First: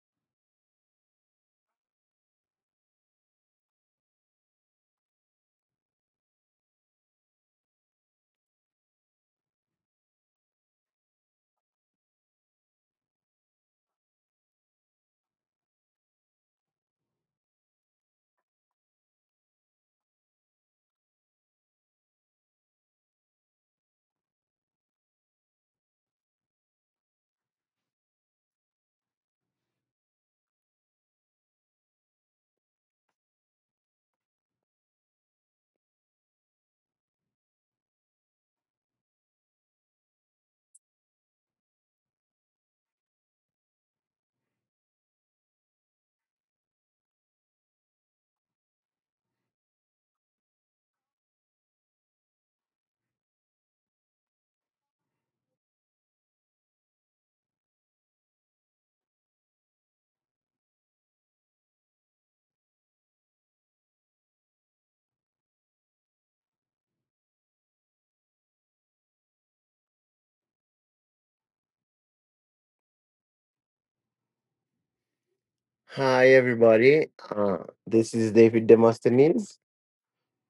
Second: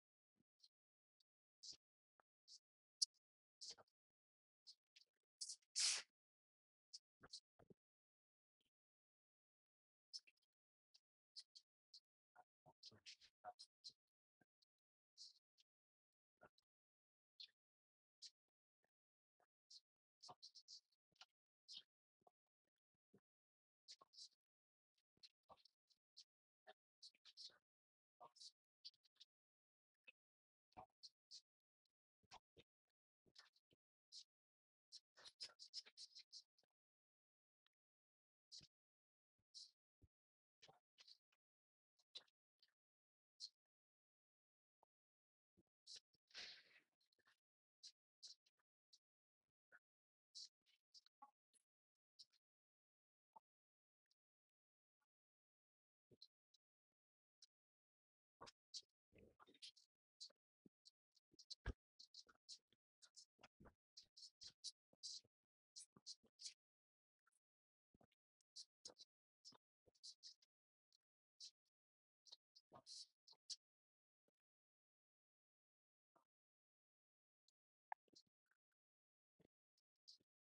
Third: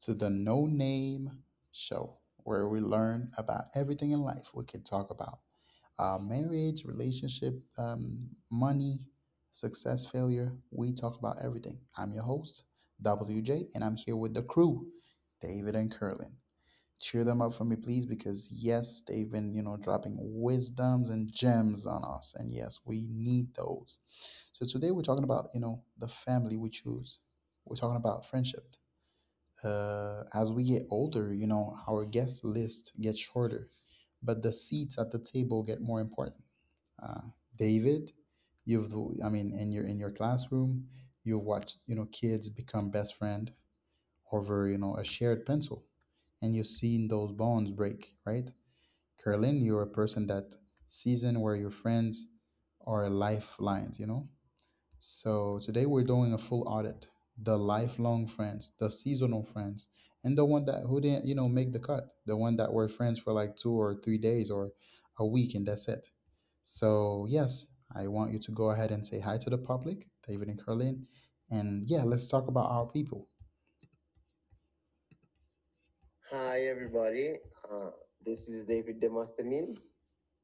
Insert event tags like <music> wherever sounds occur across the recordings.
to the No Name Show, where we learn about everything in life we can talk about, marriage, relationship, money, success, failure. We talk about everything. I'm your host, WJ, and I'm here with the crew, David and Curlin. Cheer them up for me, please, because yes, they've been dropping wisdoms and gems on us, and yes, we need those. So today we're talking about the family we choose. We're talking about friendship. As we get older, our guest list gets shorter, but the seats at the table get more important. uh, David, you've I mean, in your classroom, you watch kids become best friend over a shared pencil, and you've seen those bonds break, right? Carolyn, you're a person that season where your friends are lifelines, so today we're doing a full audit: the lifelong friends, the seasonal friends, and the one that who didn't make the cut, the one that were friends for like 2 or 3 days or a week, and that's it. So yes, I want you to go ahead and say hi to the public, David and Carolyn, and yeah, let's talk about our people. Hi, Hi, everybody. everybody. Uh, This is this David is David Demosthenes, Demosthenes,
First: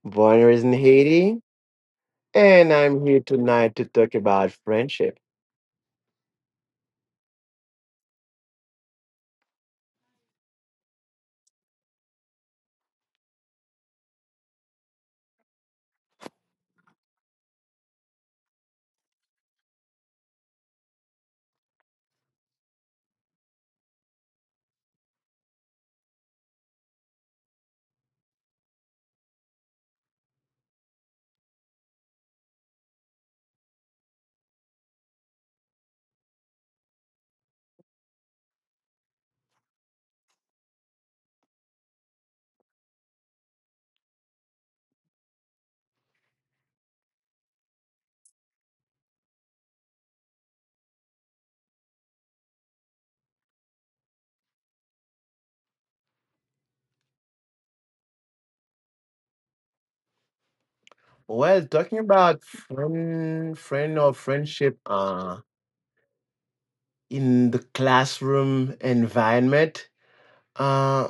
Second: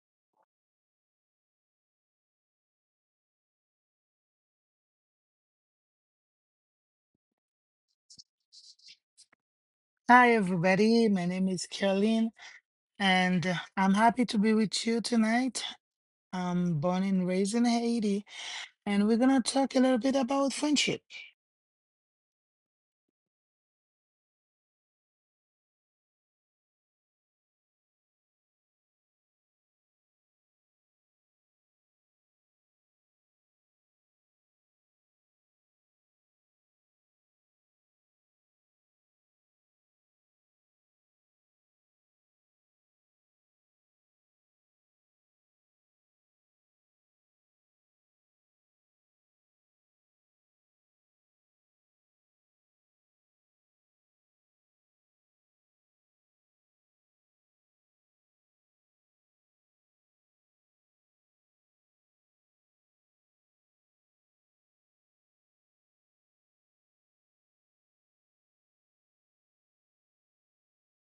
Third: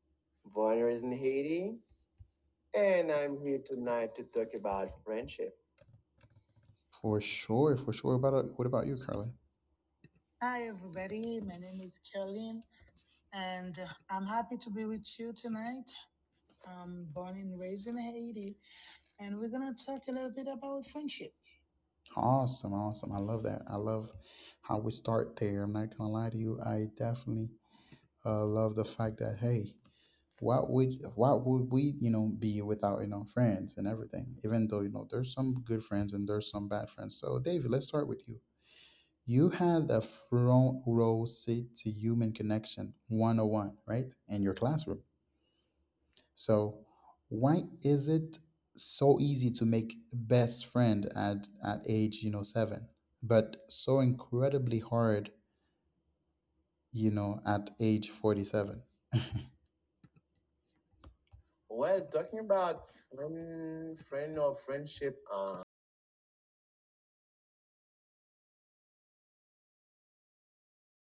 born and raised in born and raised in Haiti, Haiti, and I'm and here I'm here tonight to talk tonight to about talk about friendship. friendship. For sure, for sure. What about you, Carly? Hi, Hi, everybody. My everybody. name My is name is Caroline, Caroline, and and I'm happy I'm to be happy to with be you with you tonight. tonight. I'm born I'm and born raised and in raised in Haiti, Haiti, and we're and gonna we're going talk a to little talk a bit little bit about about friendship. friendship. Awesome, awesome. I love that. I love how we start there. I'm not gonna lie to you. I definitely love the fact that, hey, what would we be without friends and everything, even though there's some good friends and there's some bad friends. So David, let's start with you. You had a front row seat to human connection 101, right? In your classroom, so why is it so easy to make best friend at age 7, but so incredibly hard at age 47? Well, Well, talking talking about about friend, friend, friend or friend or friendship, friendship, in the classroom environment, uh,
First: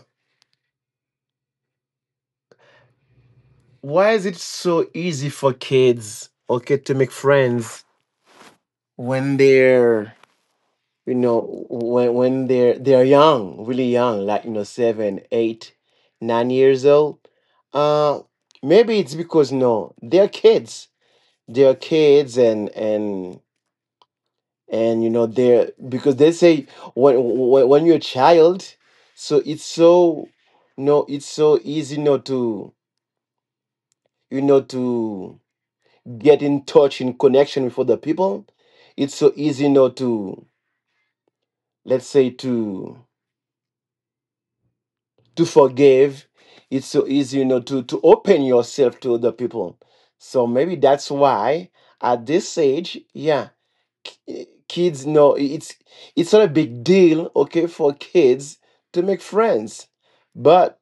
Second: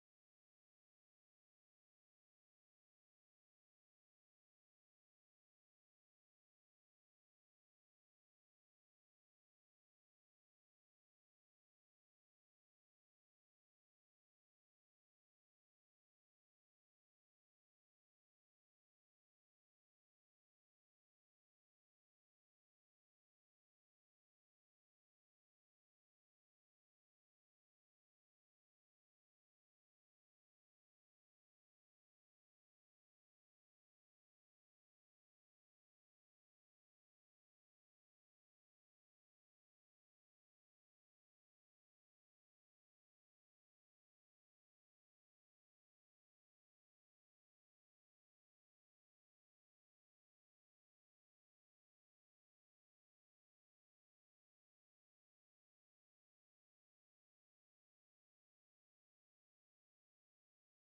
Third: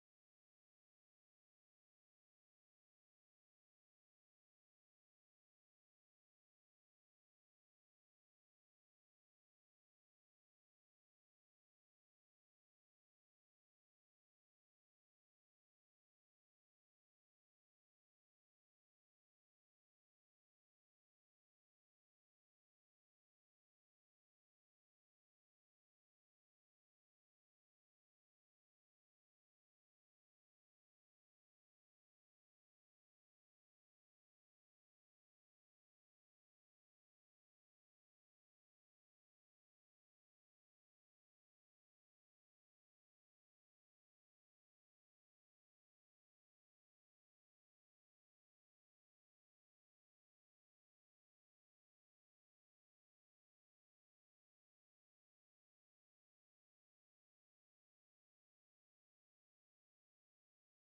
why is it so easy for kids, okay, to make friends when they're young, really young, like, 7, 8, 9 years old? uh Maybe it's because, no, they're kids they're kids, and you know, they're, because they say, when, when you're a child, so it's so no, it's so easy, to get in touch, in connection with other people. It's so easy, to, let's say, to forgive. It's so easy, to open yourself to other people. So maybe that's why at this age, yeah, kids know, it's not a big deal, okay, for kids to make friends. But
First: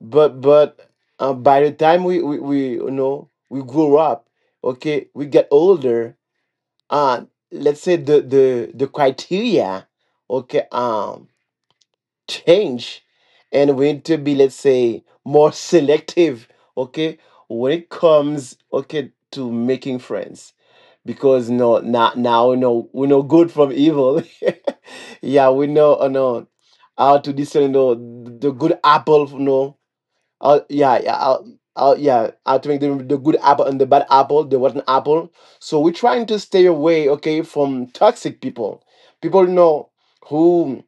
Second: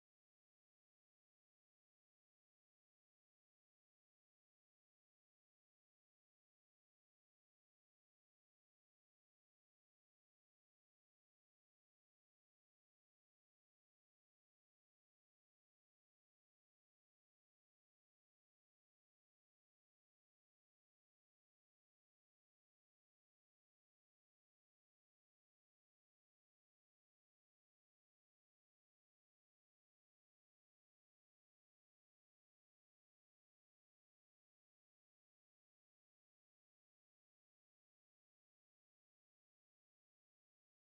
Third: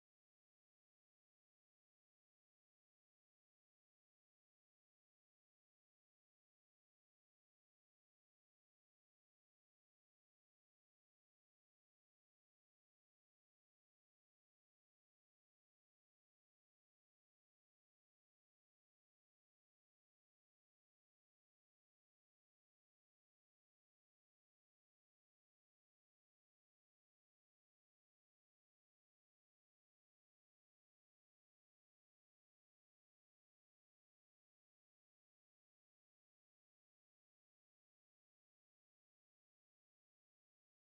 but but by the time we you know, we grow up, okay, we get older. uh let's say the criteria, okay, change, and we need to be, let's say, more selective, okay, when it comes, okay, to making friends, because no, not now, we know. We know good from evil. <laughs> Yeah, we know, no, how to discern, no, the good apple, no, uh, yeah yeah uh, yeah, how to make the good apple and the bad apple, the rotten apple. So we're trying to stay away, okay, from toxic people, people, you know, who,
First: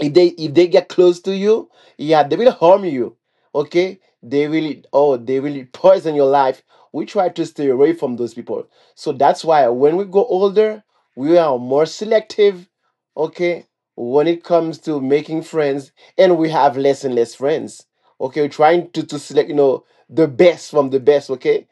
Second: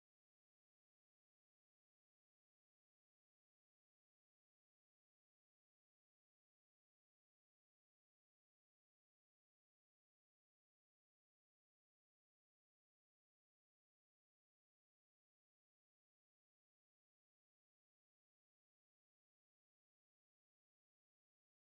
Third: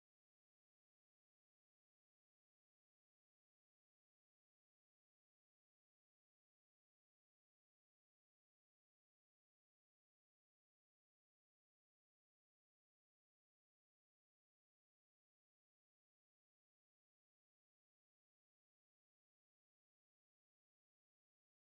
if they get close to you, yeah, they will harm you, okay, they will, oh, they will poison your life. We try to stay away from those people. So that's why when we go older, we are more selective, okay, when it comes to making friends, and we have less and less friends. Okay, we're trying to, select, you know, the best from the best, okay,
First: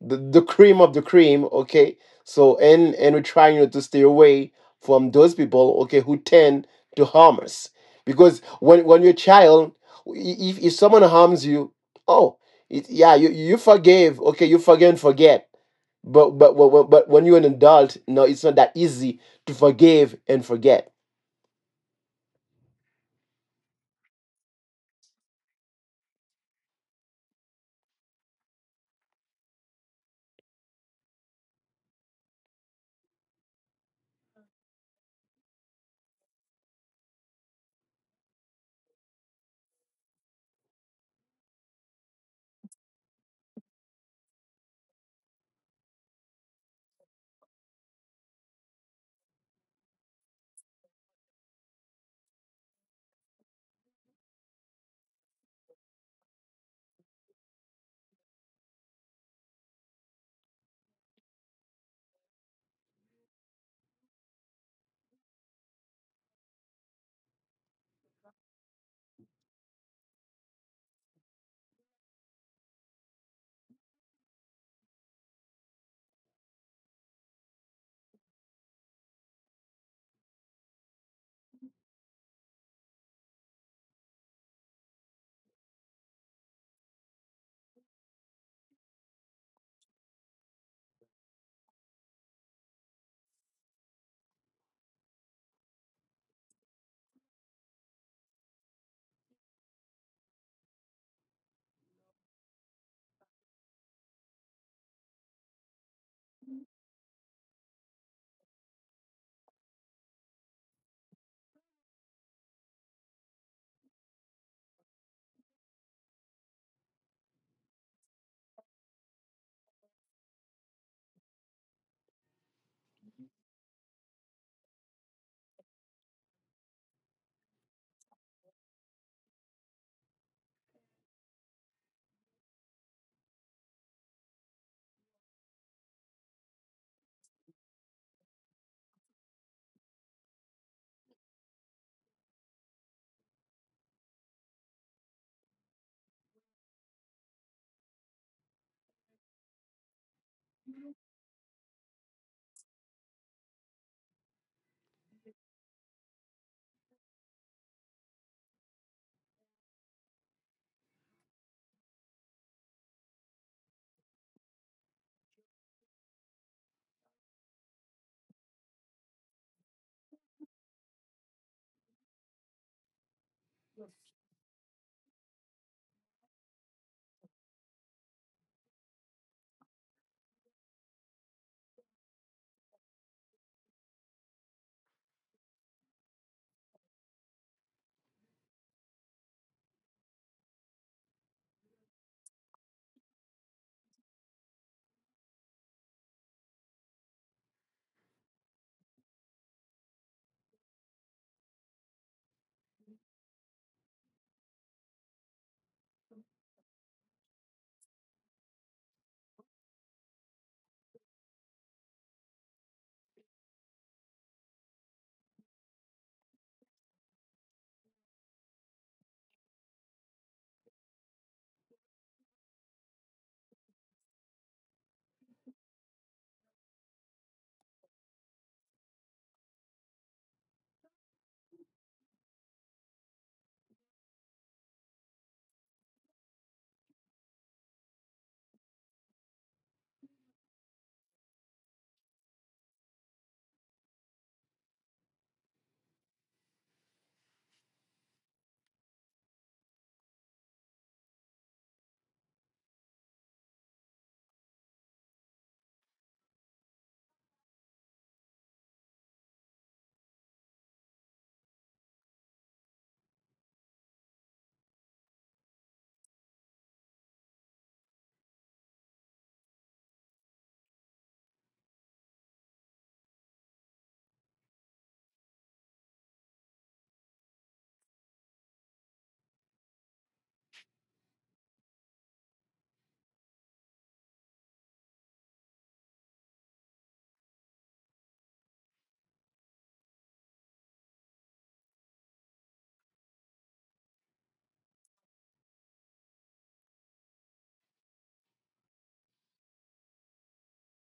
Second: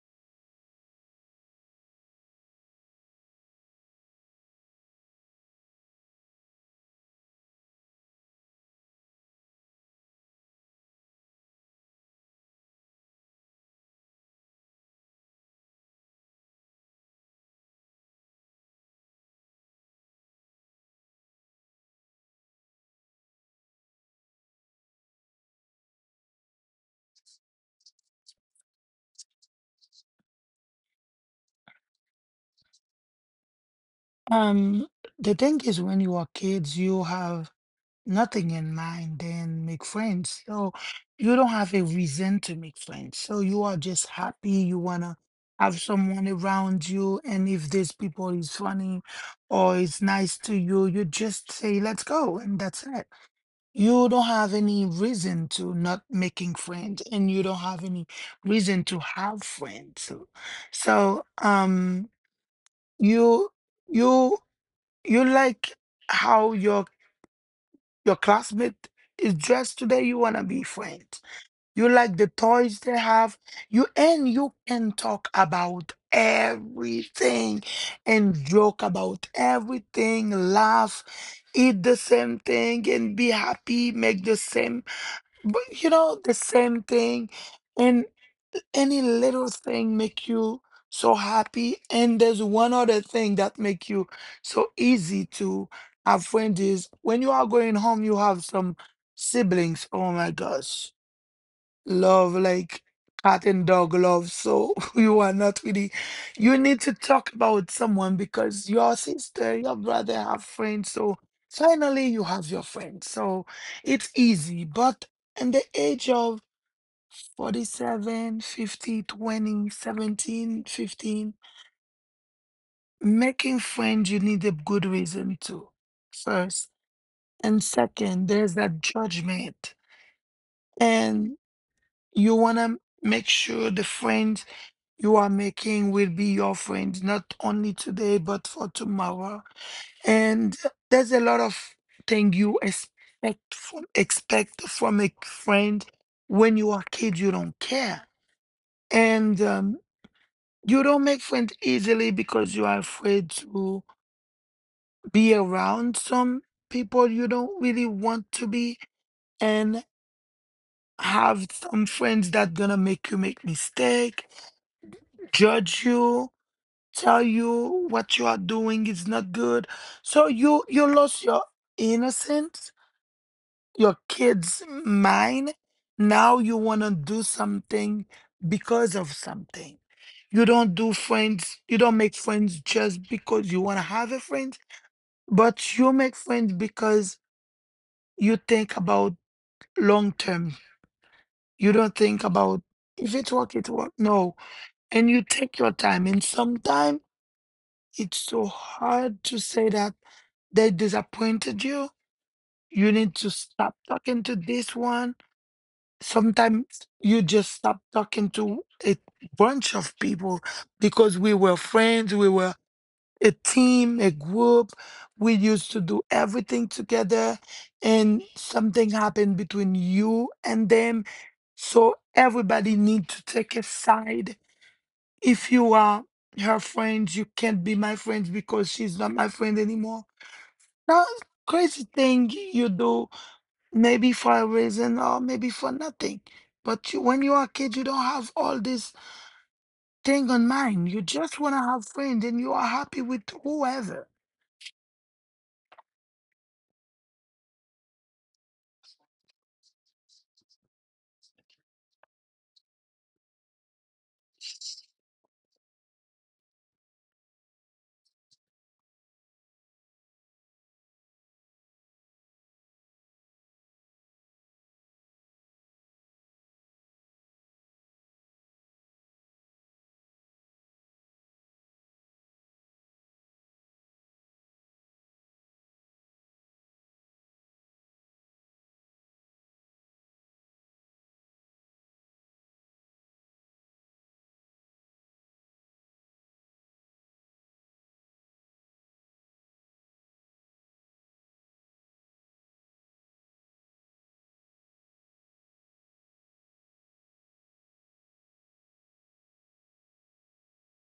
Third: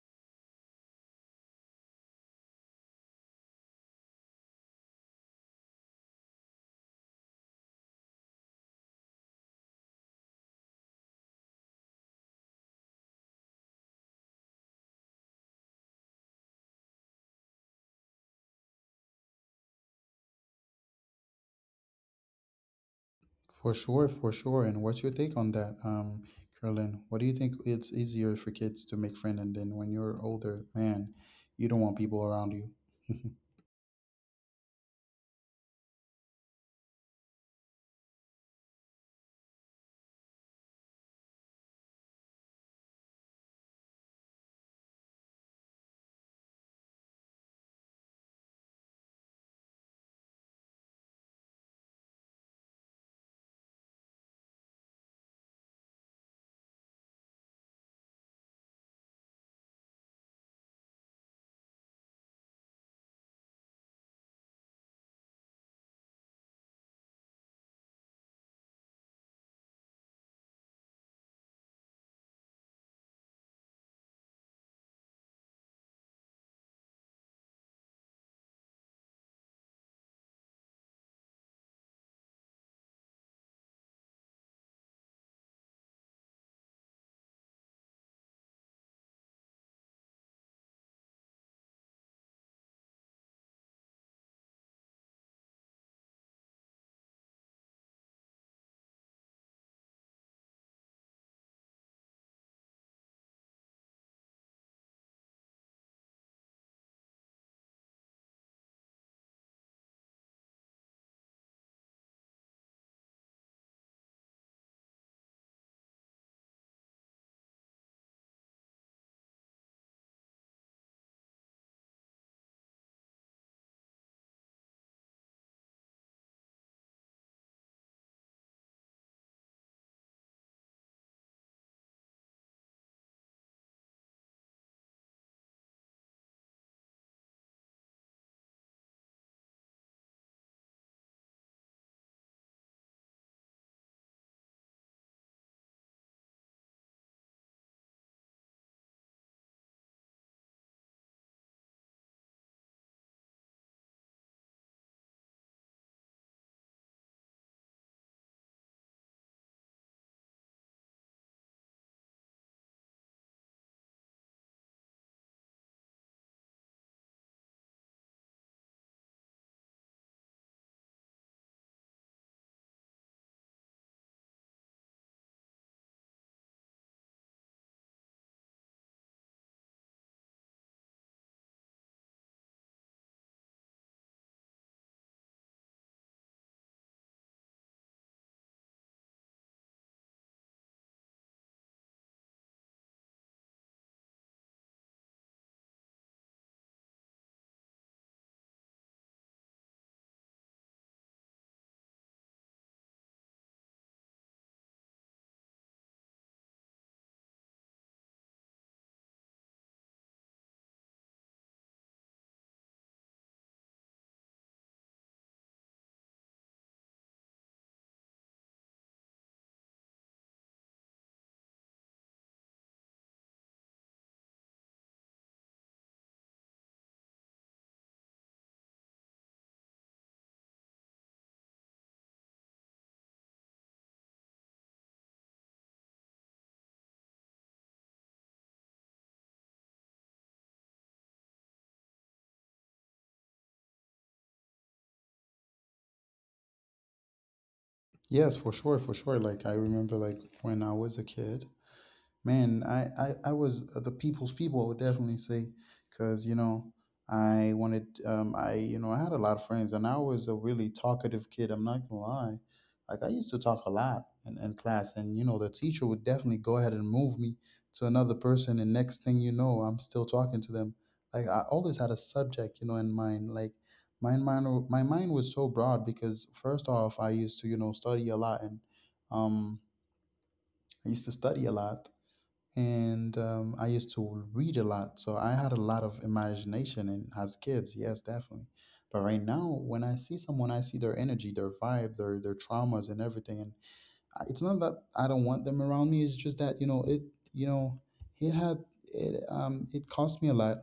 the cream of the cream, okay. So and we're trying, you know, to stay away from those people, okay, who tend to harm us. Because when, you're a child, if, someone harms you, oh, it, yeah, you forgave. Okay, you forgive and forget. But, when you're an adult, no, it's not that easy to forgive and forget. For sure, for sure. And what's your take on that, Carolyn? What do you think? It's easier for kids to make friends, and then when you're older, man, you don't want people around you? <laughs> Um, the thing is, when you are kids, you have nothing in mind, then make friends. So you don't have a reason to make friends. So you are just happy. You wanna have someone around you, and if these people is funny or is nice to you, you just say, "Let's go," and that's it. You don't have any reason to not making friends, and you don't have any reason to have friends. So, you you you like how your classmate is dressed today. You want to be friends. You like the toys they have. You, and you can talk about everything, and joke about everything, laugh, eat the same thing and be happy, make the same, the same thing. And any little thing make you so happy. And there's one other thing that make you so easy to have friends is when you are going home, you have some siblings. Oh my gosh, love like cat and dog love. So <laughs> you are not really, you need to talk about someone because your sister, your brother have friends. So finally you have your friends. So it's easy. But in the age of 47, 50, 20, 17, 15, making friends, you need a good reason to first. And second, there's that judgment. And you want to make sure the friends you are making will be your friend, not only today, but for tomorrow. And there's a lot of thing you expect from a friend. When you are a kid, you don't care. And you don't make friends easily because you are afraid to be around some people you don't really want to be, and have some friends that gonna make you make mistake, judge you, tell you what you are doing is not good. So you lost your innocence, your kid's mind. Now you want to do something because of something. You don't do friends, you don't make friends just because you want to have a friend, but you make friends because you think about long term. You don't think about if it work, it work. No. And you take your time. And sometimes it's so hard to say that they disappointed you. You need to stop talking to this one. Sometimes you just stop talking to a bunch of people because we were friends, we were a team, a group. We used to do everything together, and something happened between you and them. So everybody need to take a side. If you are her friend, you can't be my friend because she's not my friend anymore now. Crazy thing you do, maybe for a reason or maybe for nothing. But you, when you are a kid, you don't have all this thing on mind. You just want to have friends, and you are happy with whoever. Yes, for sure, for sure. Like I remember, like when I was a kid, man, I was the people's people, I would definitely say, because, I wanted, I, you know, I had a lot of friends, and I was a really talkative kid. I'm not gonna lie. Like I used to talk a lot in class and, the teacher would definitely go ahead and move me to another person. And next thing you know, I'm still talking to them. Like I always had a subject, in mind. Like my mind was so broad because, first off, I used to, study a lot and, um, I used to study a lot, and I used to read a lot, so I had a lot of imagination. And as kids, yes, definitely. But right now, when I see someone, I see their energy, their vibe, their traumas, and everything. And it's not that I don't want them around me. It's just that you know it. You know, it had it. It cost me a lot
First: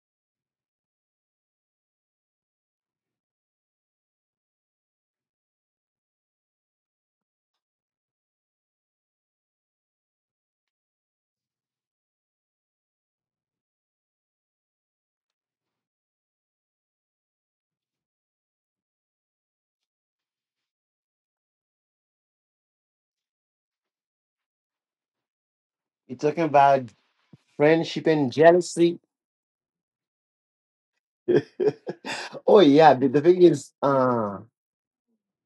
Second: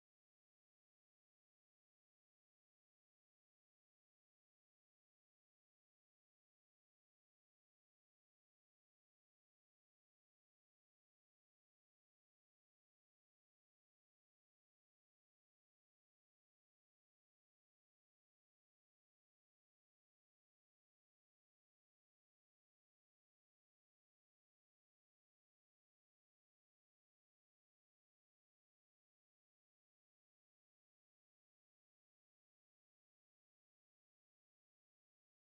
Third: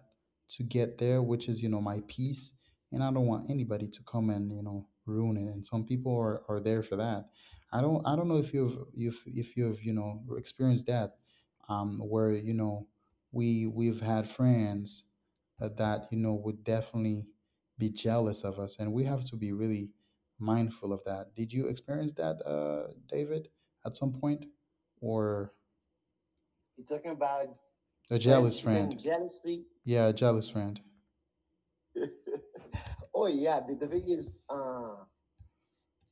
to get there, which is my peace, and I don't want anybody to come and ruin it. And some people are there for that. I don't. I don't know if you've experienced that, where we've had friends that would definitely be jealous of us, and we have to be really mindful of that. Did you experience that, David, at some point? Or You're talking you're about talking about friendship a and jealous friends jealousy. friend? Jealousy. Yeah, a jealous friend. <laughs> Oh <laughs> Oh yeah, yeah, the, the the thing thing is, is,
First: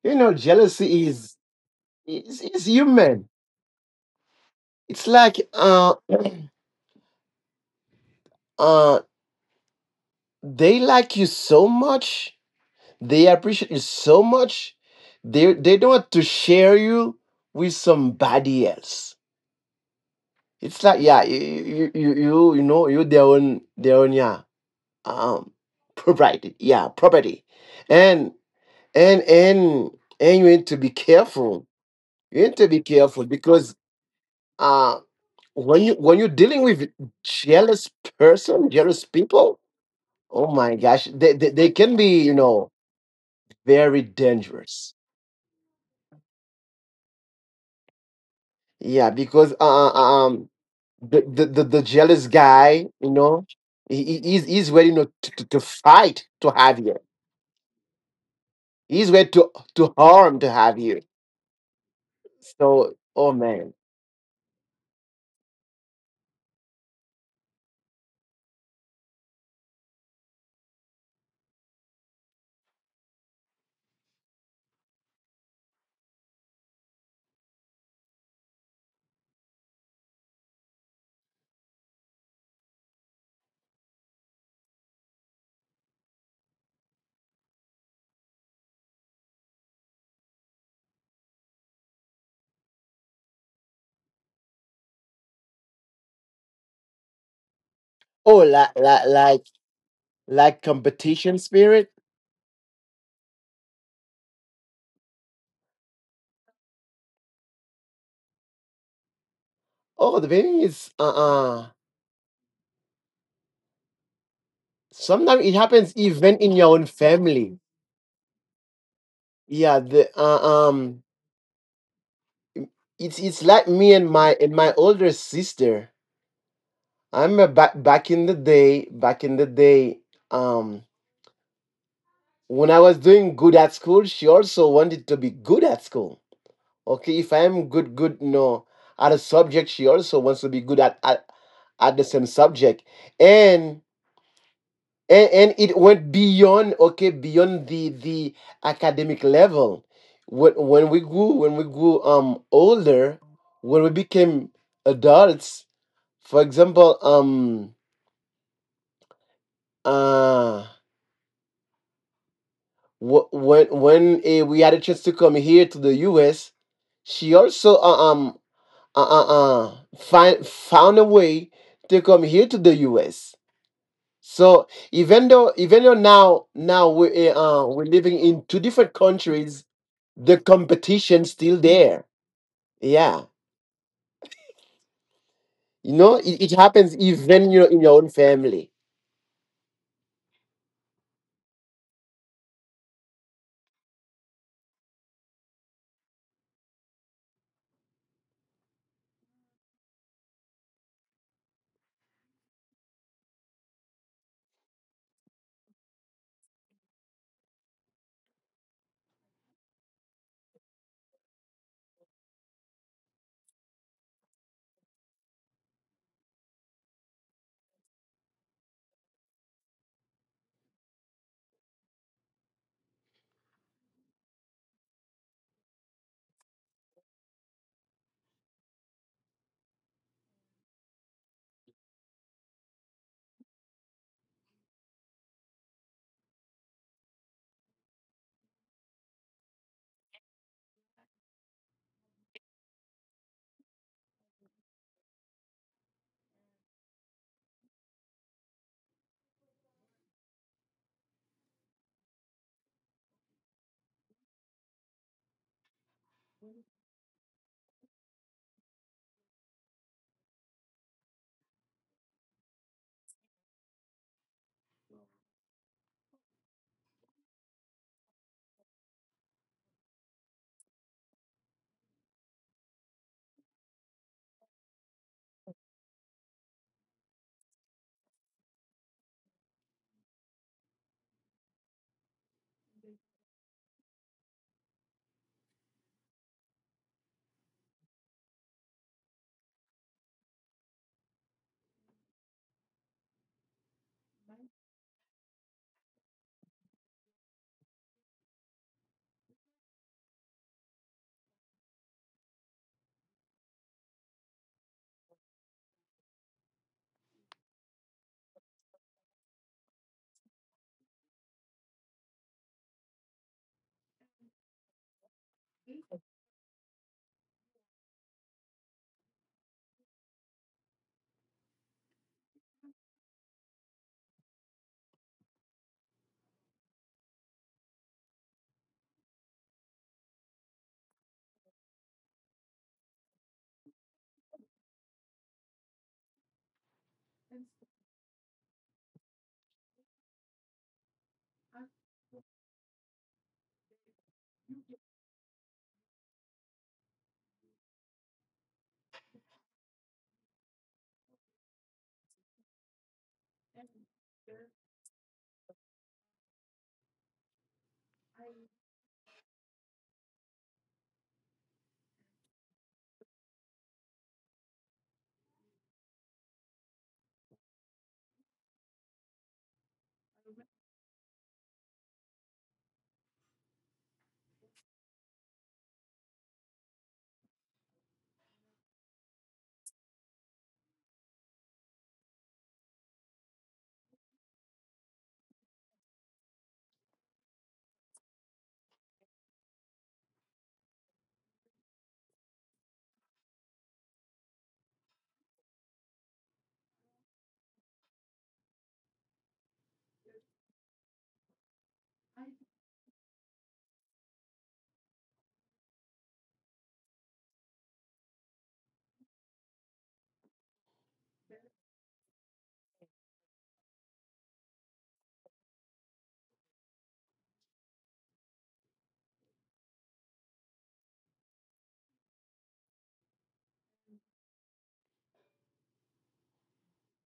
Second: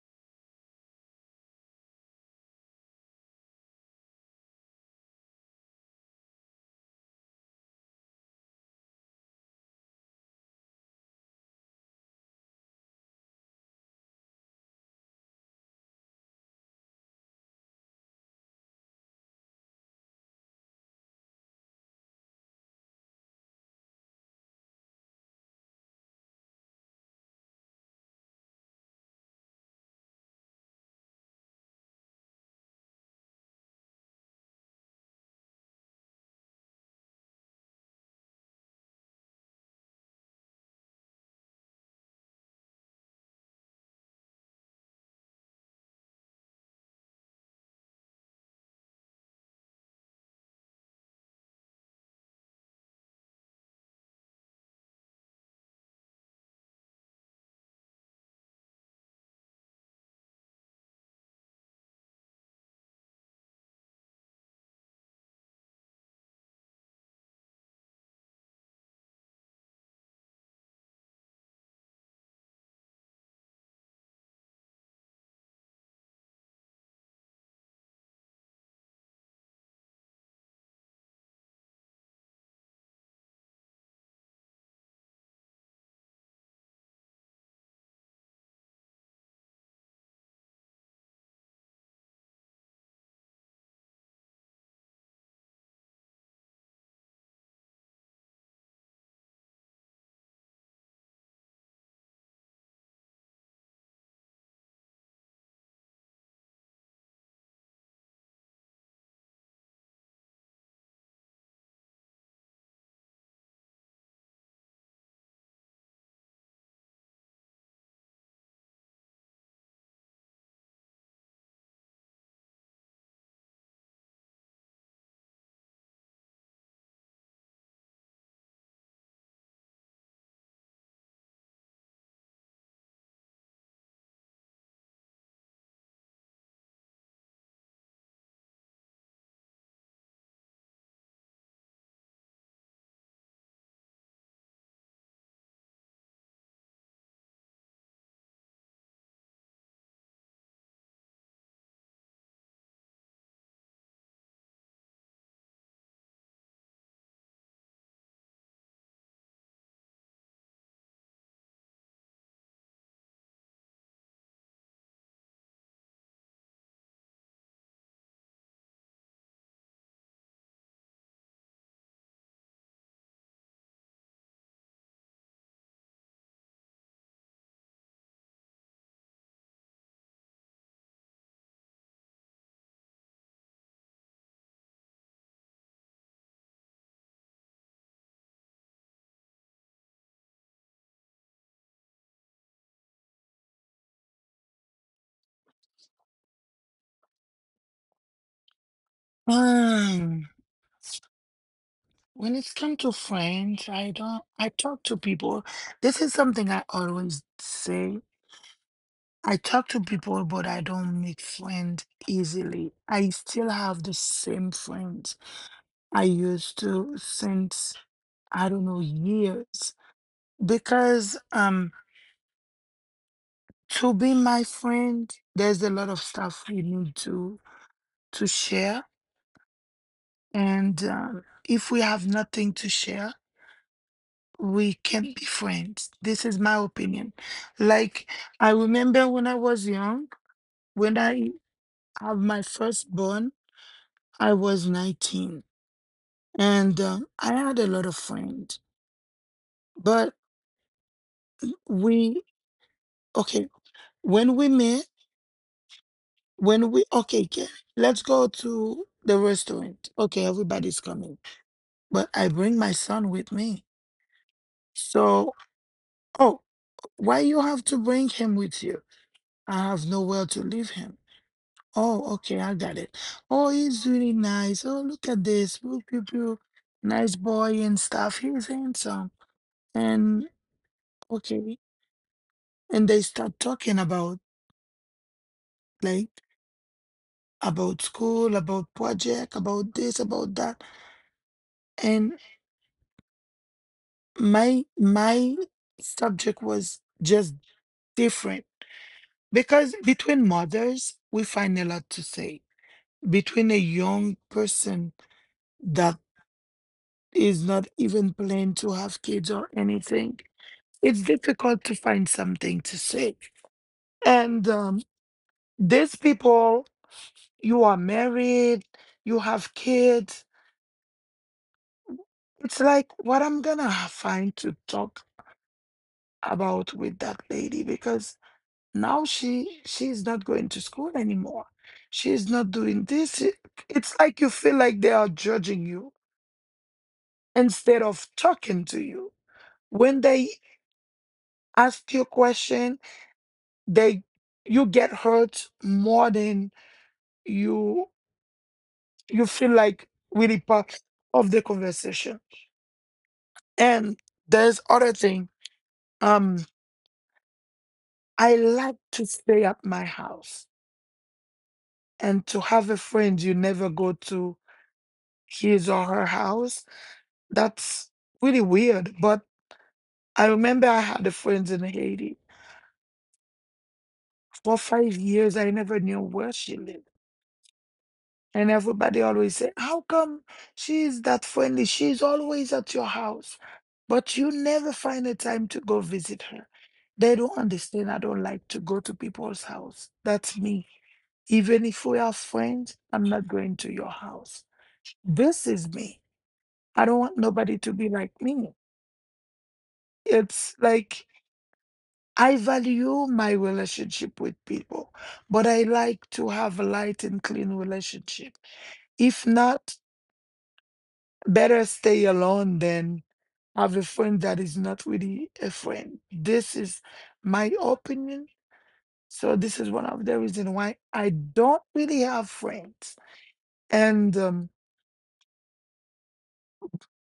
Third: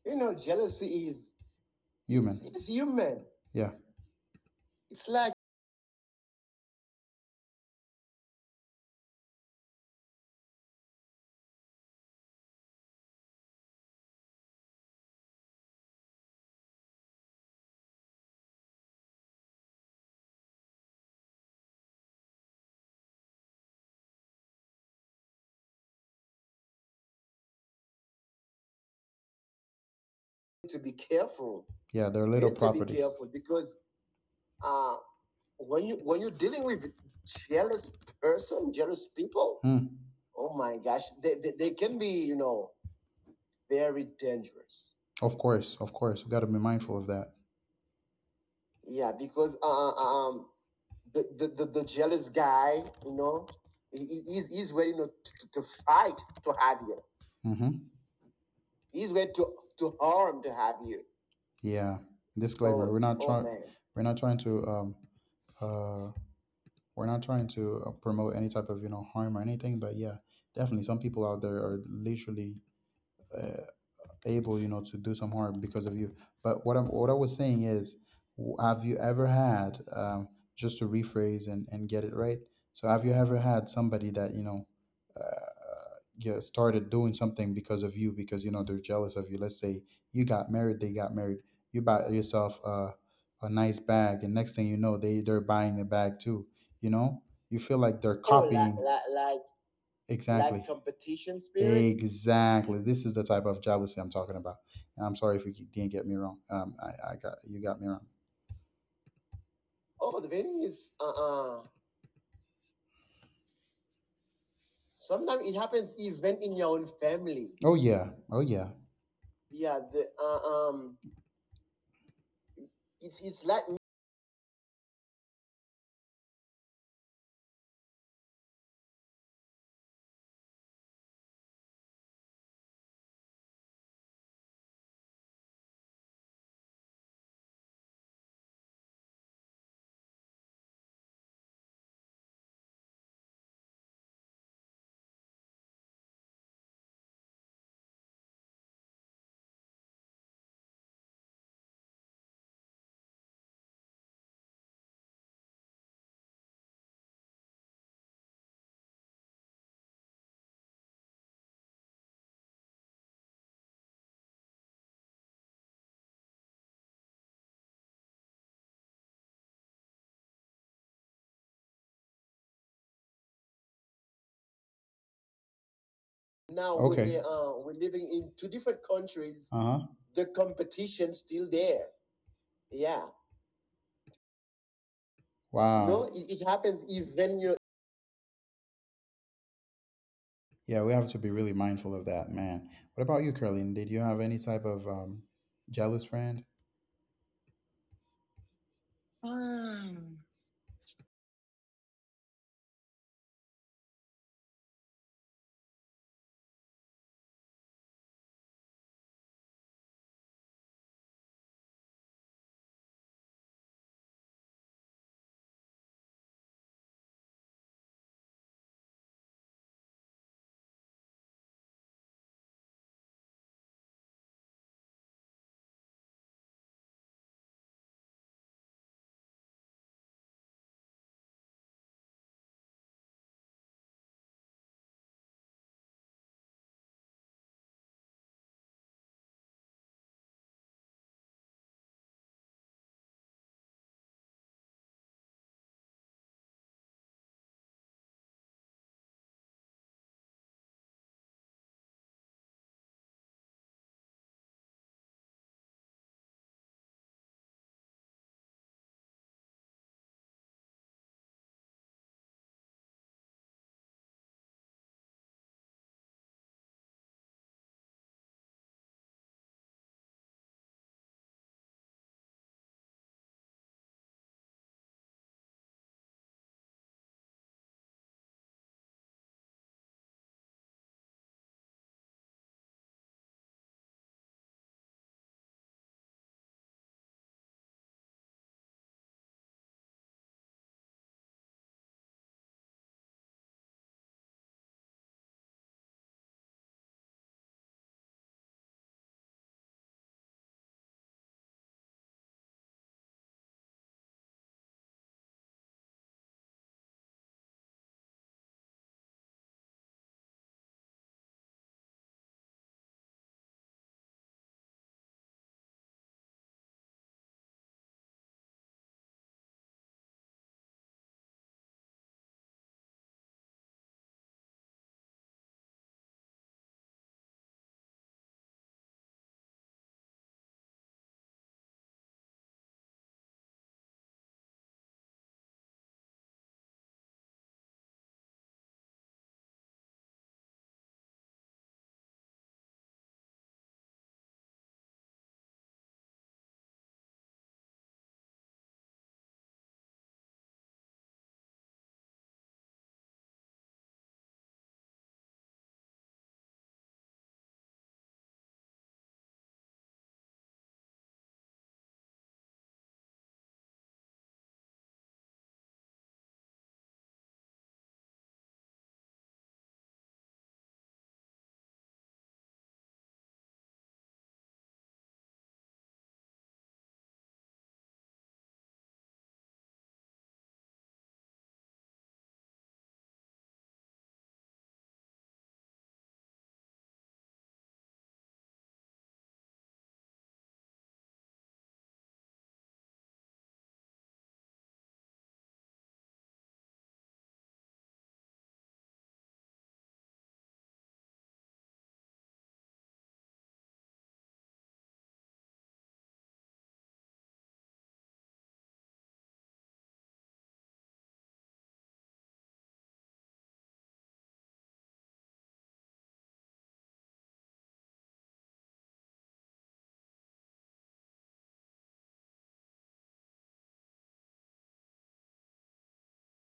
you you know, know, jealousy jealousy is is, human. It's, is it's human. human. Yeah. It's It's like, like <clears throat> uh, they like you so much. They appreciate you so much. They don't want to share you with somebody else. It's like, yeah, you know, you, their own, yeah, um property, yeah, property, and and and and you need to to be be careful. careful. Yeah, they're You little need to property, be to be careful careful because because uh, uh when when you you, when when you're you're dealing dealing with with jealous jealous person, person, jealous jealous people. people, Hmm. Oh oh my my gosh, gosh, they, they, they they can can be be, you know, very very dangerous. dangerous. Of course, of course. We got to be mindful of that. Yeah, Yeah, because because um, the, the, the, the the jealous jealous guy, guy, you you know, know, he, he's he's, he's ready, you ready, know, to, to to fight fight to to have have you. you. Hmm. He's ready He's to ready to, harm to have harm to you. have you. Yeah. So, oh Disclaimer: Oh, we're not, man. oh, trying. Man. We're not trying to. Uh. We're not trying to promote any type of harm or anything. But yeah, definitely, some people out there are literally uh, able, to do some harm because of you. But what I was saying is, have you ever had, just to rephrase and get it right? So have you ever had somebody that you know? Uh, yeah, started doing something because of you, because they're jealous of you. Let's say you got married, they got married. You bought yourself a nice bag, and next thing you know, they're buying a bag too. You know, you Oh, feel like they're, oh, like, copying, like. Lack. like Exactly. That competition spirit. competition spirit. Exactly. This is the type of jealousy I'm talking about. And I'm sorry if you didn't get me wrong. I got, you got me wrong. Oh, Oh, the the thing thing is, is, uh sometimes sometimes it it happens happens even even in in your your own own family. family. Oh yeah. Oh yeah. Yeah, Yeah, the the, it's it's it's it's like like me and my older sister. I remember back, back in the day, um, when I was doing good at school, she also wanted to be good at school. Okay, if I am good, good, no, know, at a subject, she also wants to be good at, at the same subject, and it went beyond, okay, beyond the academic level. When, we grew older, when we became adults, for example. Uh when we had a chance to come here to the U.S., she also uh, uh, find found a way to come here to the U.S. So, even though, now now with, okay, we, the we're we're living living in in two two different different countries. countries, Uh huh. the The competition competition still still there. there. Yeah. Yeah, No. you Wow. No, know, it it happens happens even. even, you know, in your own family. Yeah, we have to be really mindful of that, man. What about you, Curly? Did you have any type of jealous friend? Um, Mm. when it's come to friends, I don't, I talk to people. This is something I always say. I talk to people, but I don't make friends easily. I still have the same friends I used to since, I don't know, years. Because to be my friend, there's a lot of stuff we need to share. And if we have nothing to share, we can't be friends. This is my opinion. Like, I remember when I was young, when I have my firstborn, I was 19. And I had a lot of friends. But we, okay, when we met, when we, okay, let's go to the restaurant, okay, everybody's coming. But I bring my son with me. So, "Oh, why you have to bring him with you?" "I have nowhere to leave him." "Oh, okay, I got it. Oh, he's really nice. Oh, look at this, pew, pew, pew. Nice boy and stuff, he's handsome." And, okay, and they start talking about, like, about school, about project, about this, about that. And my subject was just different, because between mothers we find a lot to say. Between a young person that is not even planning to have kids or anything, it's difficult to find something to say. And these people, you are married, you have kids, it's like, what I'm gonna find to talk about with that lady? Because now she's not going to school anymore. She's not doing this. It's like you feel like they are judging you instead of talking to you. When they ask you a question, they you get hurt more than you you feel like really part of the conversation. And there's other thing. Um, I like to stay at my house, and to have a friend you never go to his or her house, that's really weird. But I remember I had a friend in Haiti. For 5 years, I never knew where she lived. And everybody always said, "How come she's that friendly? She's always at your house. But you never find a time to go visit her." They don't understand. I don't like to go to people's house. That's me. Even if we are friends, I'm not going to your house. This is me. I don't want nobody to be like me. It's like I value my relationship with people, but I like to have a light and clean relationship. If not, better stay alone than have a friend that is not really a friend. This is my opinion. So this is one of the reasons why I don't really have friends. And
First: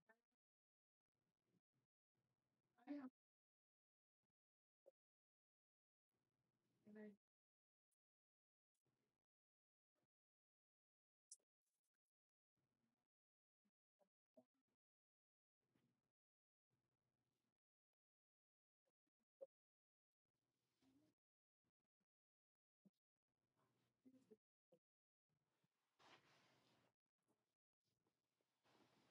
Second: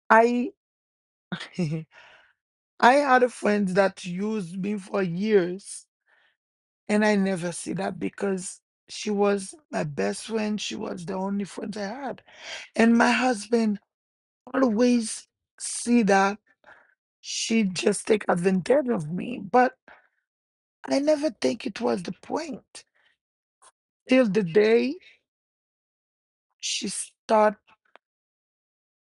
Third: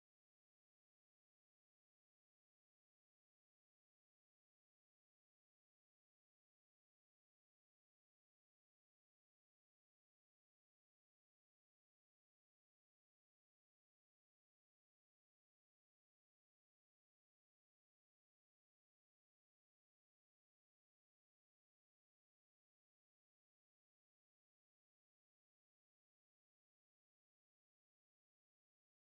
I <laughs> I had a friend that used me for years, and I never see that because she was my best friend. She was the only friend I had. And my husband always see that she just take advantage of me, but I never think it was the point. Till the day she start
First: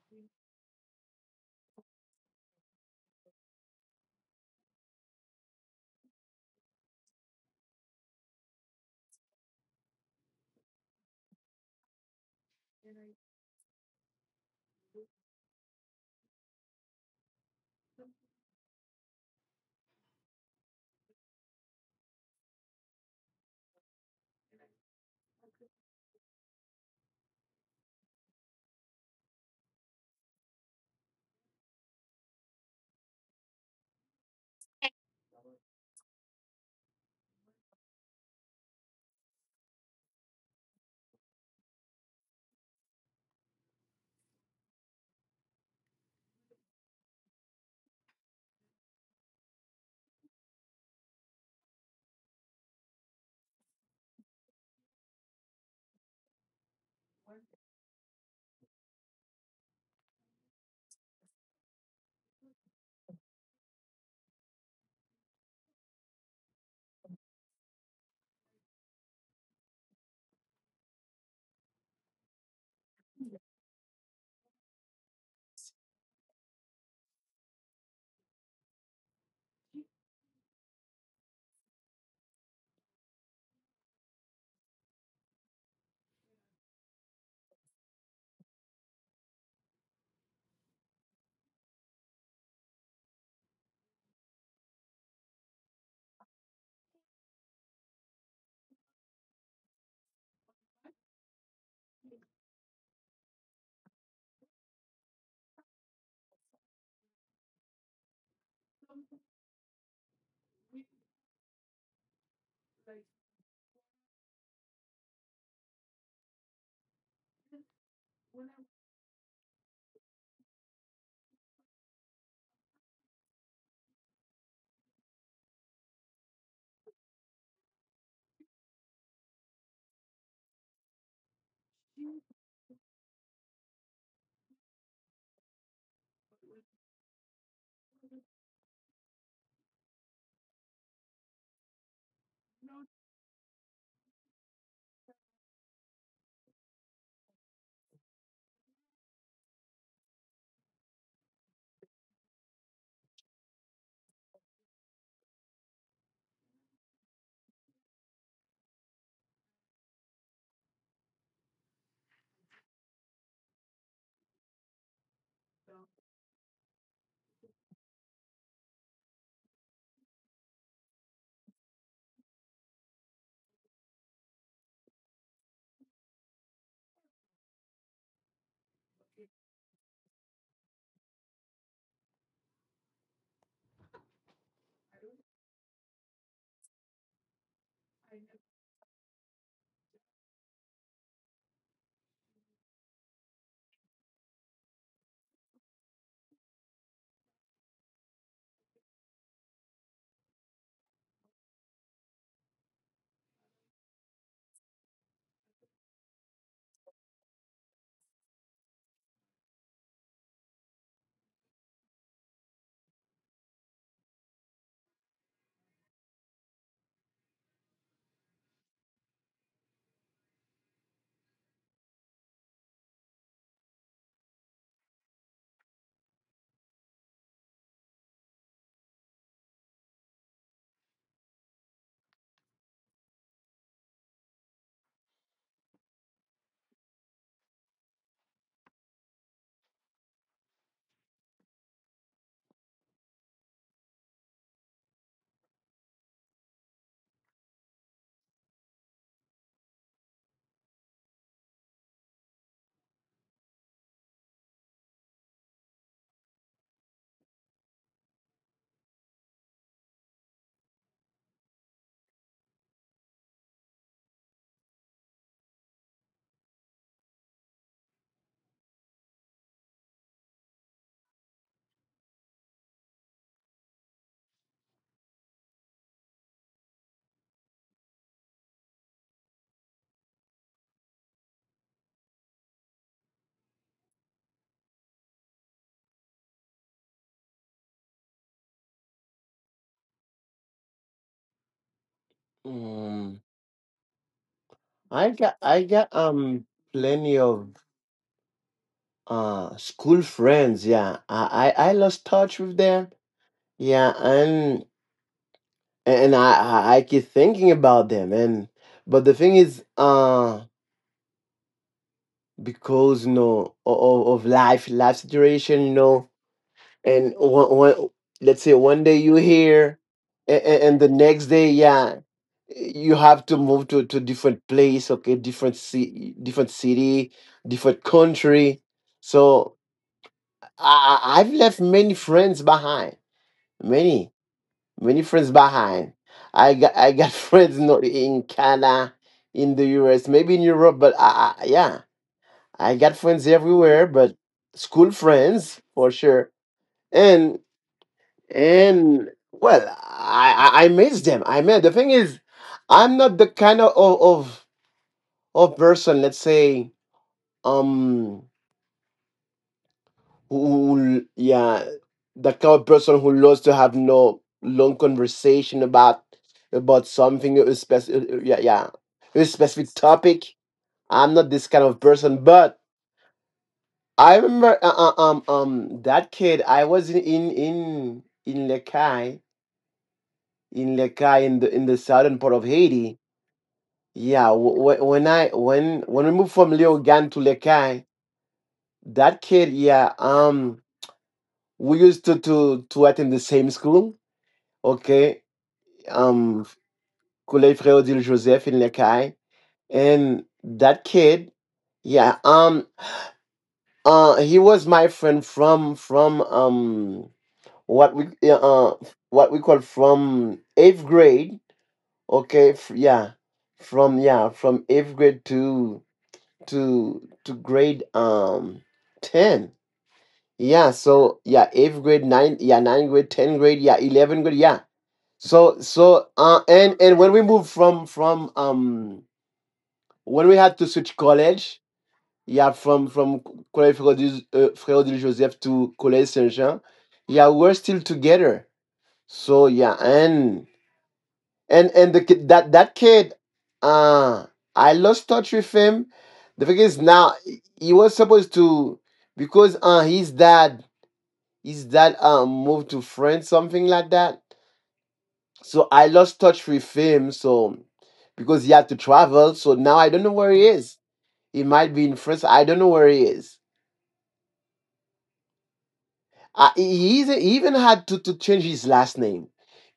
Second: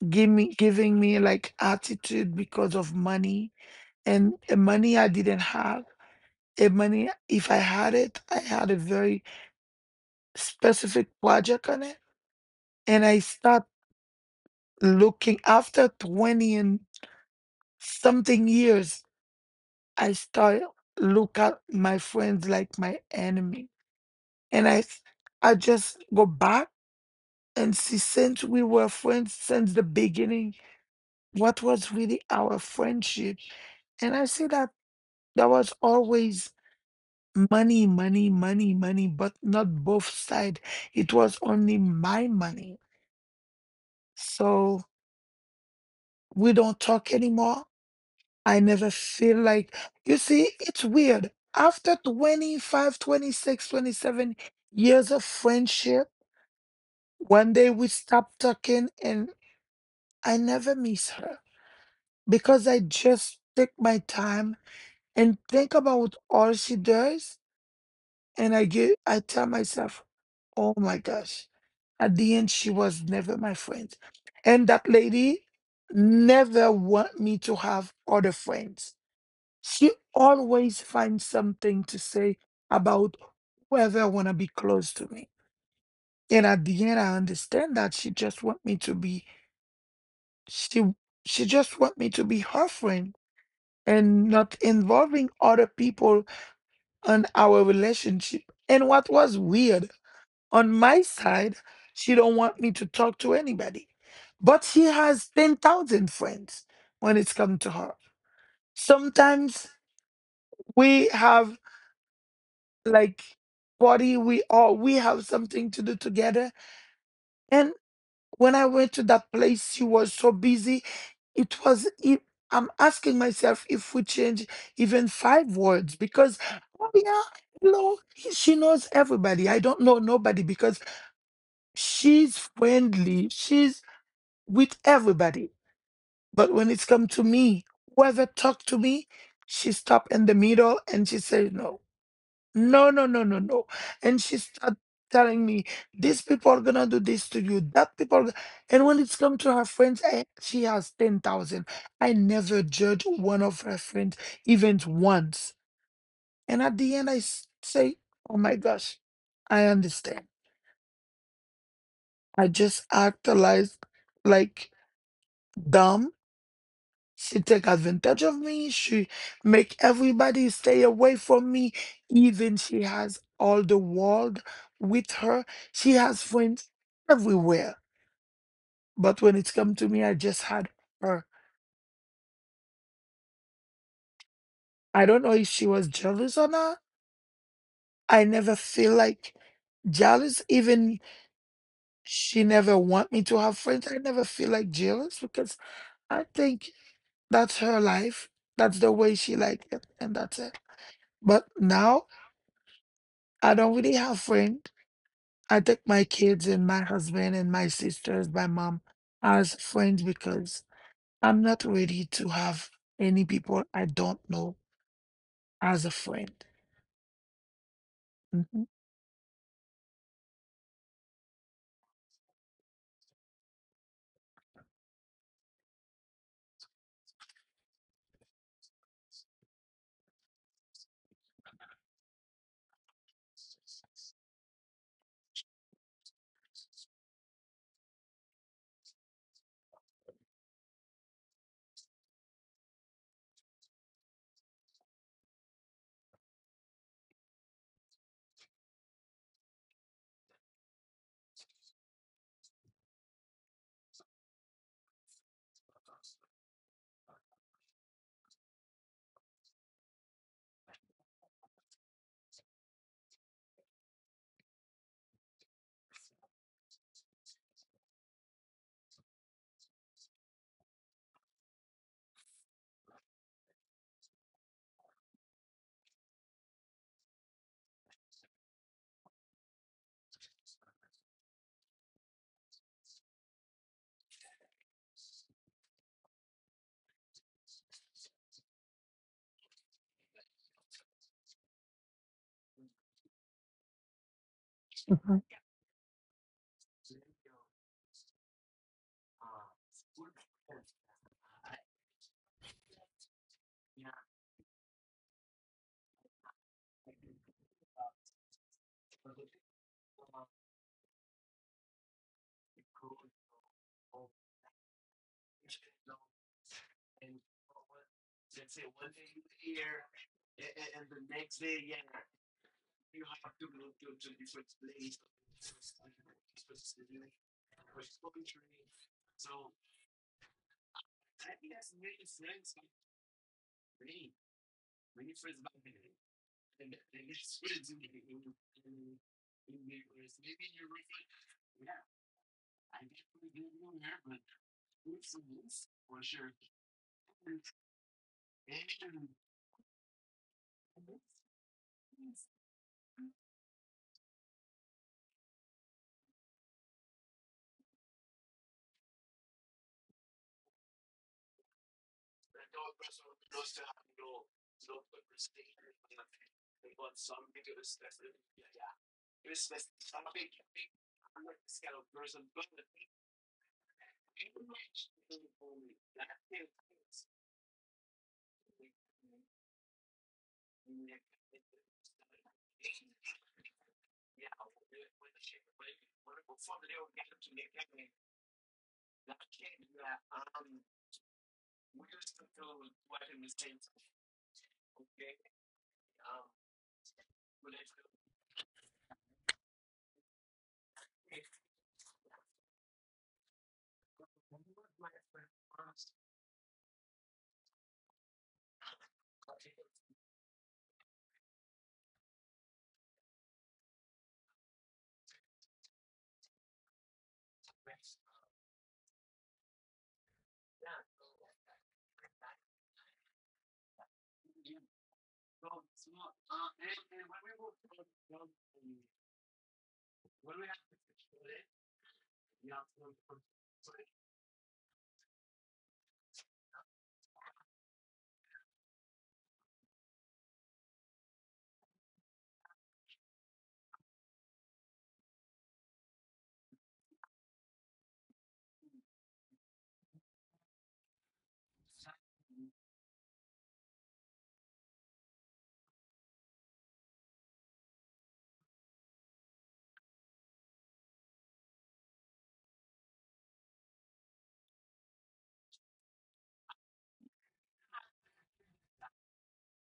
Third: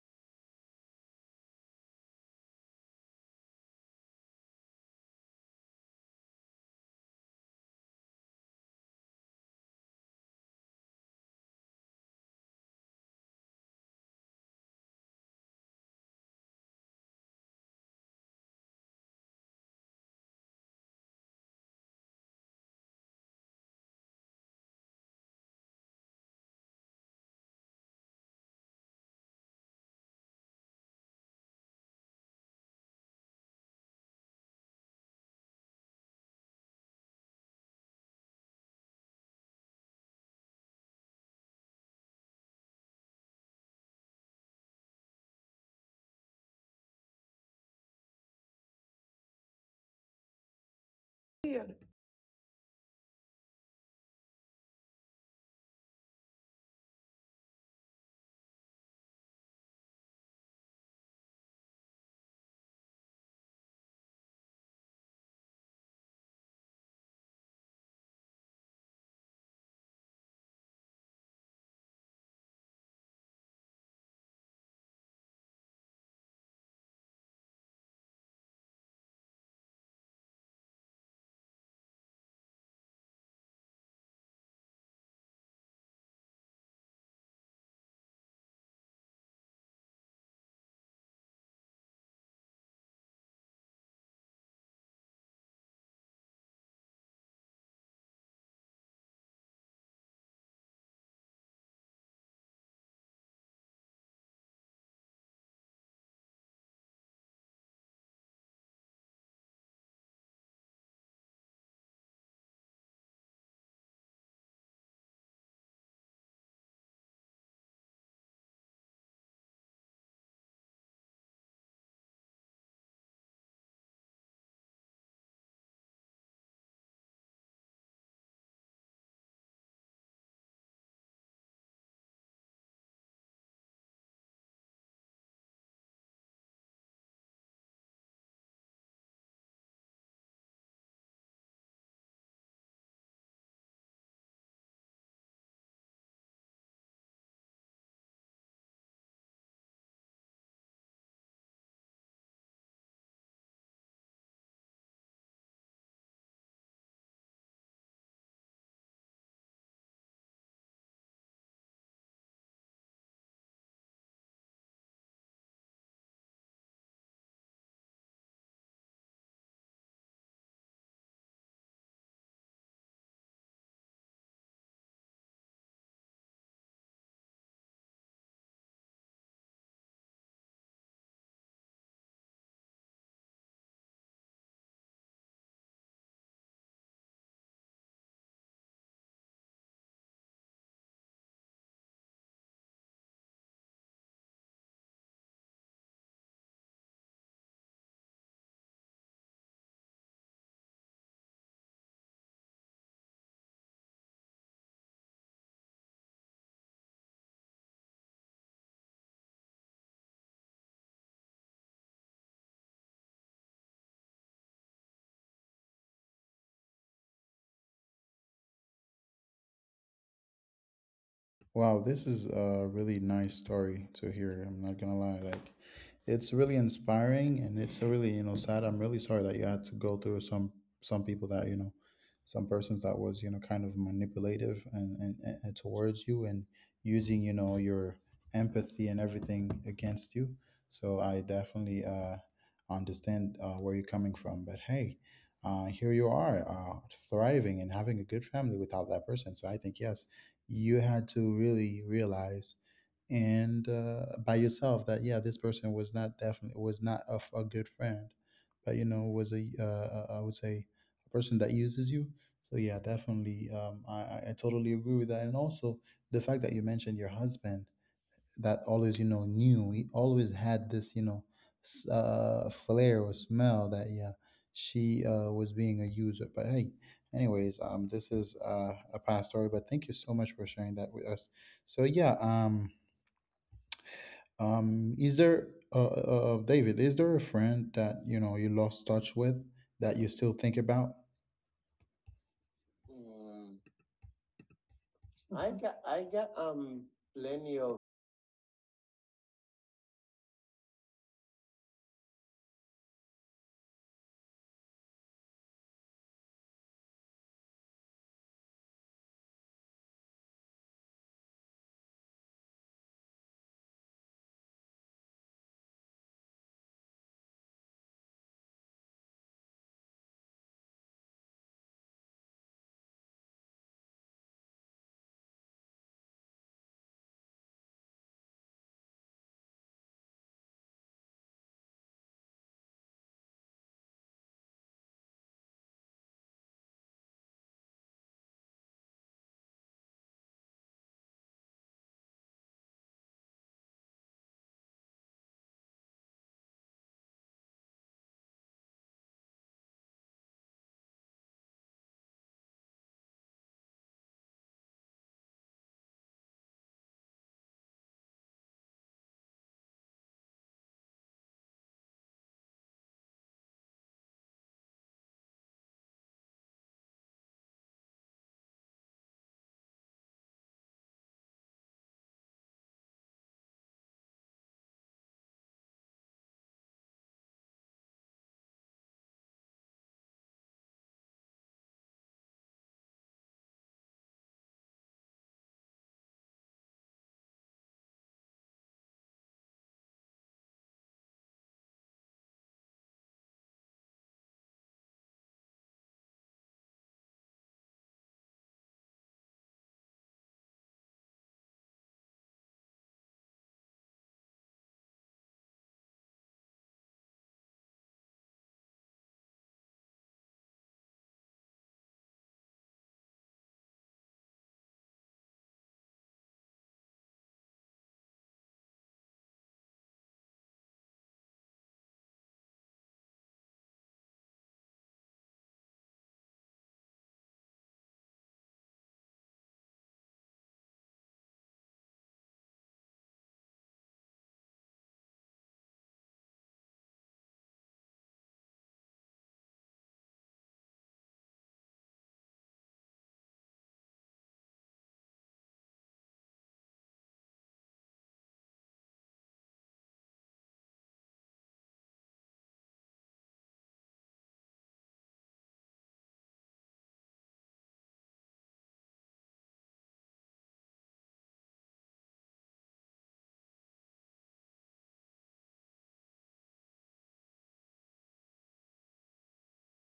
giving me like attitude because of money, and a money I didn't have. A money, if I had it, I had a very specific project on it. And I start looking after 20 and something years. I start look at my friends like my enemy. And I just go back and see, since we were friends since the beginning, what was really our friendship. And I see that there was always money, money, money, money, but not both side. It was only my money. So we don't talk anymore. I never feel like, you see, it's weird. After 25, 26, 27 years of friendship, one day we stopped talking, and I never miss her, because I just take my time and think about all she does. And I tell myself, oh my gosh, at the end, she was never my friend. And that lady never want me to have other friends. She always finds something to say about whoever wanna be close to me. And at the end, I understand that she she just want me to be her friend, and not involving other people on our relationship. And what was weird, on my side, she don't want me to talk to anybody. But she has 10,000 friends when it's come to her. Sometimes we have, like, body, we have something to do together. And when I went to that place, she was so busy, it was it, I'm asking myself if we change even five words. Because, oh yeah, hello, she knows everybody. I don't know nobody because she's friendly, she's with everybody. But when it's come to me, whoever talked to me, she stopped in the middle and she said, "No, no, no, no, no." And she start telling me, "These people are gonna do this to you, that people are go-" And when it's come to her friends, she has 10,000. I never judge one of her friends, even once. And at the end, say, oh my gosh, I understand. I just act like, like dumb. She take advantage of me. She make everybody stay away from me. Even she has all the world with her. She has friends everywhere. But when it come to me, I just had her. I don't know if she was jealous or not. I never feel like jealous. Even she never want me to have friends. I never feel like jealous because I think that's her life. That's the way she like it, and that's it. But now I don't really have friends. I take my kids and my husband and my sisters, my mom as friends, because I'm not ready to have any people I don't know as a friend. Mhm, Wow, this is a really nice story to hear. I'm not gonna lie, like it's really inspiring, and it's a really, sad. I'm really sorry that you had to go through some people that, some persons that was, kind of manipulative, and towards you and using, your empathy and everything against you. So I definitely understand, where you're coming from. But hey, here you are, thriving and having a good family without that person. So I think, yes, you had to really realize and by yourself that, yeah, this person was not, definitely was not a good friend, but was a, I would say, a person that uses you. So yeah, definitely, I totally agree with that. And also the fact that you mentioned your husband that always knew, he always had this flair or smell that, yeah, she was being a user. But hey, anyways, this is a past story, but thank you so much for sharing that with us. So yeah, is there, David, is there a friend that you lost touch with that you still think about? Mm, Mm, mhm. I I got got, I got plenty of plenty of. School friends, yeah, I lost touch with them, yeah, and, and I, I keep thinking about them. And but the thing is, because, you know, of, life, situation, you know, and, let's say one day, you here, and the next day, yeah, you have to move to different place, okay, different, different city, different country. So, I've left many friends behind, many, friends behind. I got <laughs> friends not in Canada, in the US, maybe in Europe. But I I got friends everywhere, but school friends for sure. And well, I miss them. I mean, the thing is, I'm not the kind of of person, let's say, um who, yeah, the kind of person who loves to have no long conversation about something, a specific a specific topic. I'm not this kind of person, but I remember, that kid, I was in Lekai, in Lekai, in the southern part of Haiti. Yeah, w- w- when I when we moved from Leogane to Lekai, that kid, yeah, we used to attend the same school. Okay, um, Kool-Aid Joseph in Lekai, and that kid, yeah, he was my friend from, what we yeah, uh what we call, from eighth grade. Okay, from eighth grade to to grade ten. Yeah, so, yeah, eighth grade, ninth grade, ten grade, yeah, 11 grade, yeah. So, so, and when we moved from, when we had to switch college, yeah, from Collège Frédéric, Frédéric Joseph to Collège Saint Jean. Yeah, we're still together. So, yeah, and the kid, that kid, uh, I lost touch with him. The thing is, now he was supposed to, because his dad, moved to France, something like that. So I lost touch with him. So because he had to travel, so now I don't know where he is. He might be in France. I don't know where he is. He, he even had to change his last name.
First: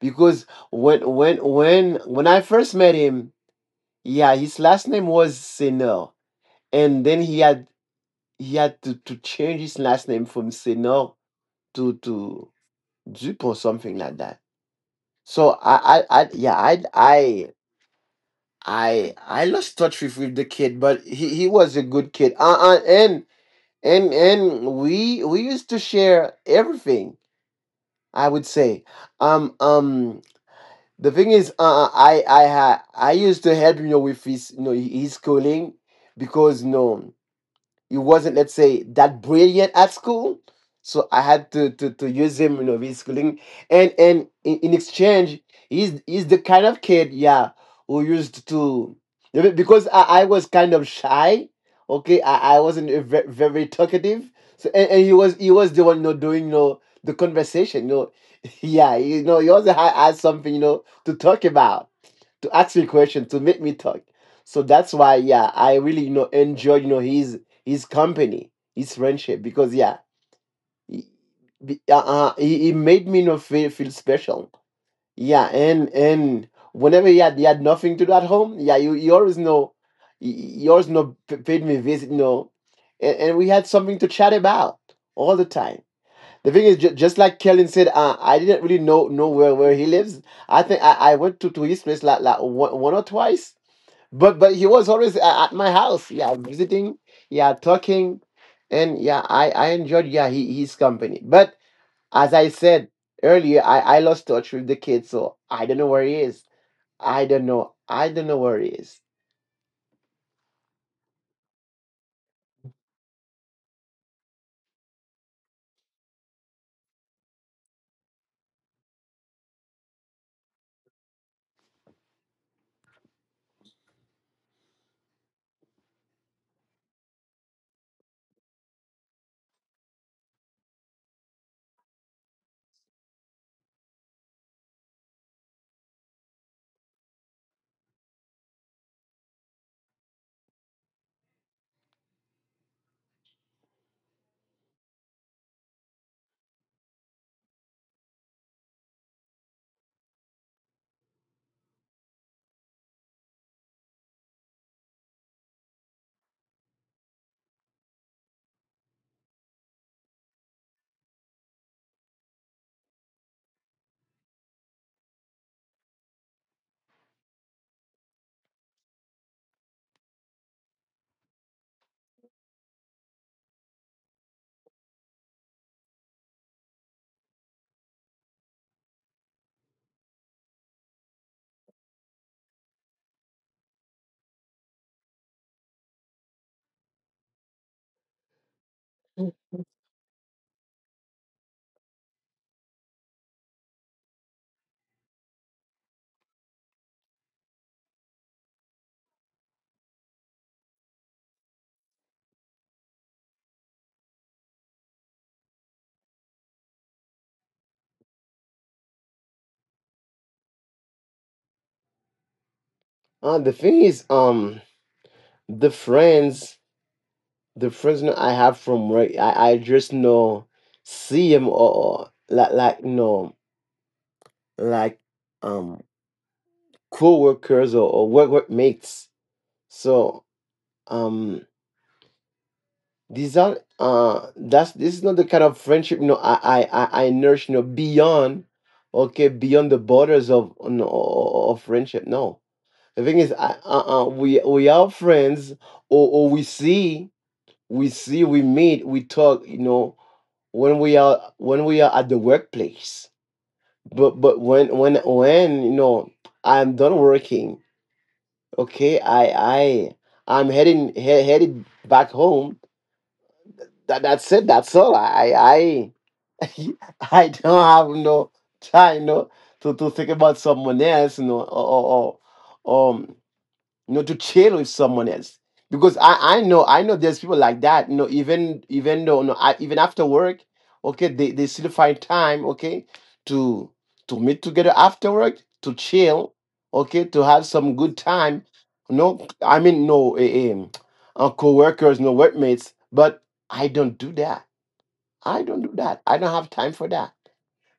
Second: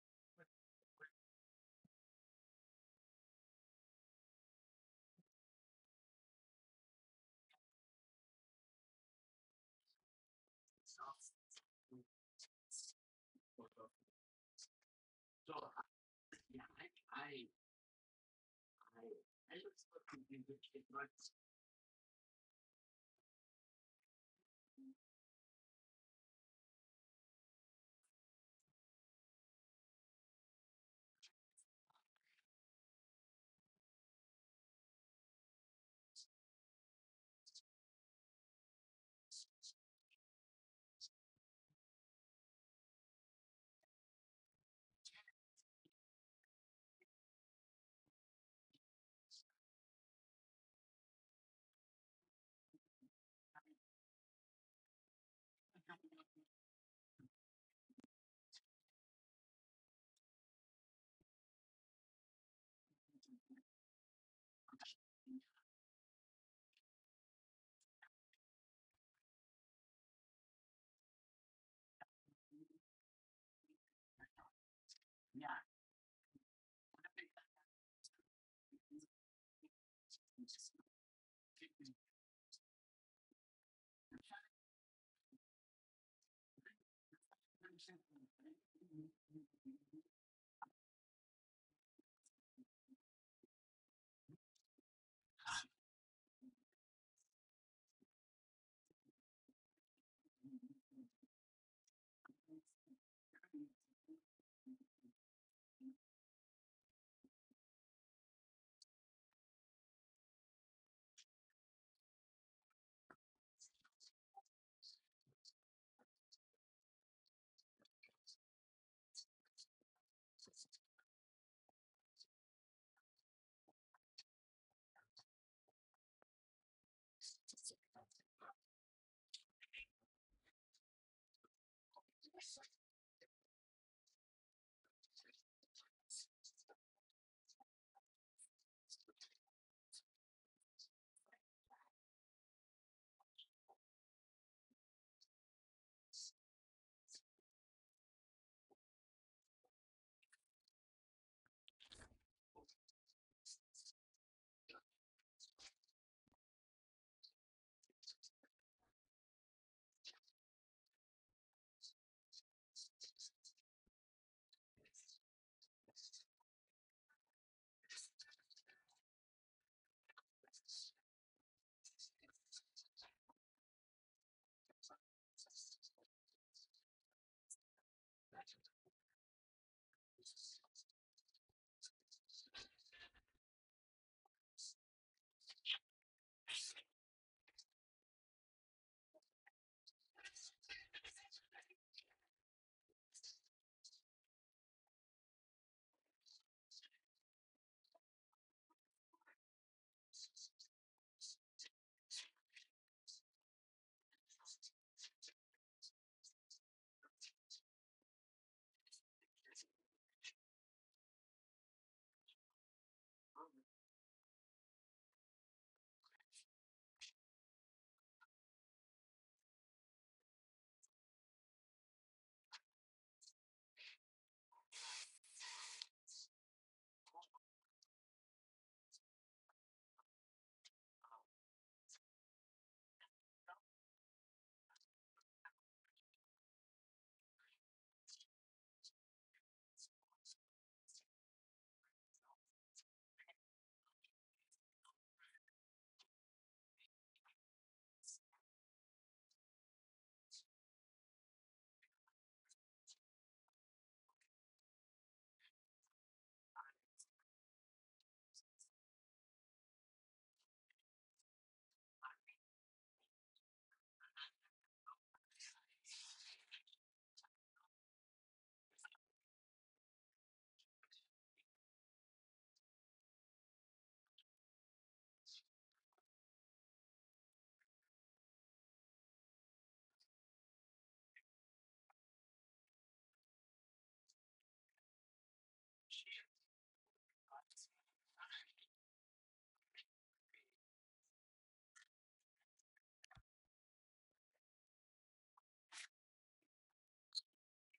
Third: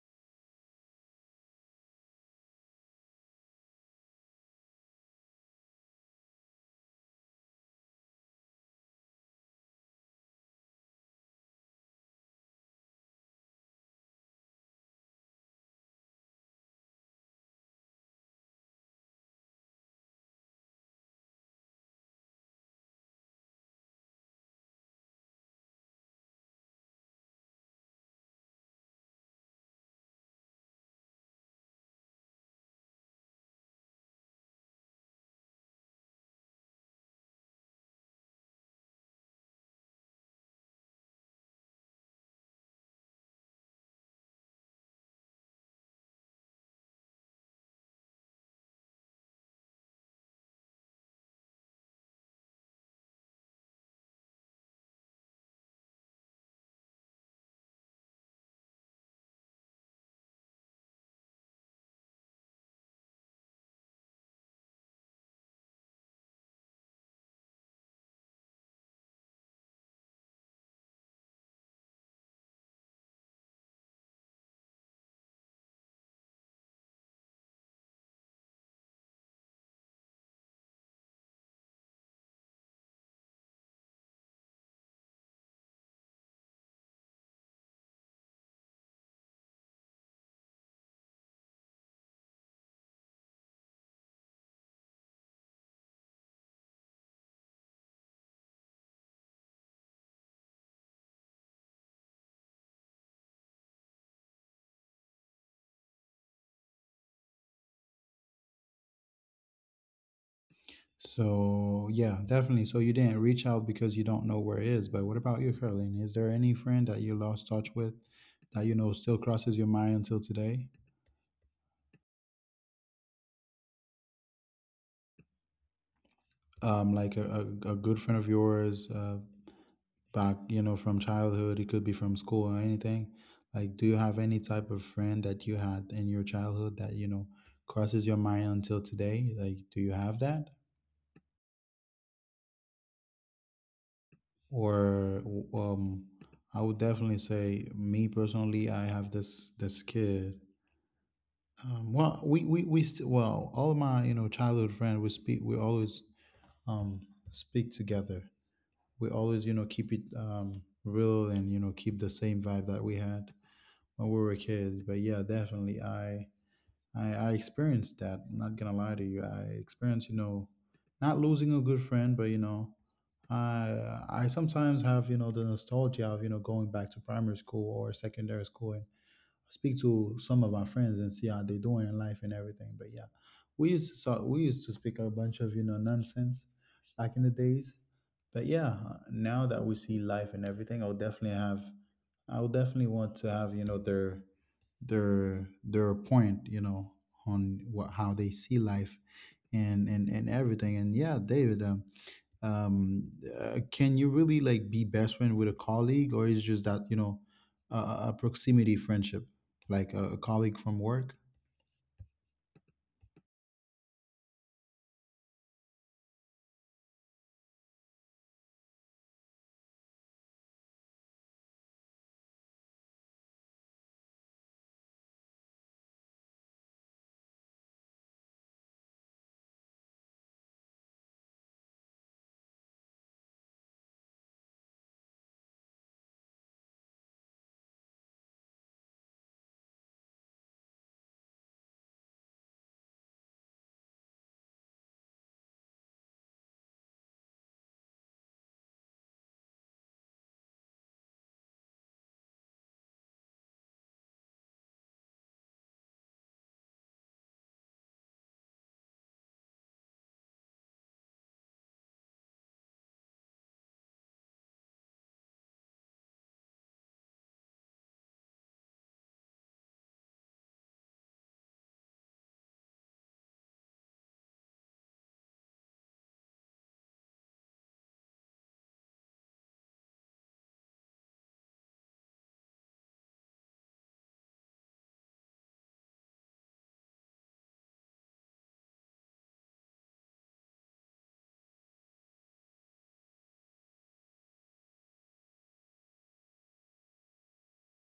Because when, I first met him, yeah, his last name was Senor, and then he had, to change his last name from Senor to Dupont, something like that. So I lost touch with, the kid. But he, was a good kid. And we used to share everything. I would say, um um, the thing is, I used to help, you know, with his, you know, his schooling, because, no, he wasn't, let's say, that brilliant at school. So I had to use him, you know, reschooling. And, in, exchange, he's the kind of kid, yeah, who used to, because, I was kind of shy. Okay, I wasn't a very talkative. So, and, he was the one, you know, doing, you know, the conversation, you know. <laughs> Yeah, you know, he also had, something, you know, to talk about, to ask me question, to make me talk. So that's why, yeah, I really, you know, enjoy, you know, his company, his friendship, because, yeah, he, he made me, you know, feel, special. Yeah, and whenever he had, nothing to do at home, yeah, you always know, paid me visit, you know, and we had something to chat about all the time. The thing is, just like Kellen said, I didn't really know where, he lives. I think I went to his place like one or twice, but he was always at my house, yeah, visiting, yeah, talking. And yeah, I enjoyed, yeah, his company. But as I said earlier, I lost touch with the kid, so I don't know where he is. I don't know where he is. So yeah, definitely. So you didn't reach out because you don't know where it is. But what about you, Caroline? Is there any friend that you lost touch with that still crosses your mind until today? Like a good friend of yours, back from childhood. It could be from school or anything. Like, do you have any type of friend that you had in your childhood that crosses your mind until today? Like, do you have that? Or um I would definitely say, me personally, I have this kid. Well, well, all my childhood friend, we always um speak together. We always keep it real, and keep the same vibe that we had when we were kids. But yeah, definitely I experienced that. I'm not gonna lie to you. I experienced, not losing a good friend. But I sometimes have, the nostalgia of, going back to primary school or secondary school and speak to some of our friends and see how they're doing in life and everything. But yeah, we used to so we used to speak a bunch of nonsense back in the days. But yeah, now that we see life and everything, I'll definitely want to have their their point, on what how they see life and everything. And yeah, David. Um, can you really, like, be best friend with a colleague, or is just that, a proximity friendship, like a colleague from work? The thing is, the friends the friends that I have from work, I just know, see him, or like no, like, um co-workers, or work mates. So um these are that's this is not the kind of friendship, you know, I nourish, you know, beyond, okay, beyond the borders of no, of friendship. No, the thing is I, we are friends, or we see, we meet, we talk, you know, when we are, at the workplace. But when you know I'm done working, okay, I I'm headed back home. That that's it. That's all. I <laughs> I don't have no time, no, to think about someone else, you know, or you know, to chill with someone else. Because I know there's people like that, you know, even even though no, I, even after work, okay, they still find time, okay, to meet together after work, to chill, okay, to have some good time. No, I mean no, co-workers, no workmates, but I don't do that. I don't do that. I don't have time for that.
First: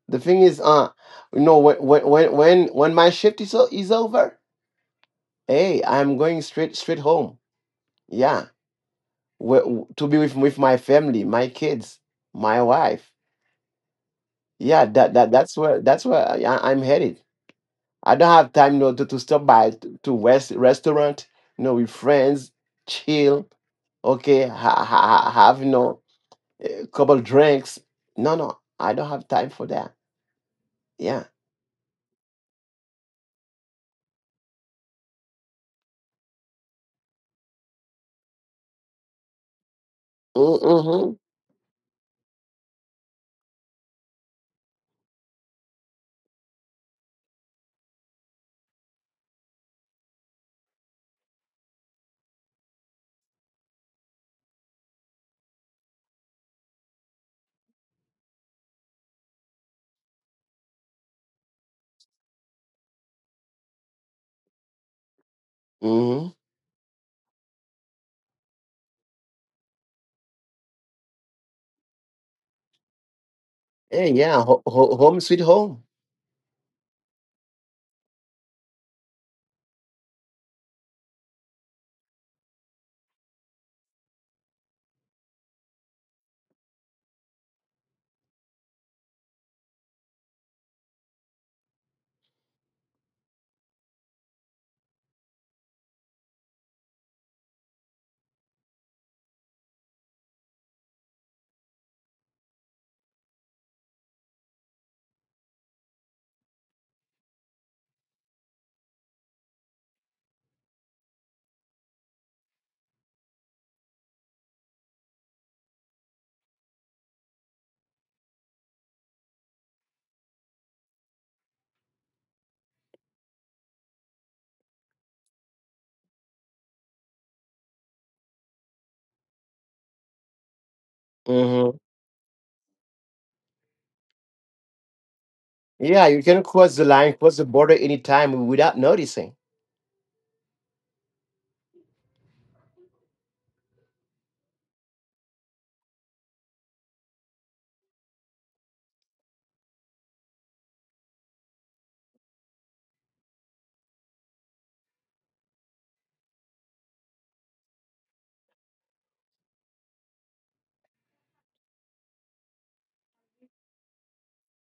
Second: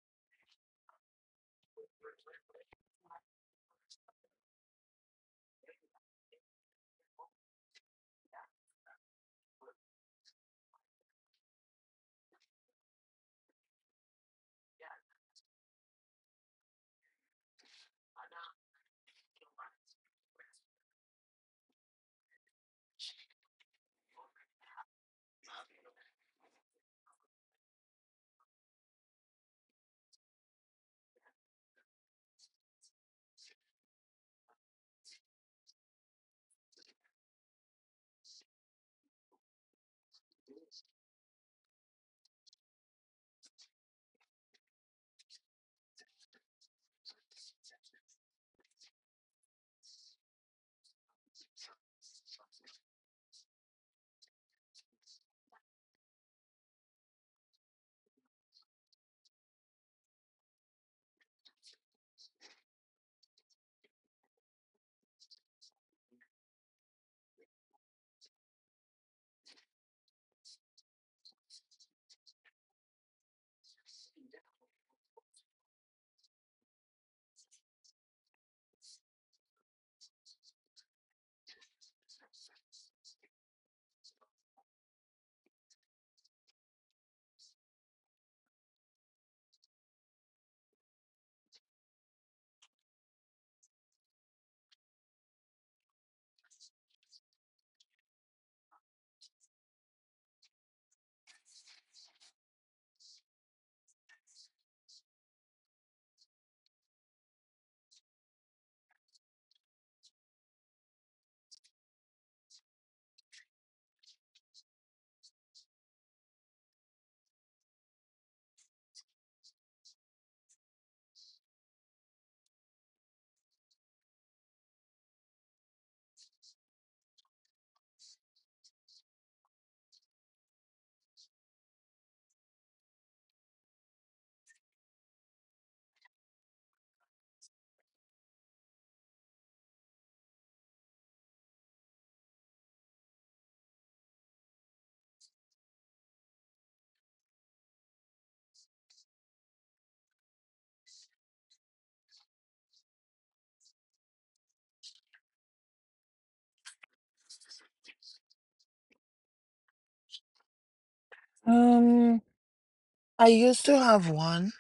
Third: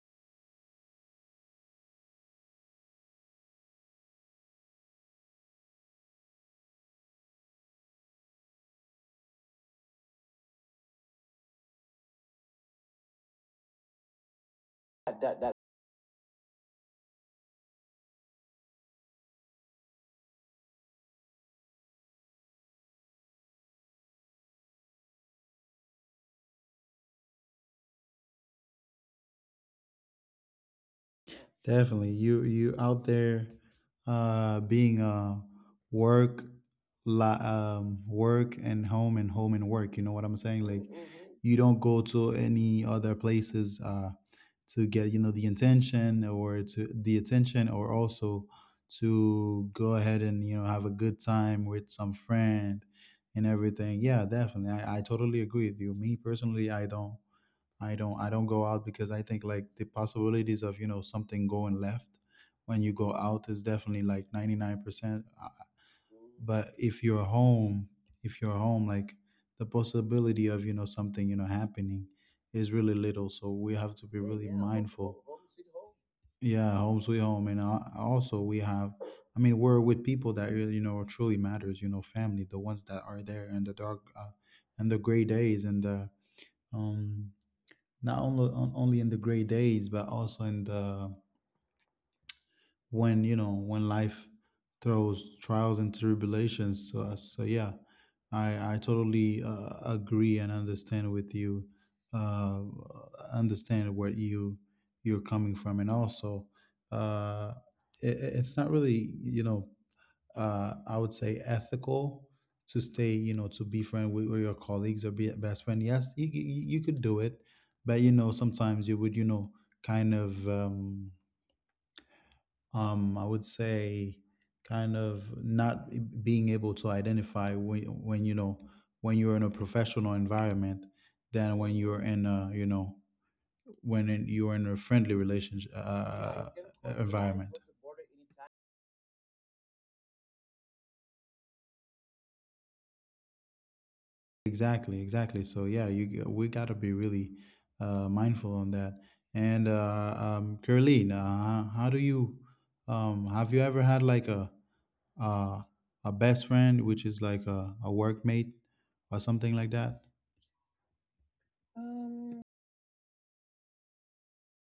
The thing is, you know, when my shift is is over, hey, I'm going straight home. Yeah, to be with my family, my kids, my wife. Yeah, That, that that's where I'm headed. I don't have time, you know, to stop by to restaurant, you know, with friends, chill. Okay, have, you know, a couple drinks. No, No, I don't have time for that. Yeah. Definitely, you out there, being work, work and home and home and work. You know what I'm saying? Like, Mm-hmm, Mm-hmm. you don't go to any other places to get, you know, the intention or to the attention, or also to go ahead and, you know, have a good time with some friend and everything. Yeah, definitely. I totally agree with you. Me personally, I don't. I don't go out because I think like the possibilities of, you know, something going left when you go out is definitely like 99%. Mm-hmm. But if you're home, if you're home, like, the possibility of, you know, something, you know, happening is really little. So we have to Hey, be, yeah, yeah, really, yeah, mindful. home sweet home. Yeah, home sweet home, and also we have. I mean, we're with people that really, you know, truly matters. You know, family, the ones that are there in the dark, and the gray days, and the um, not only on, only in the great days, but also in the when, you know, when life throws trials and tribulations to us. So yeah, I totally, agree and understand with you. uh Understand where you you're coming from, and also, uh it, it's not really, you know, I would say ethical to stay, you know, to be friend with your colleagues, or be a best friend. Yes, you could do it, but, you know, sometimes you would, you know, kind of, I would say, kind of not being able to identify when, you know, when you're in a professional environment than when Hmm. you're in a, you know, when in, you're in a friendly relationship, Yeah, you can cross the line, cross the environment. border anytime without noticing. Exactly, exactly. So yeah, you we gotta be really, mindful on that. And Caroline, how do you have you ever had like uh, a best friend, which is like a workmate or something like that? Um, I used to have one,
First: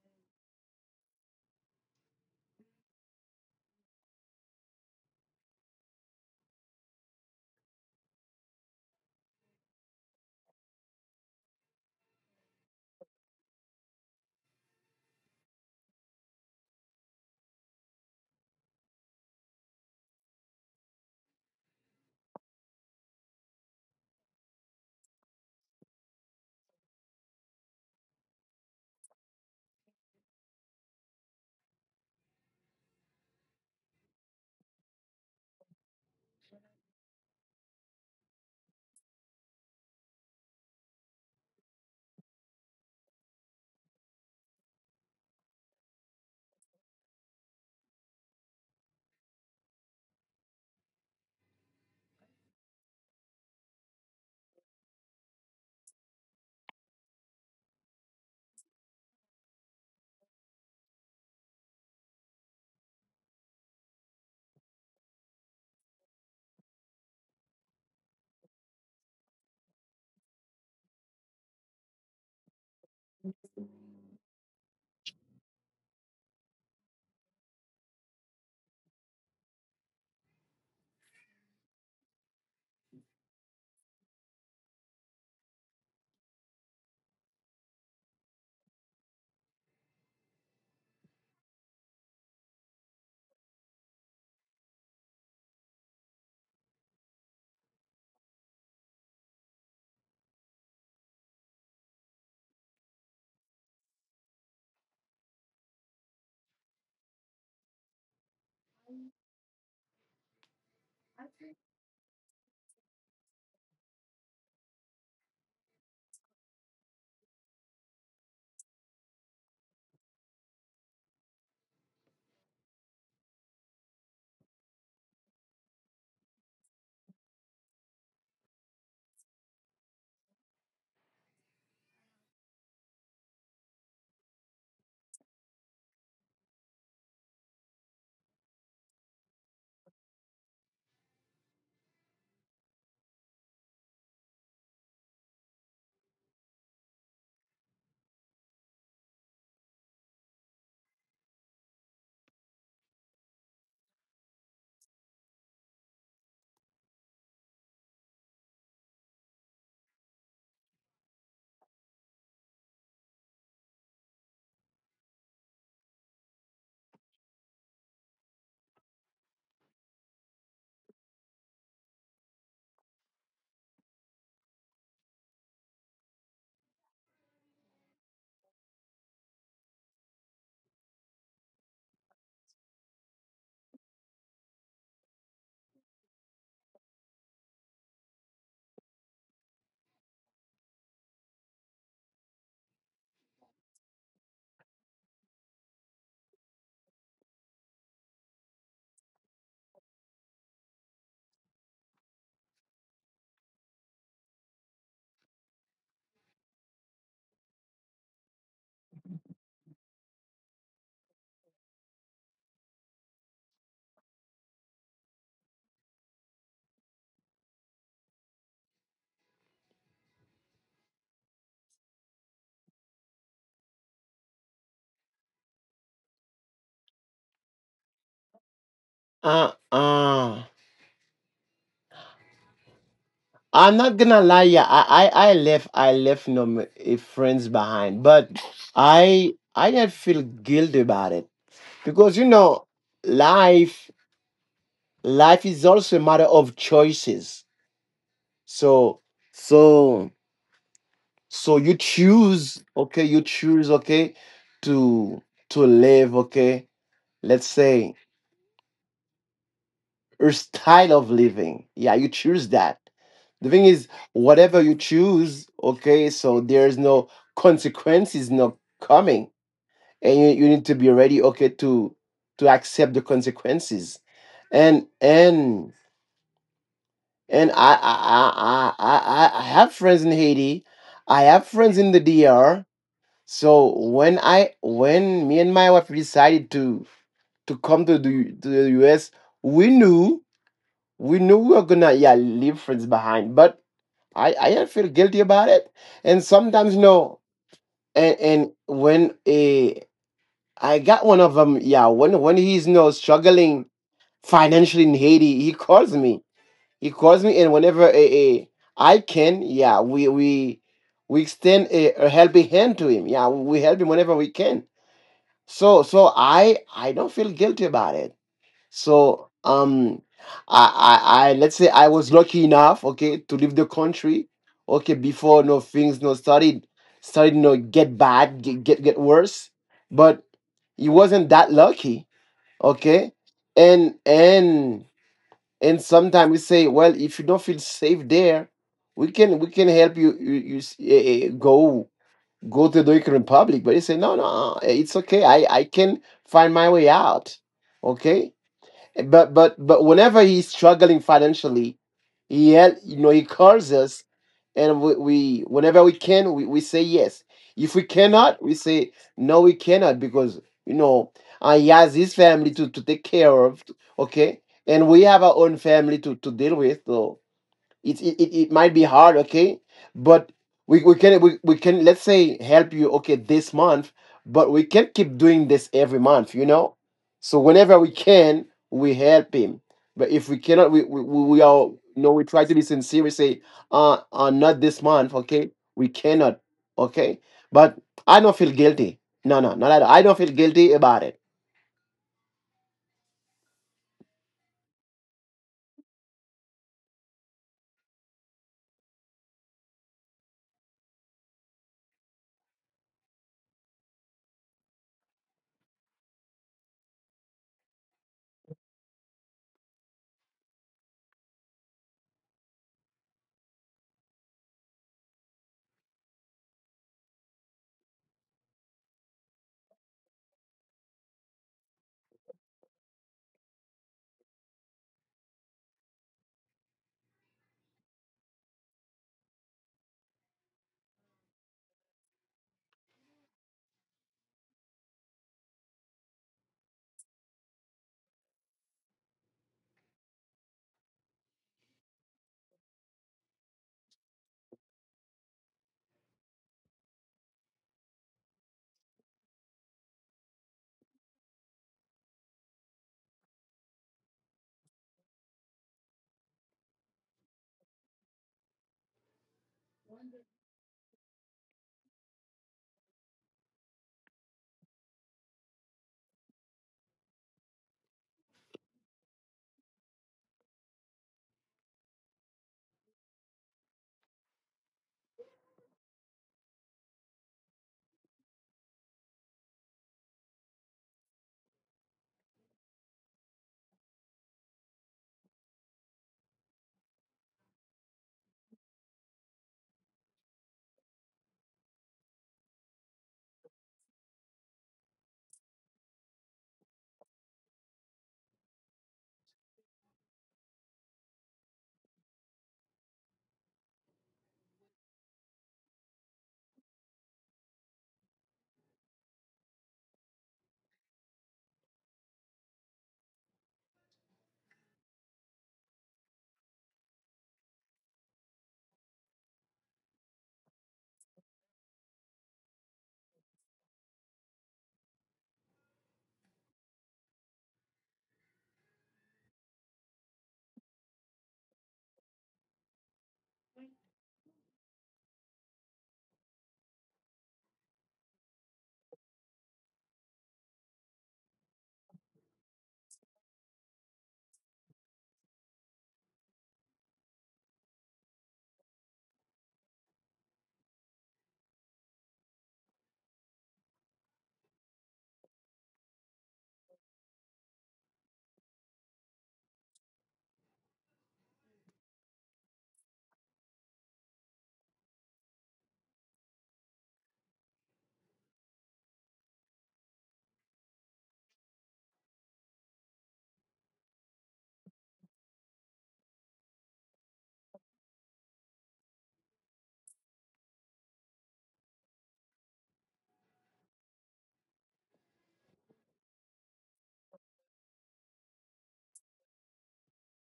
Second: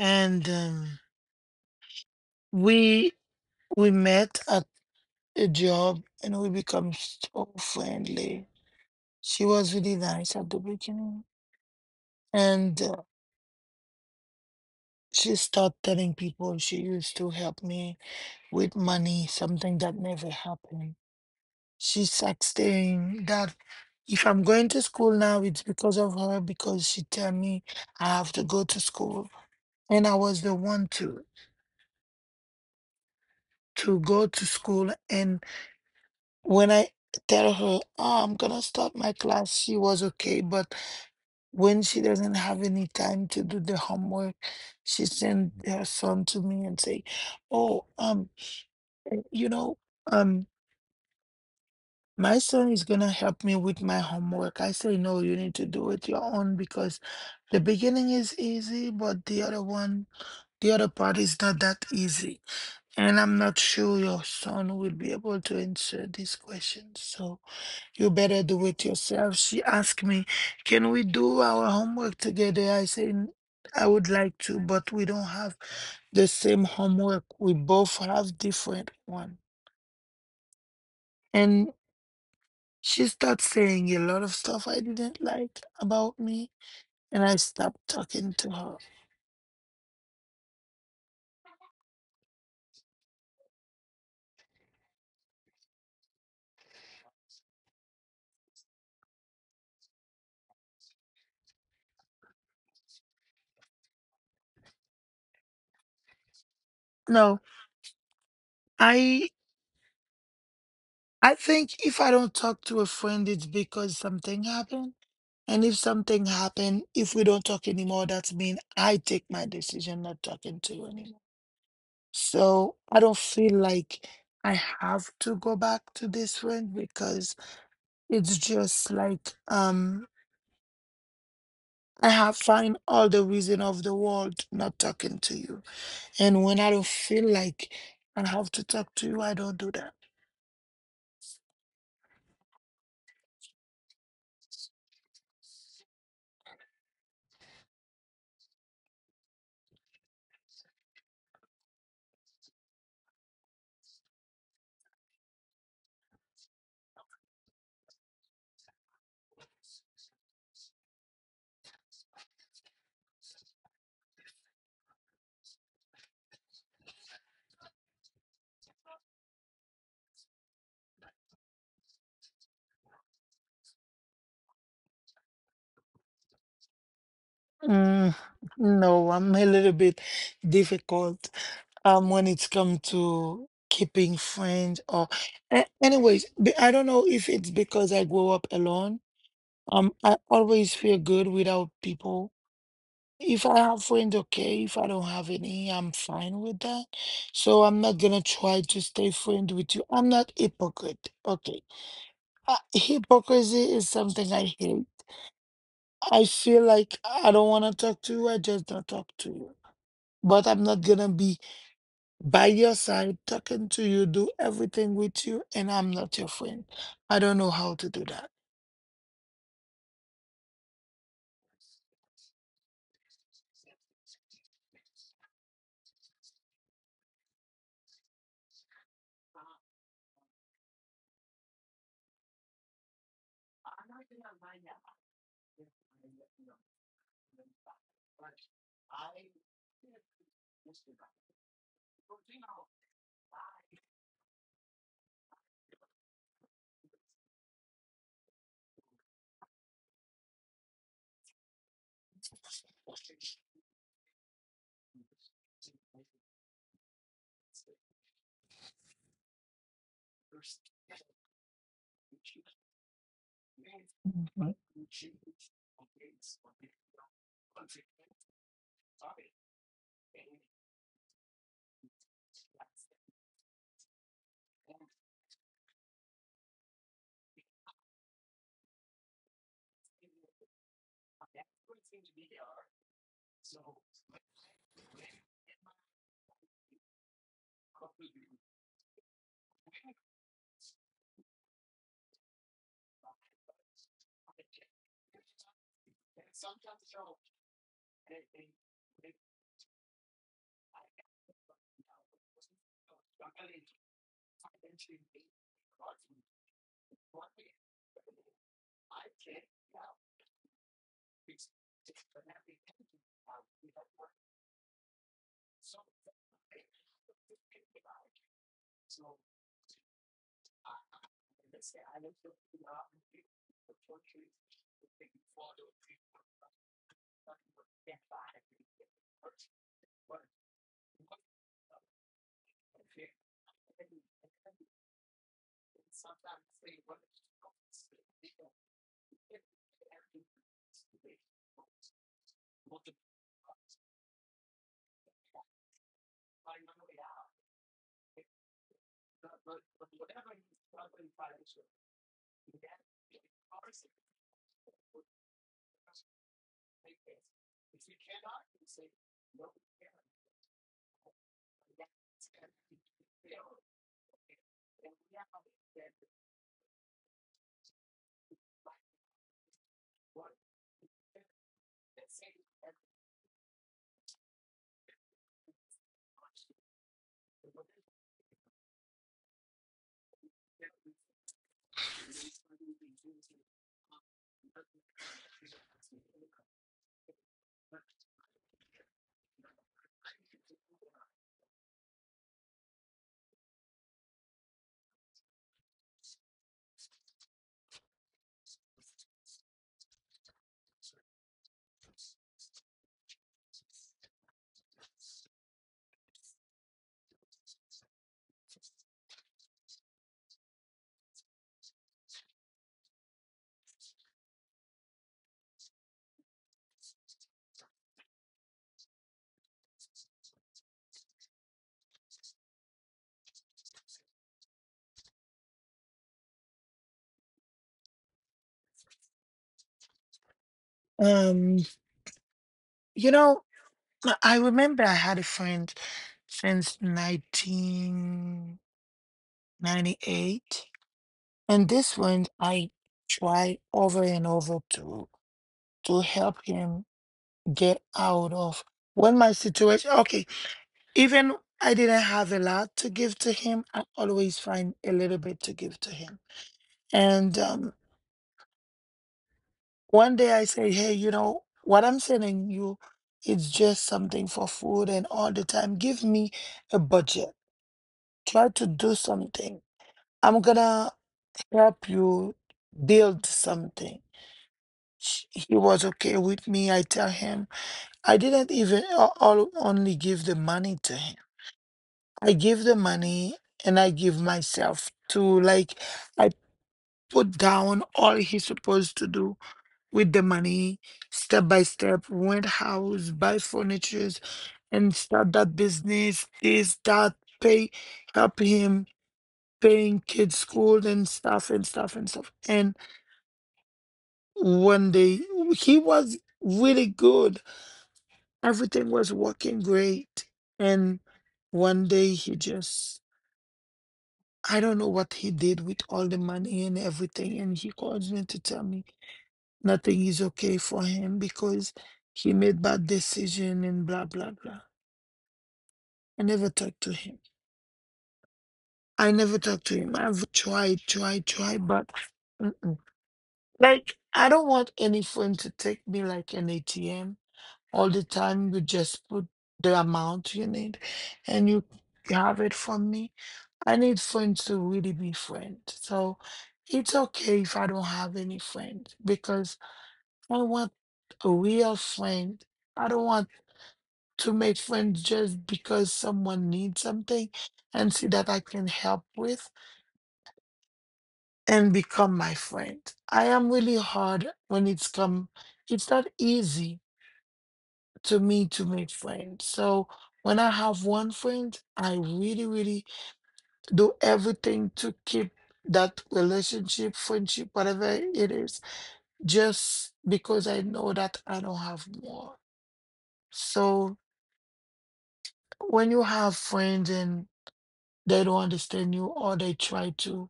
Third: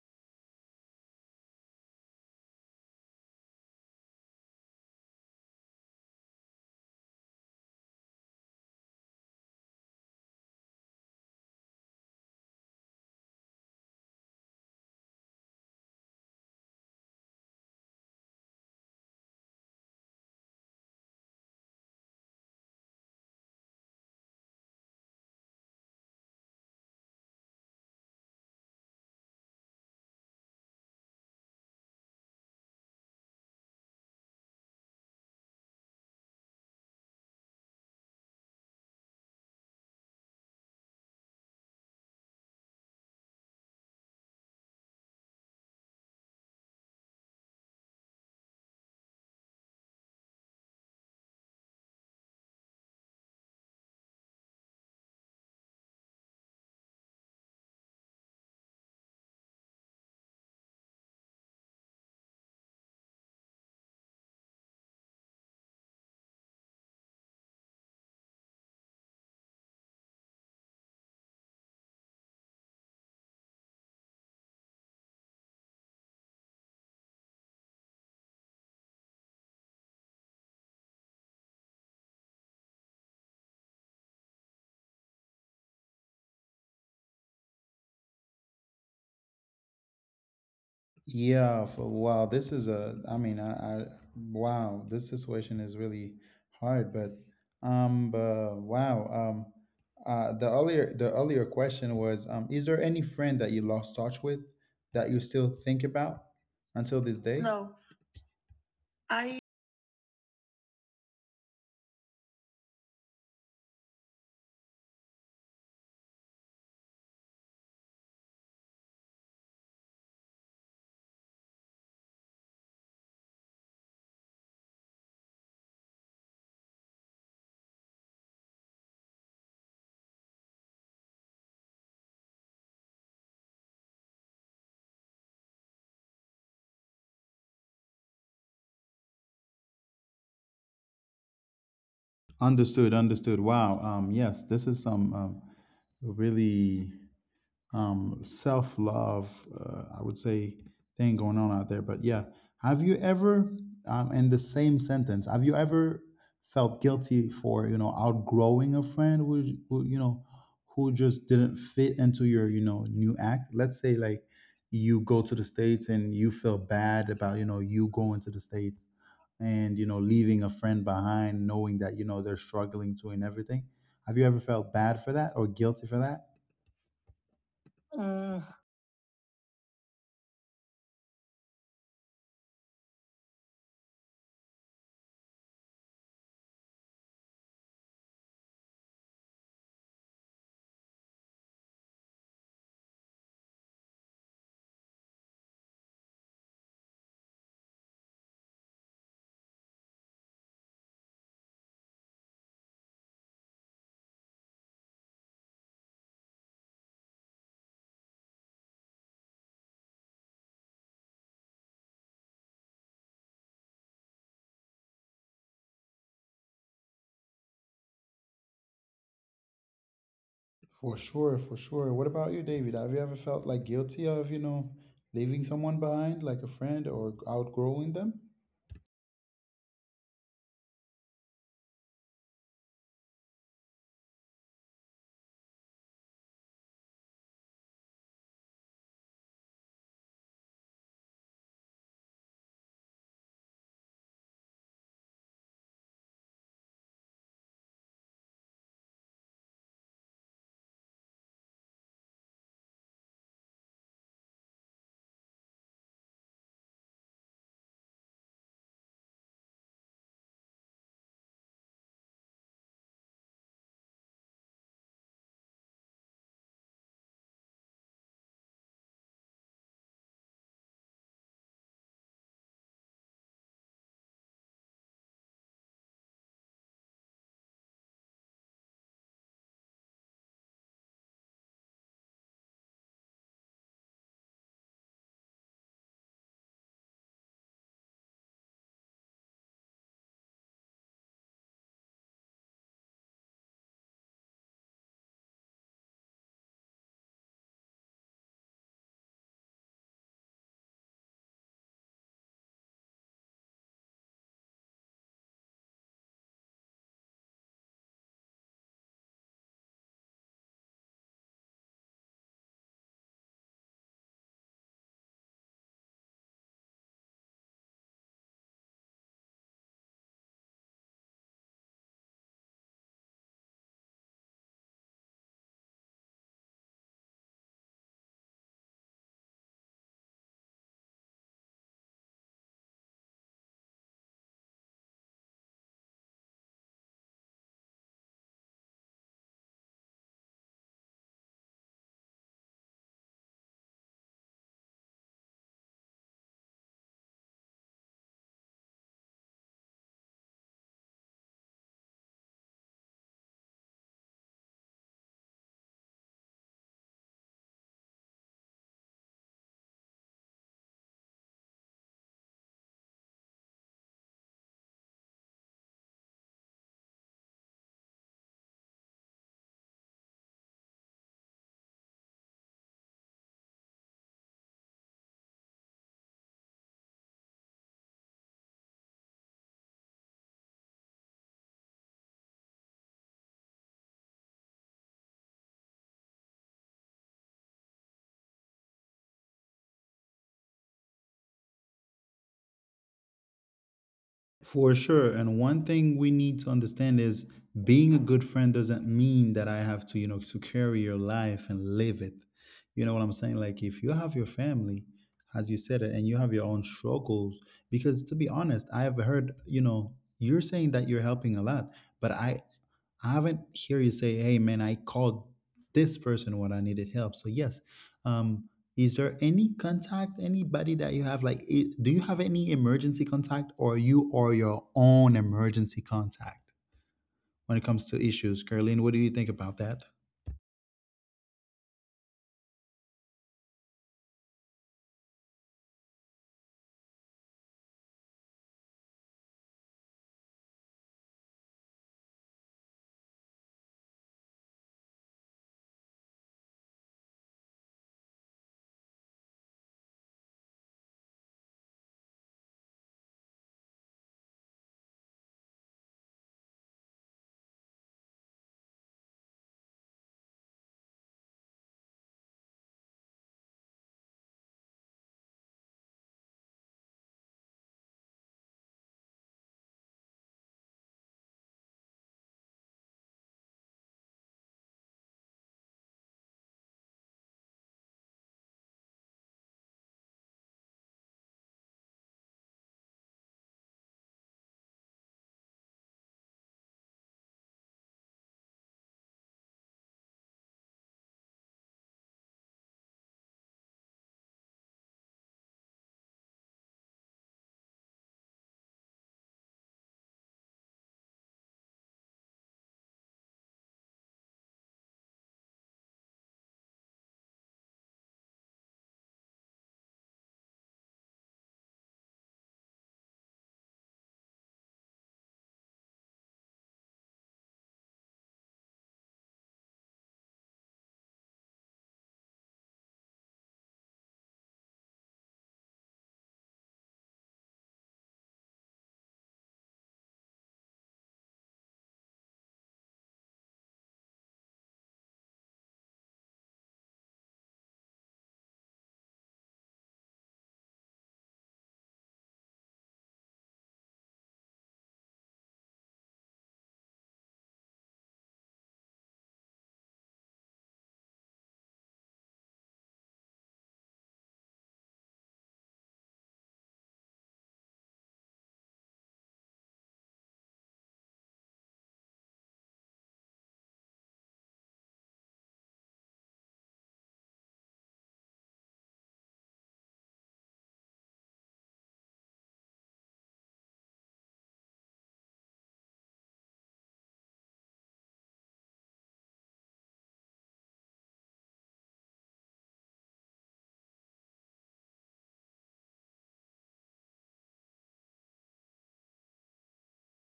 and we we met at a job, and we become so friendly. She was really nice at the beginning, and she started telling people she used to help me with money, something that never happened. She's sexting that if I'm going to school now, it's because of her because she tell me I have to go to school. And I was the one to go to school. And when I tell her, oh, I'm gonna start my class, she was okay. But when she doesn't have any time to do the homework, she send her son to me and say, oh, you know, um my son is gonna help me with my homework. I say, no, you need to do it your own because the beginning is easy, but the other one, the other part is not that easy. And I'm not sure your son will be able to answer these questions. So you better do it yourself. She asked me, can we do our homework together? I said, I would like to, but we don't have the same homework. We both have different one. She started saying a lot of stuff I didn't like about me, and I stopped talking to her. Yeah, for, wow, this is a, I mean, I, wow, this situation is really hard, but wow, the earlier question was, is there any friend that you lost touch with that you still think about until this day? No, No, I I I think if I don't talk to a friend, it's because something happened. And if something happened, if we don't talk anymore, that's mean I take my decision not talking to you anymore. So I don't feel like I have to go back to this friend because it's just like I have find all the reason of the world not talking to you. And when I don't feel like I have to talk to you, I don't do that. Understood, understood. Wow, yes, this is some, really self love, I would say, thing going on out there. But yeah, have you ever, in the same sentence, have you ever felt guilty for, you know, outgrowing a friend who, you know, who just didn't fit into your, you know, new act? Let's say like you go to the States and you feel bad about, you know, you going to the States, and you know, leaving a friend behind knowing that, you know, they're struggling too and everything. Have you ever felt bad for that or guilty for Mm, that? no, I'm a little bit difficult when it's come to keeping friends or anyways, I don't know if it's because I grew up alone. I always feel good without people. If I have friends, okay. If I don't have any, I'm fine with that. So I'm not gonna try to stay friends with you. I'm not hypocrite. Okay. Hypocrisy is something I hate. I feel like I don't want to talk to you. I just don't talk to you. But I'm not going to be by your side talking to you, do everything with you, and I'm not your friend. I don't know how to do that. For sure, for sure. What about you, David? Have you ever felt like guilty of, you know, leaving someone behind, like a friend, or outgrowing them? Uh uh. I'm not gonna lie, yeah, I left no friends behind, but I didn't feel guilty about it because, you know, life, is also a matter of choices. So so so you choose, okay, to live, okay. Let's say or style of living. Yeah, you choose that. The thing is, Mhm. whatever you choose, okay, so there's no consequences not coming. And you need to be ready, okay, to accept the consequences. And and and I have friends in Haiti. I have friends in the DR. So when I, when me and my wife decided to come to the US, we knew, we were gonna, yeah, leave friends behind, but I don't feel guilty about it. And sometimes no, and when a, I got one of them, yeah, when he's no struggling financially in Haiti, he calls me, and whenever a I can, yeah, we we extend a helping hand to him, yeah, we help him whenever we can. I don't feel guilty about it. So I, let's say, I was lucky enough, okay, to leave the country, okay, before no things no started, you know, get bad, get worse. But he wasn't that lucky, okay? And and and sometimes we say, well, if you don't feel safe there, we can help you you, go to the Dominican Republic. But he said, no, no, it's okay. I can find my way out, okay. But whenever he's struggling financially, you know, he calls us. And we, whenever we can, we say yes. If we cannot, we say no, we cannot because, you know, he has his family to, take care of. Okay, and we have our own family to, deal with. So it might be hard, okay, but we, can, let's say, help you, okay, this month, but we can't keep doing this every month, you know. So whenever we can, we help him. But if we cannot, we are, you know, we try to be sincere. We say not this month, okay, we cannot, okay. But I don't feel guilty. No, no, not at all. I don't feel guilty about it. For sure. And one thing we need to understand is being a good friend doesn't mean that I have to, you know, to carry your life and live it. You know what I'm saying? Like if you have your family, as you said it, and you have your own struggles, because to be honest, I have heard, you know, you're saying that you're helping a lot, but I haven't hear you say, "Hey, man, I called this person when I needed help." So yes, um, is there any contact, anybody that you have? Like, I do you have any emergency contact, or you are your own emergency contact when it comes to issues? Caroline, what do you think about that? Um, you know, I remember I had a friend since 1998. And this one, I tried over and over to help him get out of when my situation. Okay, even I didn't have a lot to give to him, I always find a little bit to give to him. And one day I say, hey, you know, what I'm sending you, it's just something for food and all the time. Give me a budget. Try to do something. I'm gonna help you build something. He was okay with me. I tell him I didn't even all only give the money to him. I give the money and I give myself to like I put down all he's supposed to do with the money, step by step, rent house, buy furnitures, and start that business, this, that, pay, help him paying kids school and stuff and stuff and stuff. And one day he was really good. Everything was working great. And one day he just I don't know what he did with all the money and everything. And he calls me to tell me nothing is okay for him because he made bad decision and blah, blah, blah. I never talked to him. I never talked to him. I've tried, tried, tried, but mm-mm, like, I don't want any friend to take me like an ATM all the time. You just put the amount you need and you have it from me. I need friends to really be friends. So it's okay if I don't have any friends because I want a real friend. I don't want to make friends just because someone needs something and see that I can help with and become my friend. I am really hard when it's come, it's not easy to me to make friends. So when I have one friend, I really, really do everything to keep that relationship, friendship, whatever it is, just because I know that I don't have more. So when you have friends and they don't understand you or they try to,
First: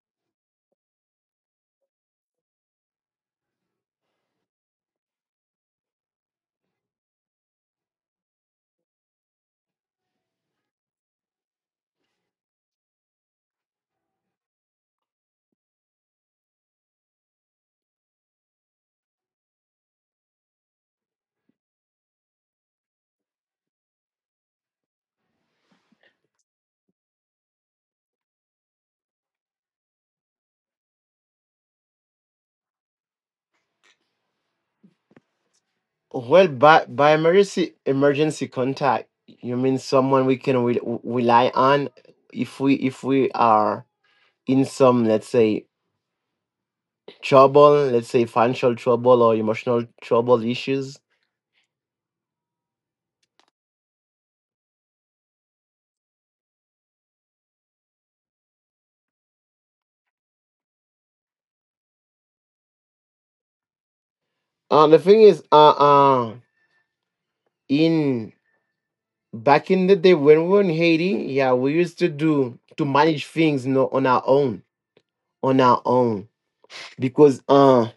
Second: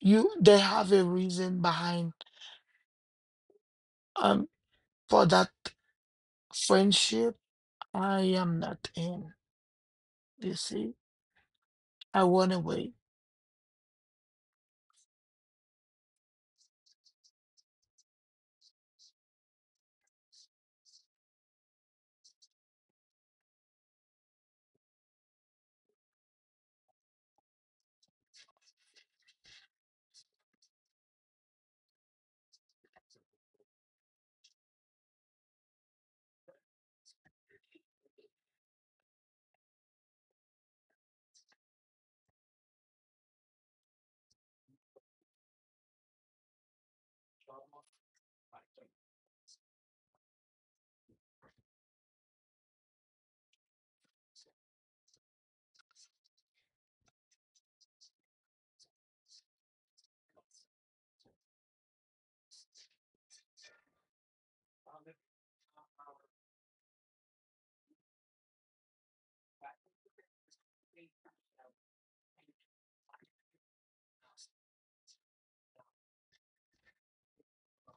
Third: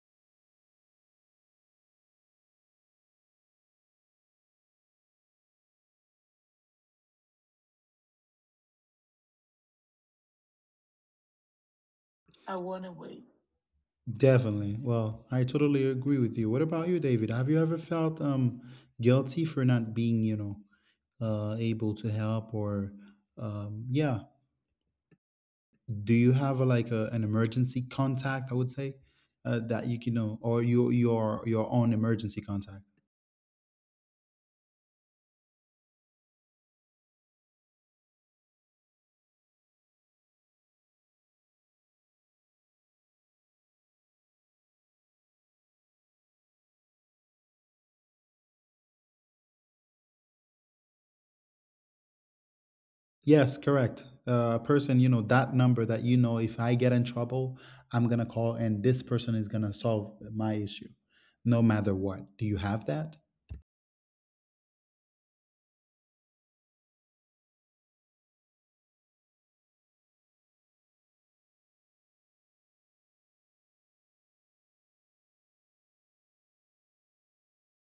you they have a reason behind um for that friendship I am not in. You see, I went I want to away. wait. Definitely. Well, I totally agree with you. What about you, David? Have you ever felt, guilty for not being, you know, able to help, or yeah, do you have a, like a, an emergency contact, I would say, that you can know, or your your own emergency contact? Well, by emergency contact, you mean someone we can rely on if we are in some, let's say, trouble, let's say financial trouble or emotional trouble issues. Yes, correct, a person, you know, that number that you know if I get in trouble, I'm gonna call and this person is gonna solve my issue, no matter what. Do you have that? Uh, the thing is, uh, uh, in back in the day when we were in Haiti, yeah, we used to do to manage things, you know, on our own, on our own, because,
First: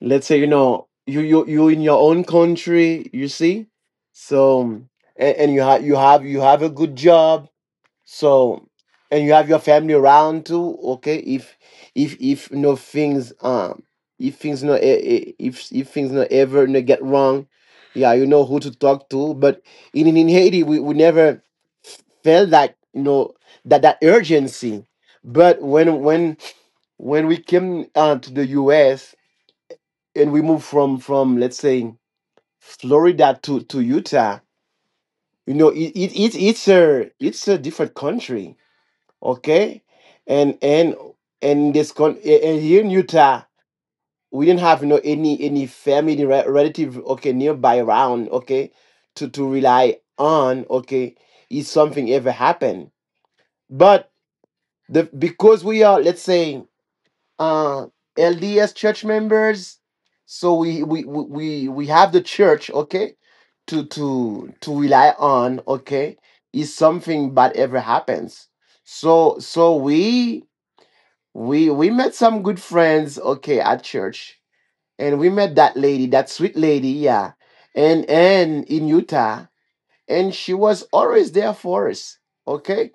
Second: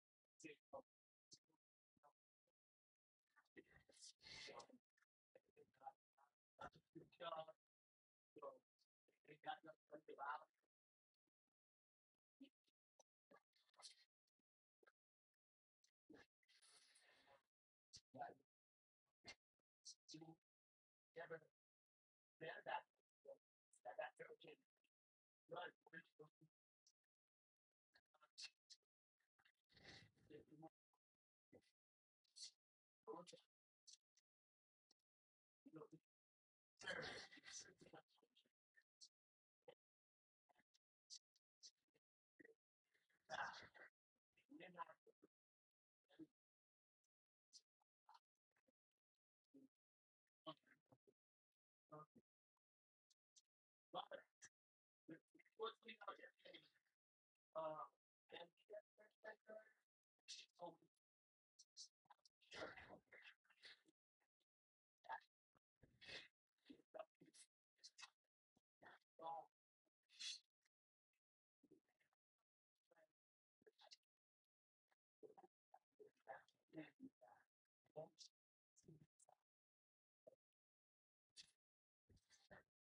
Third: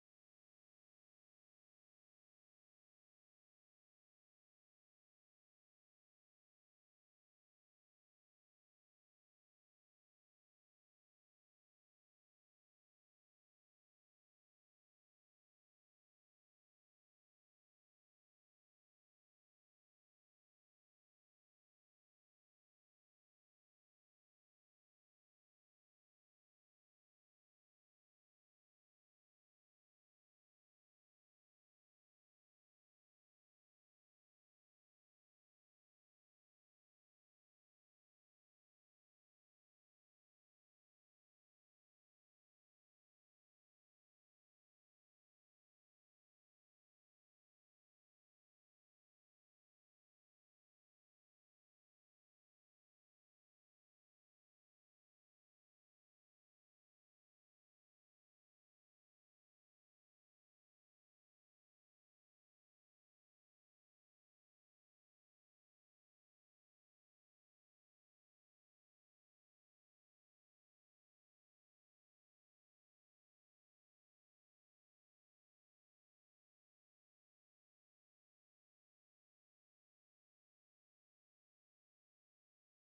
let's say, you know, you in your own country, you see. So, and you have, a good job. So, and you have your family around too, okay. If no things, if things no if things no ever no get wrong, yeah, you know who to talk to. But in Haiti, we never felt that, you know, that urgency. But when we came, to the US, and we move from let's say Florida to Utah, you know, it's a, it's a different country, okay. and and and this con and here in Utah, we didn't have, you know, any family relative, okay, nearby around, okay, to rely on, okay, if something ever happened. But the, because we are, let's say, uh LDS church members. So we have the church, okay, to rely on, okay, if something bad ever happens. So we, we met some good friends, okay, at church, and we met that lady, that sweet lady, yeah, and in Utah. And she was always there for us, okay,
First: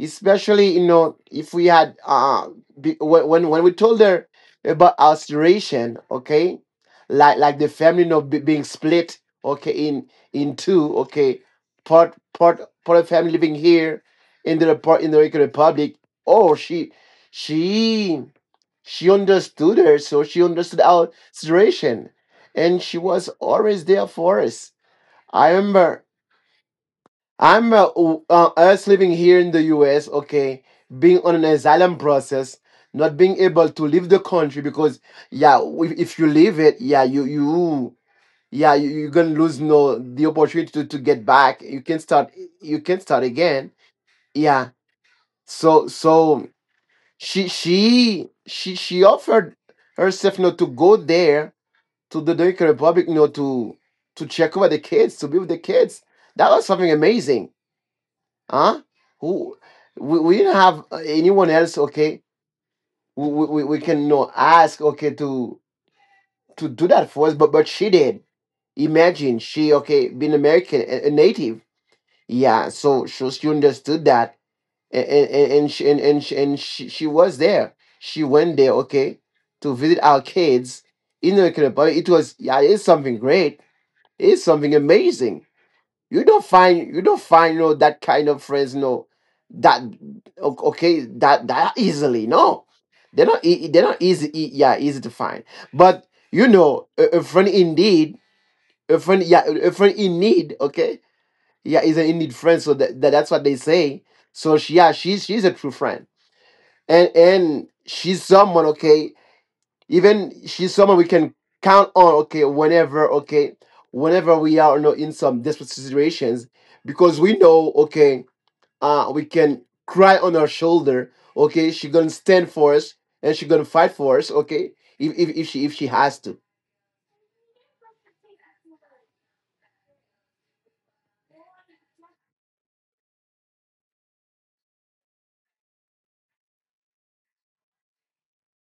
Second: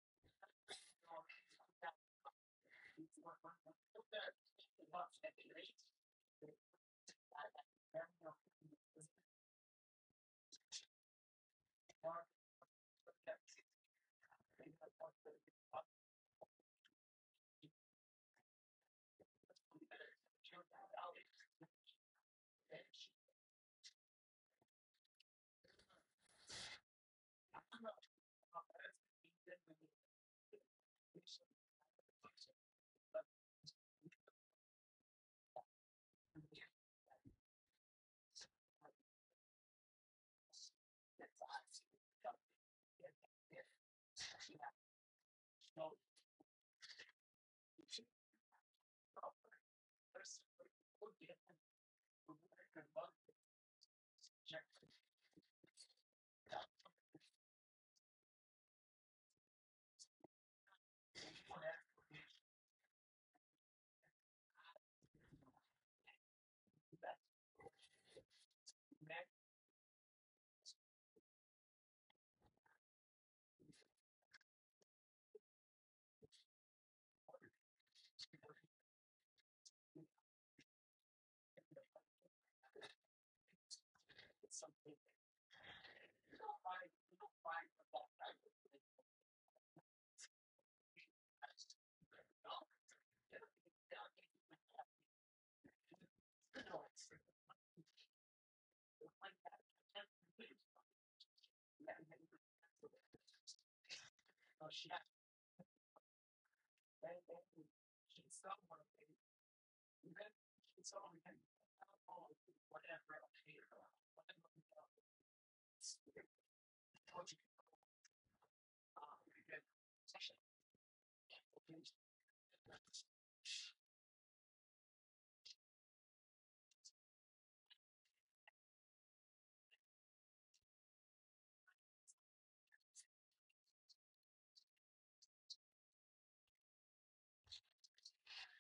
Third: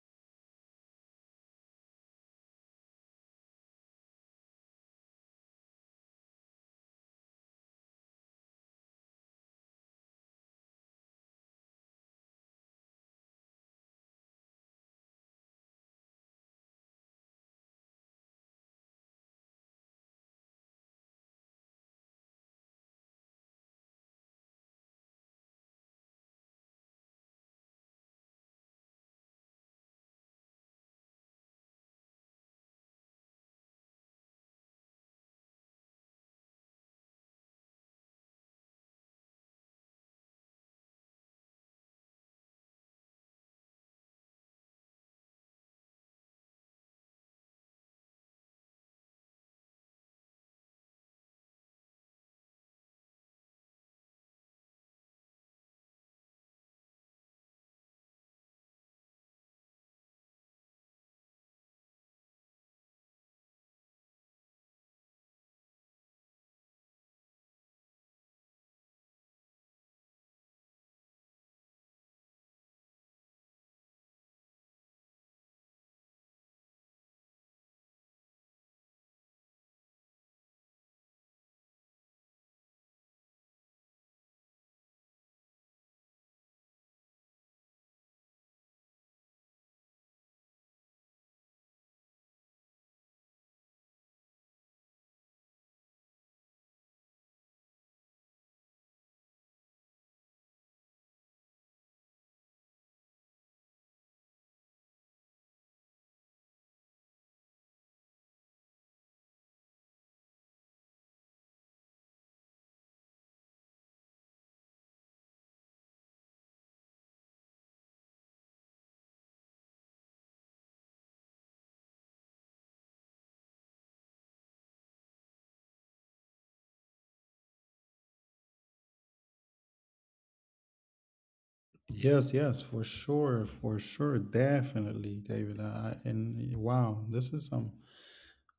especially, you know, if we had, when we told her about our situation, okay, like the family, you know, being split, okay, in two, okay, part of family living here in the, part in the Dominican Republic. Oh, she she understood her, so she understood our situation, and she was always there for us. I remember I'm, us living here in the U.S. Okay, being on an asylum process, not being able to leave the country because, yeah, if you leave it, yeah, you yeah, you, you're gonna lose no the opportunity to get back. You can start, again. Yeah. So she offered herself, you know, to go there to the Dominican Republic, you know, to check over the kids, to be with the kids. That was something amazing. Huh? Who? We, didn't have, anyone else. Okay, we can no ask, okay, to do that for us, but she did. Imagine, she, okay, being American, a native. Yeah, so she understood that, and she, was there. She went there, okay, to visit our kids in the American Republic. It was, yeah, it's something great. It's something amazing. You don't find, no, that kind of friends, no, that, okay, that easily, no. They're not easy, yeah, easy to find. But, you know, a friend indeed, a friend, yeah, a friend in need, okay, yeah, is an in need friend. So that's what they say. So she, yeah, she's a true friend. And she's someone, okay, even she's someone we can count on, okay, whenever we are, you know, in some desperate situations, because we know, okay, we can cry on her shoulder, okay, she gonna stand for us, and she gonna fight for us, okay, if, she, has to. Yes, yes, for sure, definitely, David. And wow, this is some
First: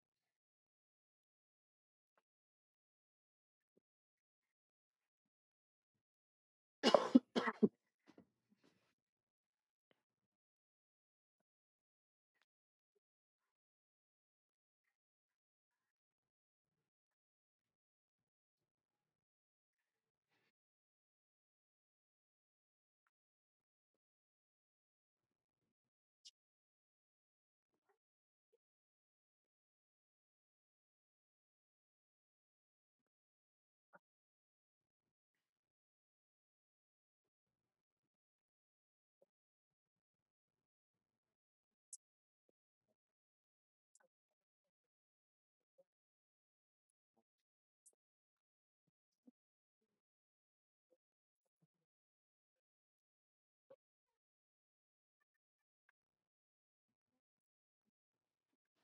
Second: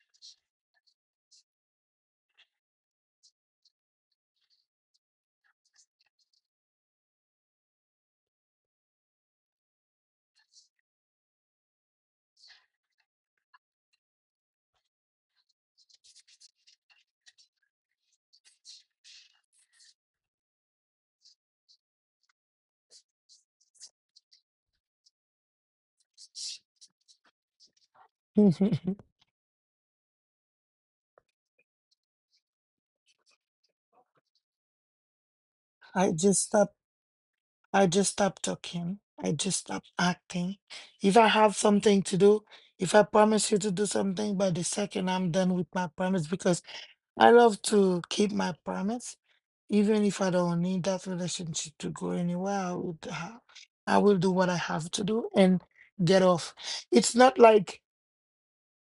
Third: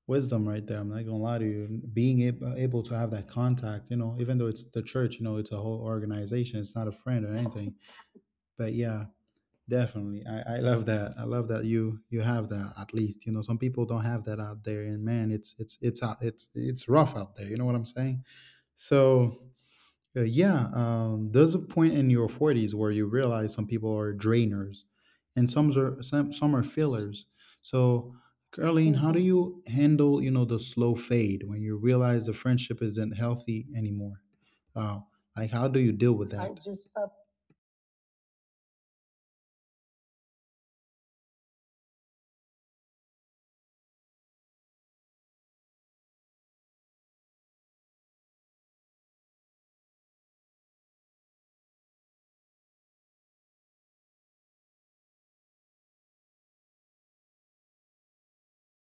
wisdom right there. I'm not gonna lie to you. Being able to have that contact, you know, even though it's the church, you know, it's a whole organization. It's not a friend or anything. But yeah, definitely, I love that. I love that you have that at least. You know, some people don't have that out there, and man, it's rough out there. You know what I'm saying? So. Yeah, there's a point in your forties where you realize some people are drainers, and some are fillers. So, <laughs> I Caroline, how do, Mhm, you handle, you know, the slow fade when you realize the friendship isn't healthy anymore? Uh, like, how do you deal with just I that? stopped. Just stop. I just stop talking. I just stop acting. If I have something to do, if I promise you to do something, by the second I'm done with my promise because I love to keep my promise. Even if I don't need that relationship to go anywhere, I will do what I have to do and get off. It's not like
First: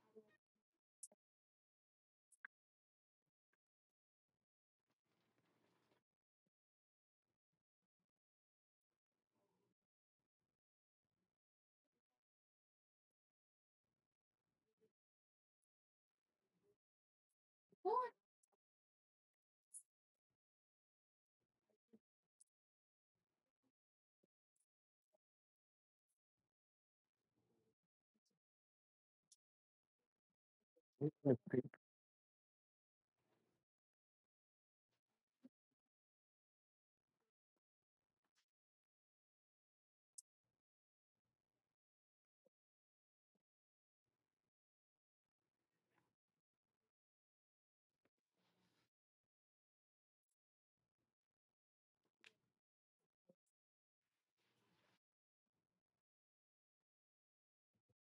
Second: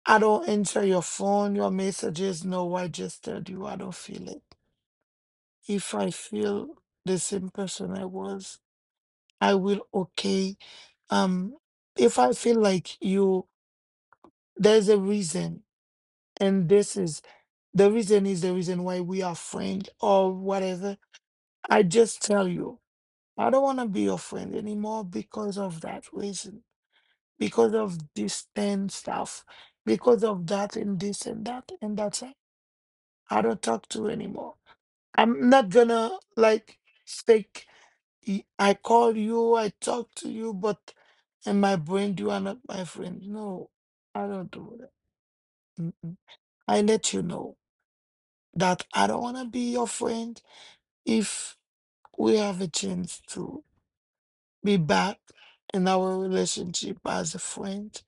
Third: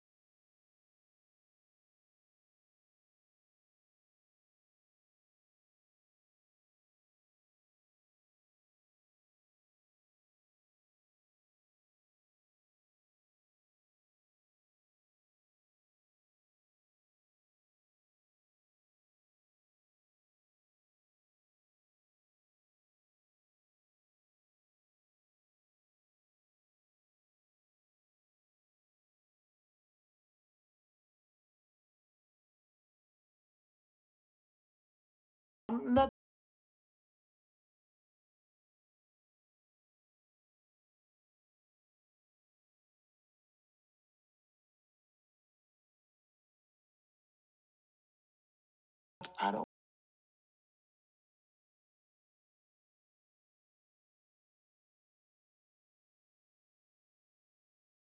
I don't answer your phone, your messages. No, I just told you I don't feel it. If I feel the same person I was. I will okay. Um, if I feel like you, there's a reason, and this is the reason why we are friends or whatever. I just tell you, I don't want to be your friend anymore because of that reason, because of this and stuff, because of that and this and that and that's it. I don't talk to you anymore. I'm not I'm not. gonna like fake. I call you, I talk to you, but in my brain, you are not my friend. No, I don't do that. Mm-mm. I let you know that I don't want to I don't. be your friend if we have a chance to be back in our relationship as a friend.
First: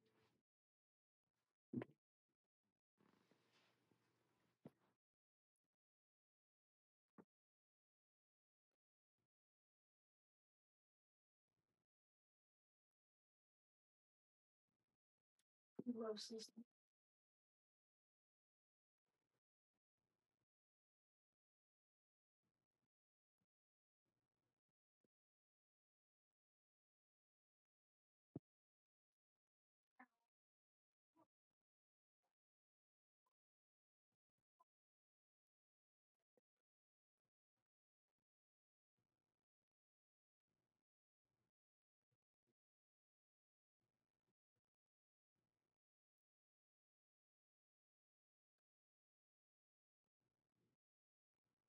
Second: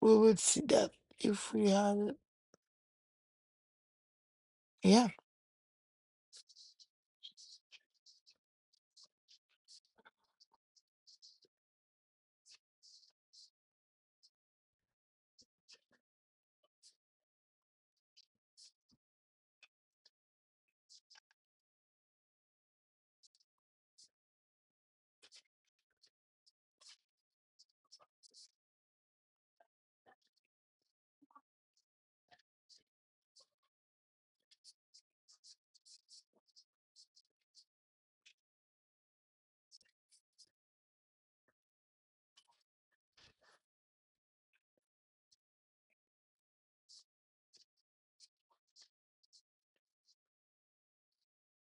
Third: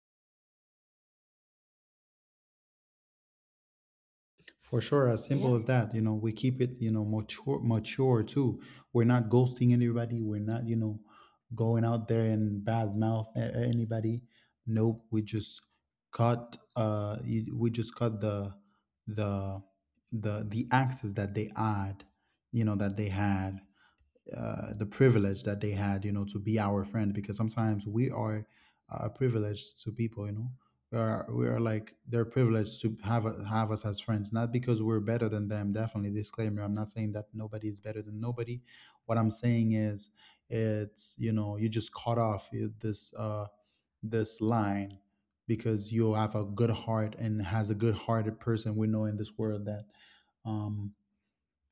We will see that if we have it. For sure, Yeah. as Yeah, simple as that. You know, we keep it, you know, mature, mature too. We're not ghosting anybody. We're not, you know, going out there and bad mouth anybody. Nope. We just cut. We just cut the the the access that they had, you know, that they had, the privilege that they had, you know, to be our friend, because sometimes we are, privileged to people, you know. We are like they're privileged to have have us as friends, not because we're better than them. Definitely disclaimer. I'm not saying that nobody is better than nobody. What I'm saying is, it's, you know, you just cut off this this line, because you have a good heart, and has a good hearted person, we know in this world that um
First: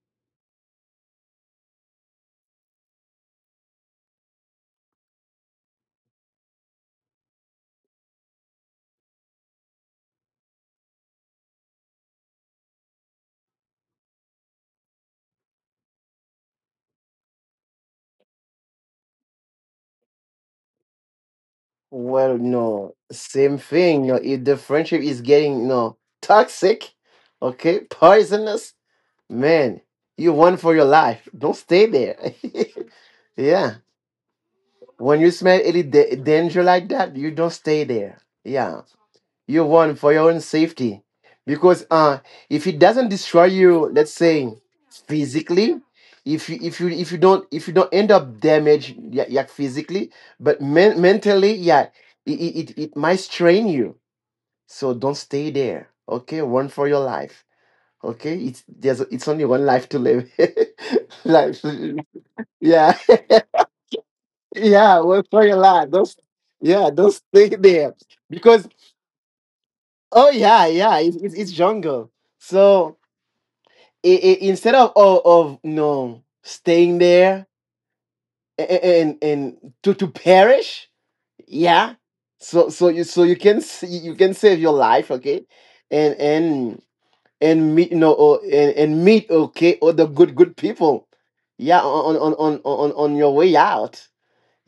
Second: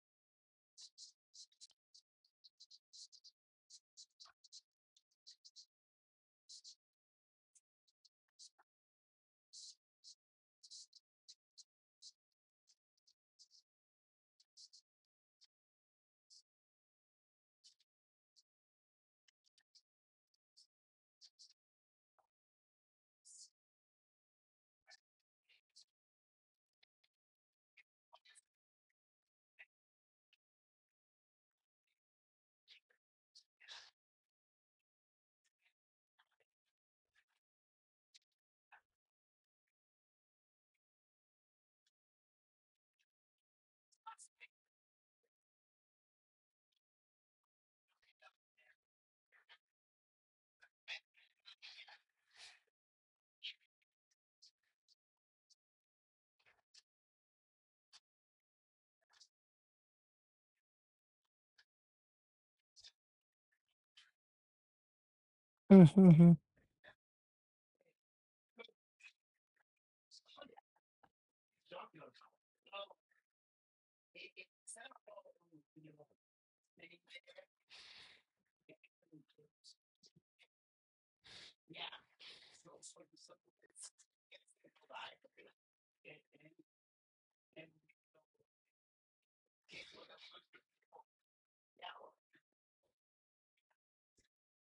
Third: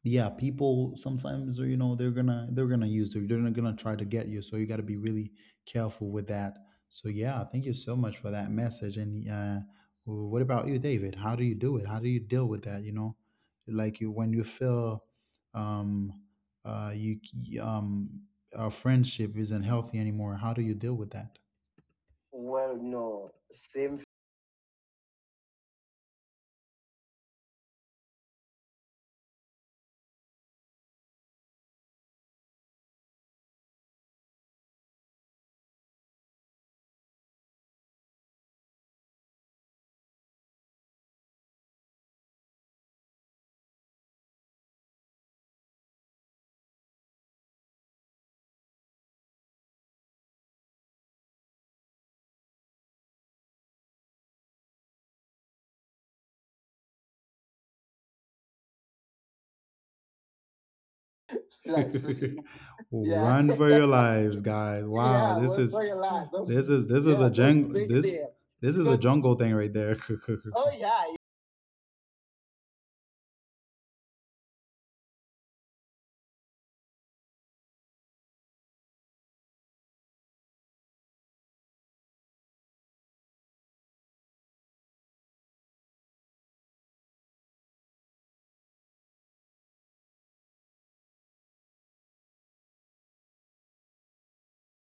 yeah, people sometimes, you know, they're gonna use it, they're not gonna try to get you, so you got to be really careful with that. So yeah, thank you so much for that message. And what about you, David? How do you do it? How do you deal with that, you know, like you, when you feel um you um our friendship isn't healthy anymore? How do you deal with that? Well, Well, no, no, same same thing. You know, if the friendship is getting, you know, toxic, okay, poisonous, man, you won for your life. Don't stay there. <laughs> Yeah. When you smell any danger like that, you don't stay there. Yeah, you run for your own safety, because, if it doesn't destroy you, let's say, physically, if you don't end up damaged, yeah, yeah, physically, but mentally, yeah, it it might strain you. So don't stay there. Okay, run for your life. Okay, it's only one life to live. <laughs> Life, like, <laughs> yeah. yeah, run for your lives, <laughs> guys. Yeah, we'll Wow, yeah, this pray a run is for lot. your Don't, lives. Hmm. Those, yeah, this is yeah, don't a those stay jungle big there this deal. because, This is a because jungle thing right there. oh <laughs> yeah, oh yeah, yeah, it's jungle. So I instead of of, you know, staying there and to perish, yeah. So you, so you can you can save your life, okay, and and and meet, you know, or, and meet, okay, or the good, people, yeah, on your way out.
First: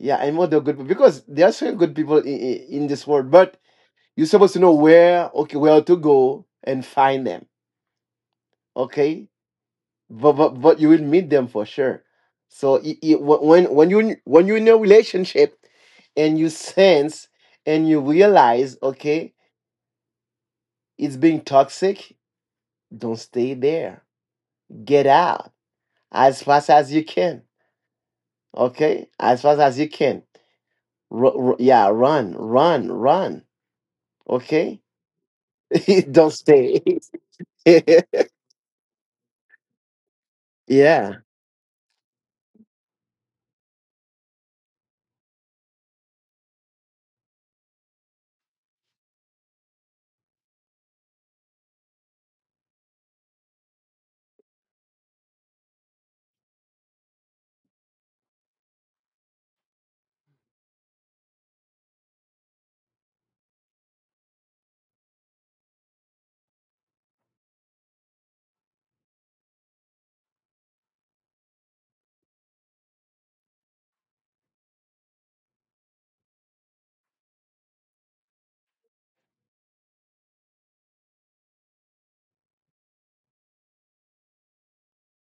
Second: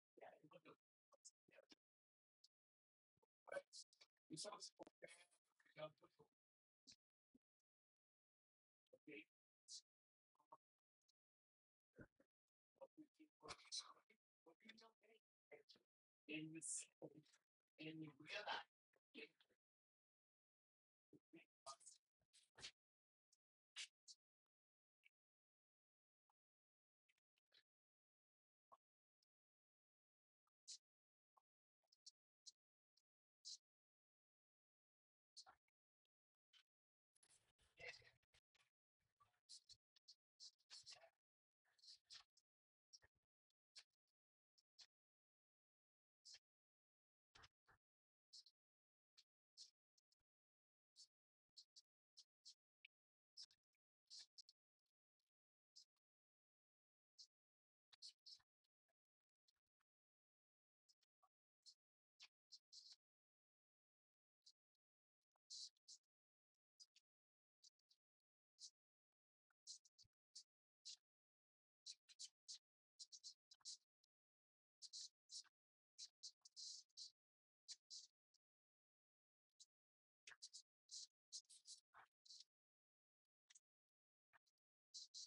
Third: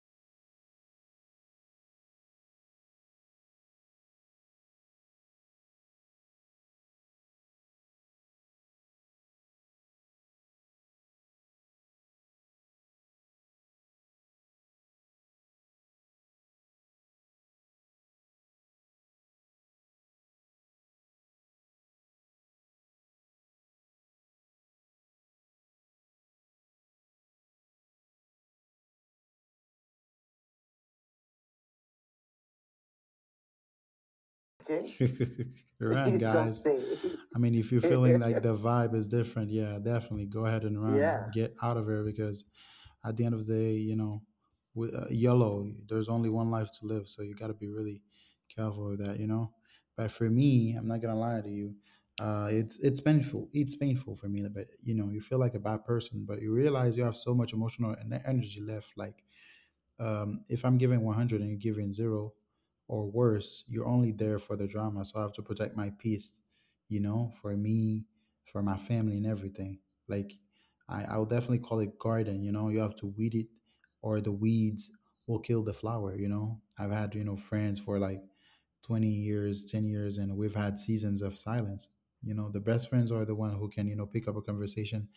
Yeah, I know they're good people because there are so good people in this world, but you're supposed to know where, okay, where to go and find them. Okay, but you will meet them for sure. So I- wh- when you when you're in a relationship and you sense and you realize, okay, it's being toxic, don't stay there. Get out as fast as you can. Okay, as fast as you can. Yeah, run, run, run. okay? Okay. <laughs> Run, <laughs> <laughs> don't Don't guys, stay. stay. I mean, if you're <laughs> feeling like it. <laughs> the vibe is different, yeah, definitely go ahead and run. Yeah. Yeah, get out of here, because at the end of the day, you know, we, yellow, there's only one life to live. So you got to be really careful with that, you know? But for me, I'm not going to lie to you. It's painful. It's painful for me, but you know, you feel like a bad person, but you realize you have so much emotional and energy left. Like, if I'm giving 100 and you're giving zero, or worse, you're only there for the drama. So I have to protect my peace, you know, for me, for my family, and everything. Like, I would definitely call it garden, you know, you have to weed it, or the weeds will kill the flower, you know. I've had, you know, friends for like 20 years, 10 years, and we've had seasons of silence. You know, the best friends are the one who can, you know, pick up a conversation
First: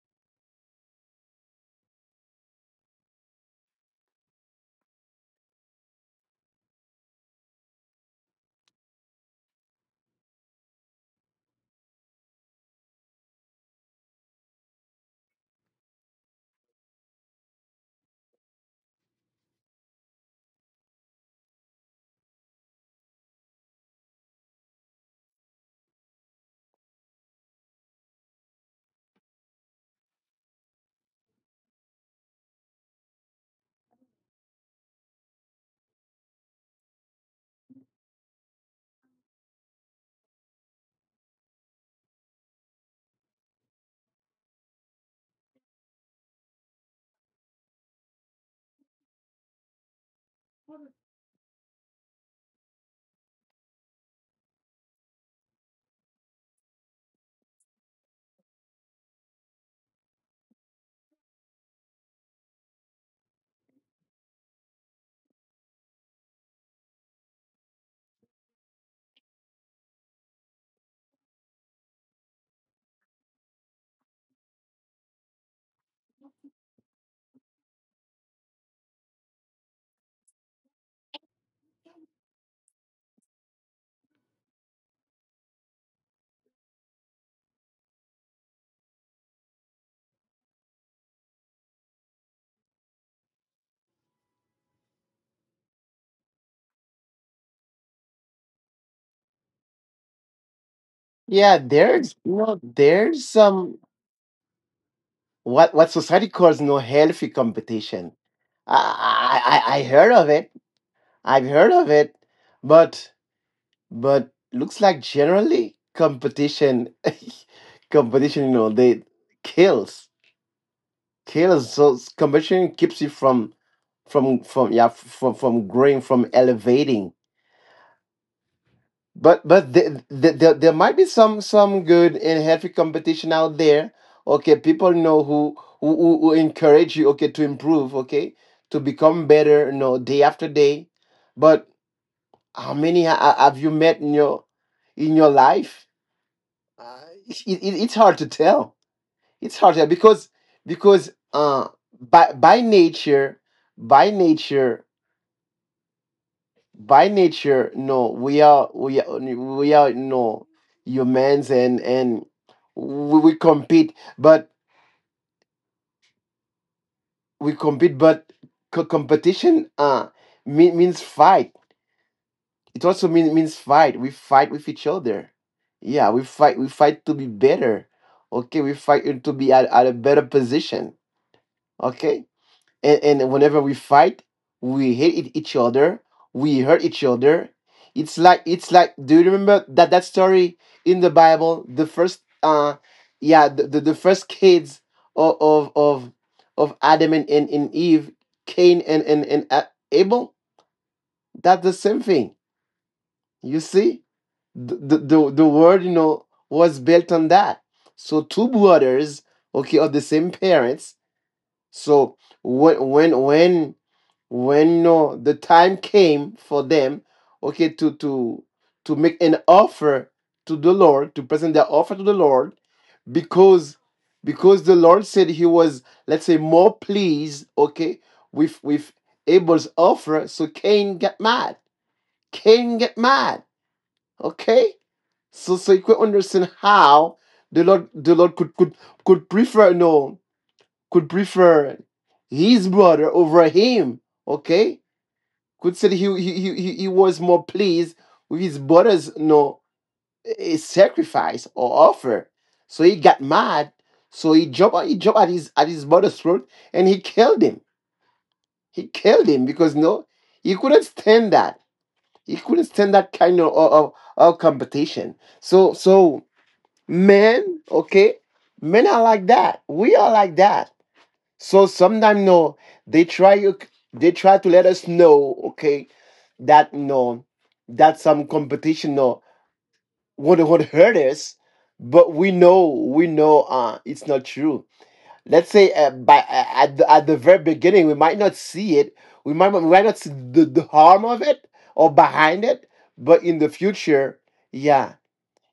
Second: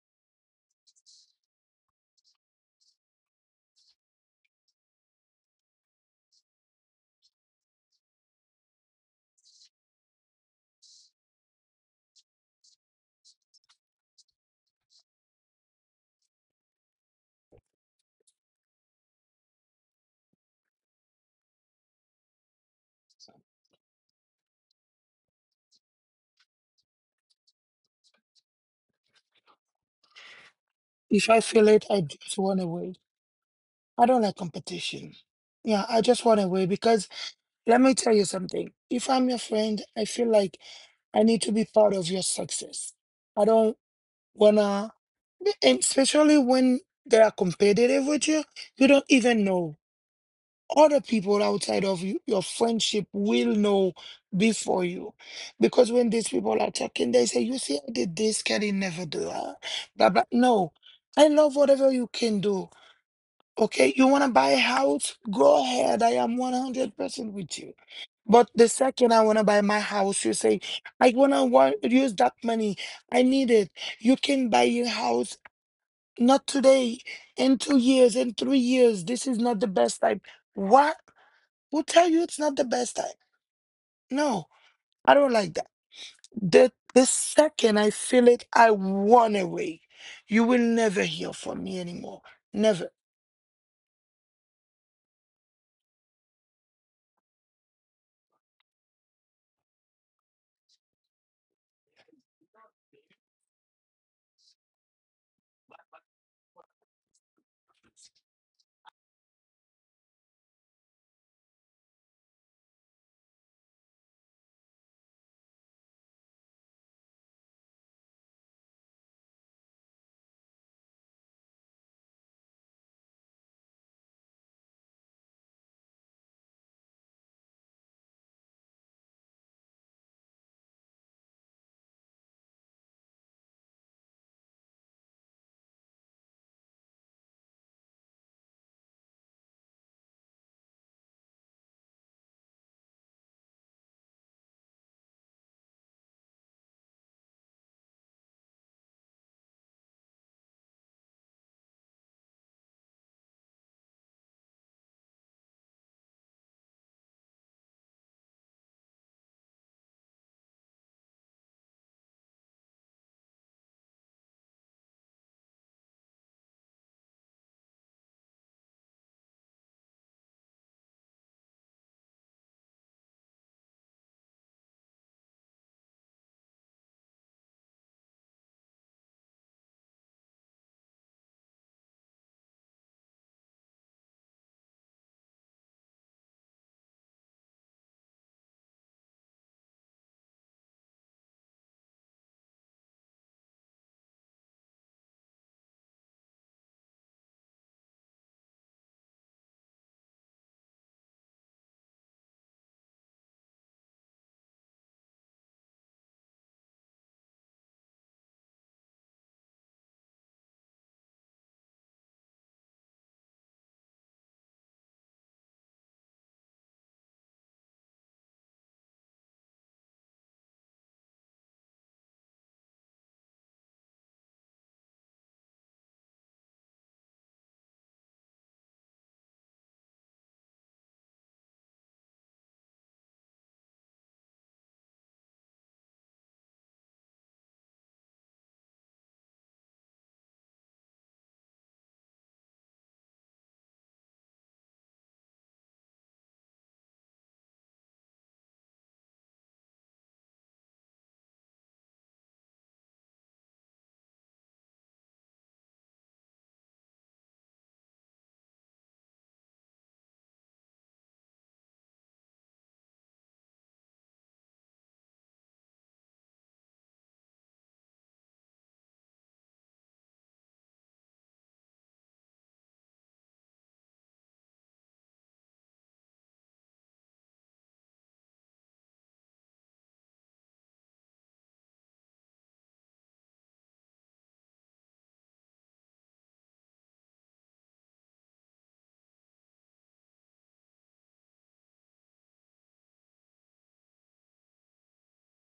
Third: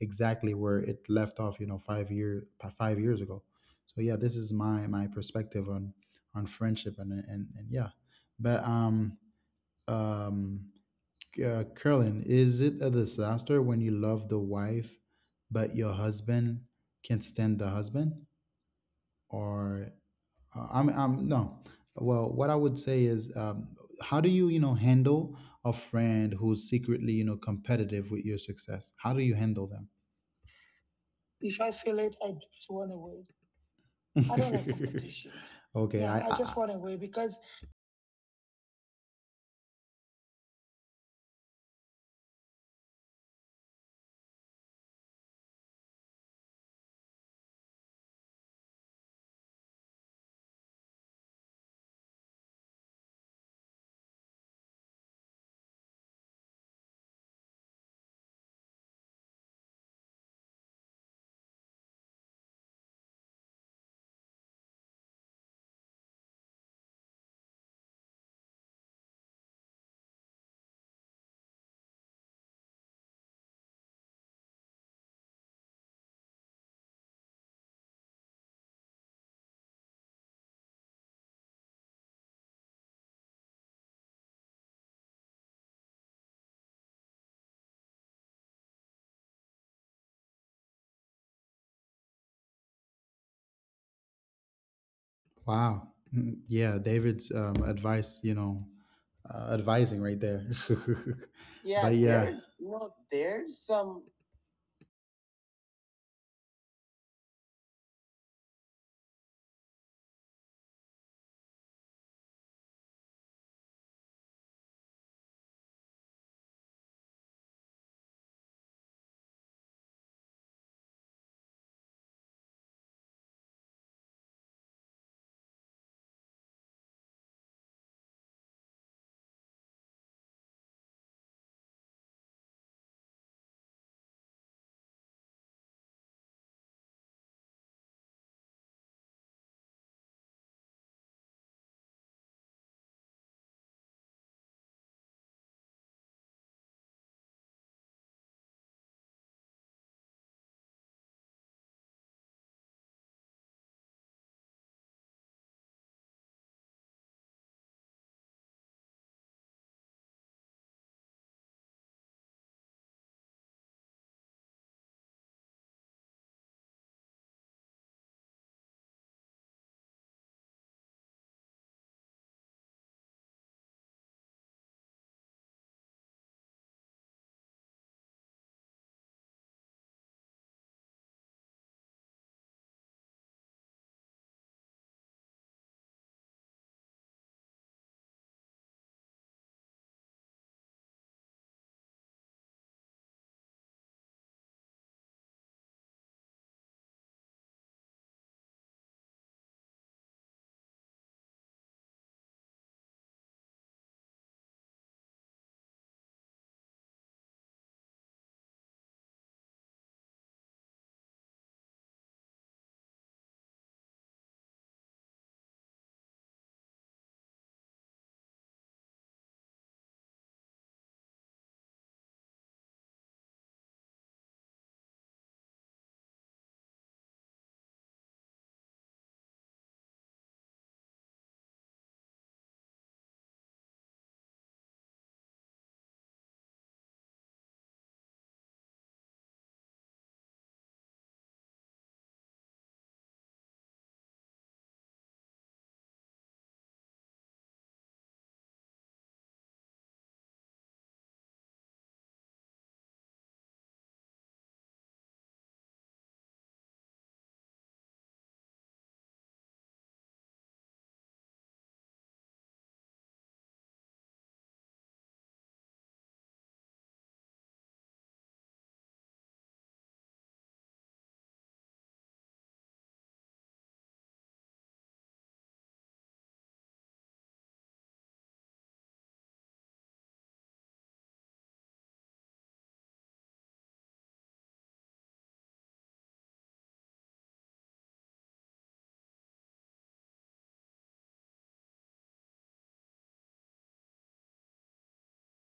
exactly where it left off, you know, 5 years ago. So yeah, this is my my perspective on friendship and and yeah. But um curlin, is it a disaster when you love the wife, but your husband can't stand the husband, or I'm no well, what I would say is, how do you, you know, handle a friend who's secretly, you know, competitive with your success? How do you handle them? If I If feel I it, I feel it, I just run just run away. away. I don't I like don't like <laughs> competition. competition. Yeah, I Okay, yeah, just run I just away run away because because let me tell you something. If I'm your friend, I feel like I need to be part of your success. I don't wanna, and especially when they are competitive with you, you don't even know. Other people outside of you, your friendship will know before you. Because when these people are talking, they say, you see, I did this, Kelly never do that. Blah, blah. No, I love whatever you can do. Okay, you wanna buy a house? Go ahead. I am 100% with you but the second I want to buy my house, you say, I want to want, use that money. I need it. You can buy your house, not today, in 2 years, in 3 years. This is not the best time. What? Who tell you it's not the best time? No, I don't like that. The second I feel it, I run away. You will never hear from me anymore. Never. Wow. Mm, yeah, David's, advice, you know, advising right there. <laughs> Yeah, Yeah, but there's yeah, you there's, know, you know, there's there's some some what society calls no healthy competition. I, I heard of it. I've heard of it, but looks like generally competition <laughs> competition, they kills. Kills. So competition keeps you from from growing, from elevating. But there might be some good and healthy competition out there. Okay, people know who encourage you. Okay, to improve. Okay, to become better. You know, day after day. But how many have you met in your life? Uh, it's hard to tell. It's hard to tell because by nature by nature by nature no we are we are we are no humans, and we compete, but competition means fight. It also means fight we fight with each other. Yeah, We fight to be better. Okay, we fight to be at a better position. Okay. And whenever we fight, we hate each other, we hurt each other. It's like do you remember that story in the Bible, the first, yeah, the first kids of of of, of Adam and Eve? Cain and Abel. That's the same thing, you see. The word was built on that. So two brothers, okay, of the same parents. So when when when when no the time came for them, okay, to make an offer, to the Lord, to present their offer to the Lord, because the Lord said he was, let's say, more pleased, okay, with Abel's offer, so Cain got mad. Cain get mad. Okay. So you could understand how the Lord could prefer no could prefer his brother over him. Okay. Could say he was more pleased with his brother's, sacrifice or offer. So he got mad. So he jumped at his brother's throat, and he killed him. He killed him because he couldn't stand that. He couldn't stand that kind of competition. So men, okay, men are like that. We are like that. So sometimes no, they try they try to let us know, okay, that that some competition, would hurt us, but we know it's not true. Let's say, by at the very beginning we might not see it, we might not see the harm of it, or behind it, but in the future, yeah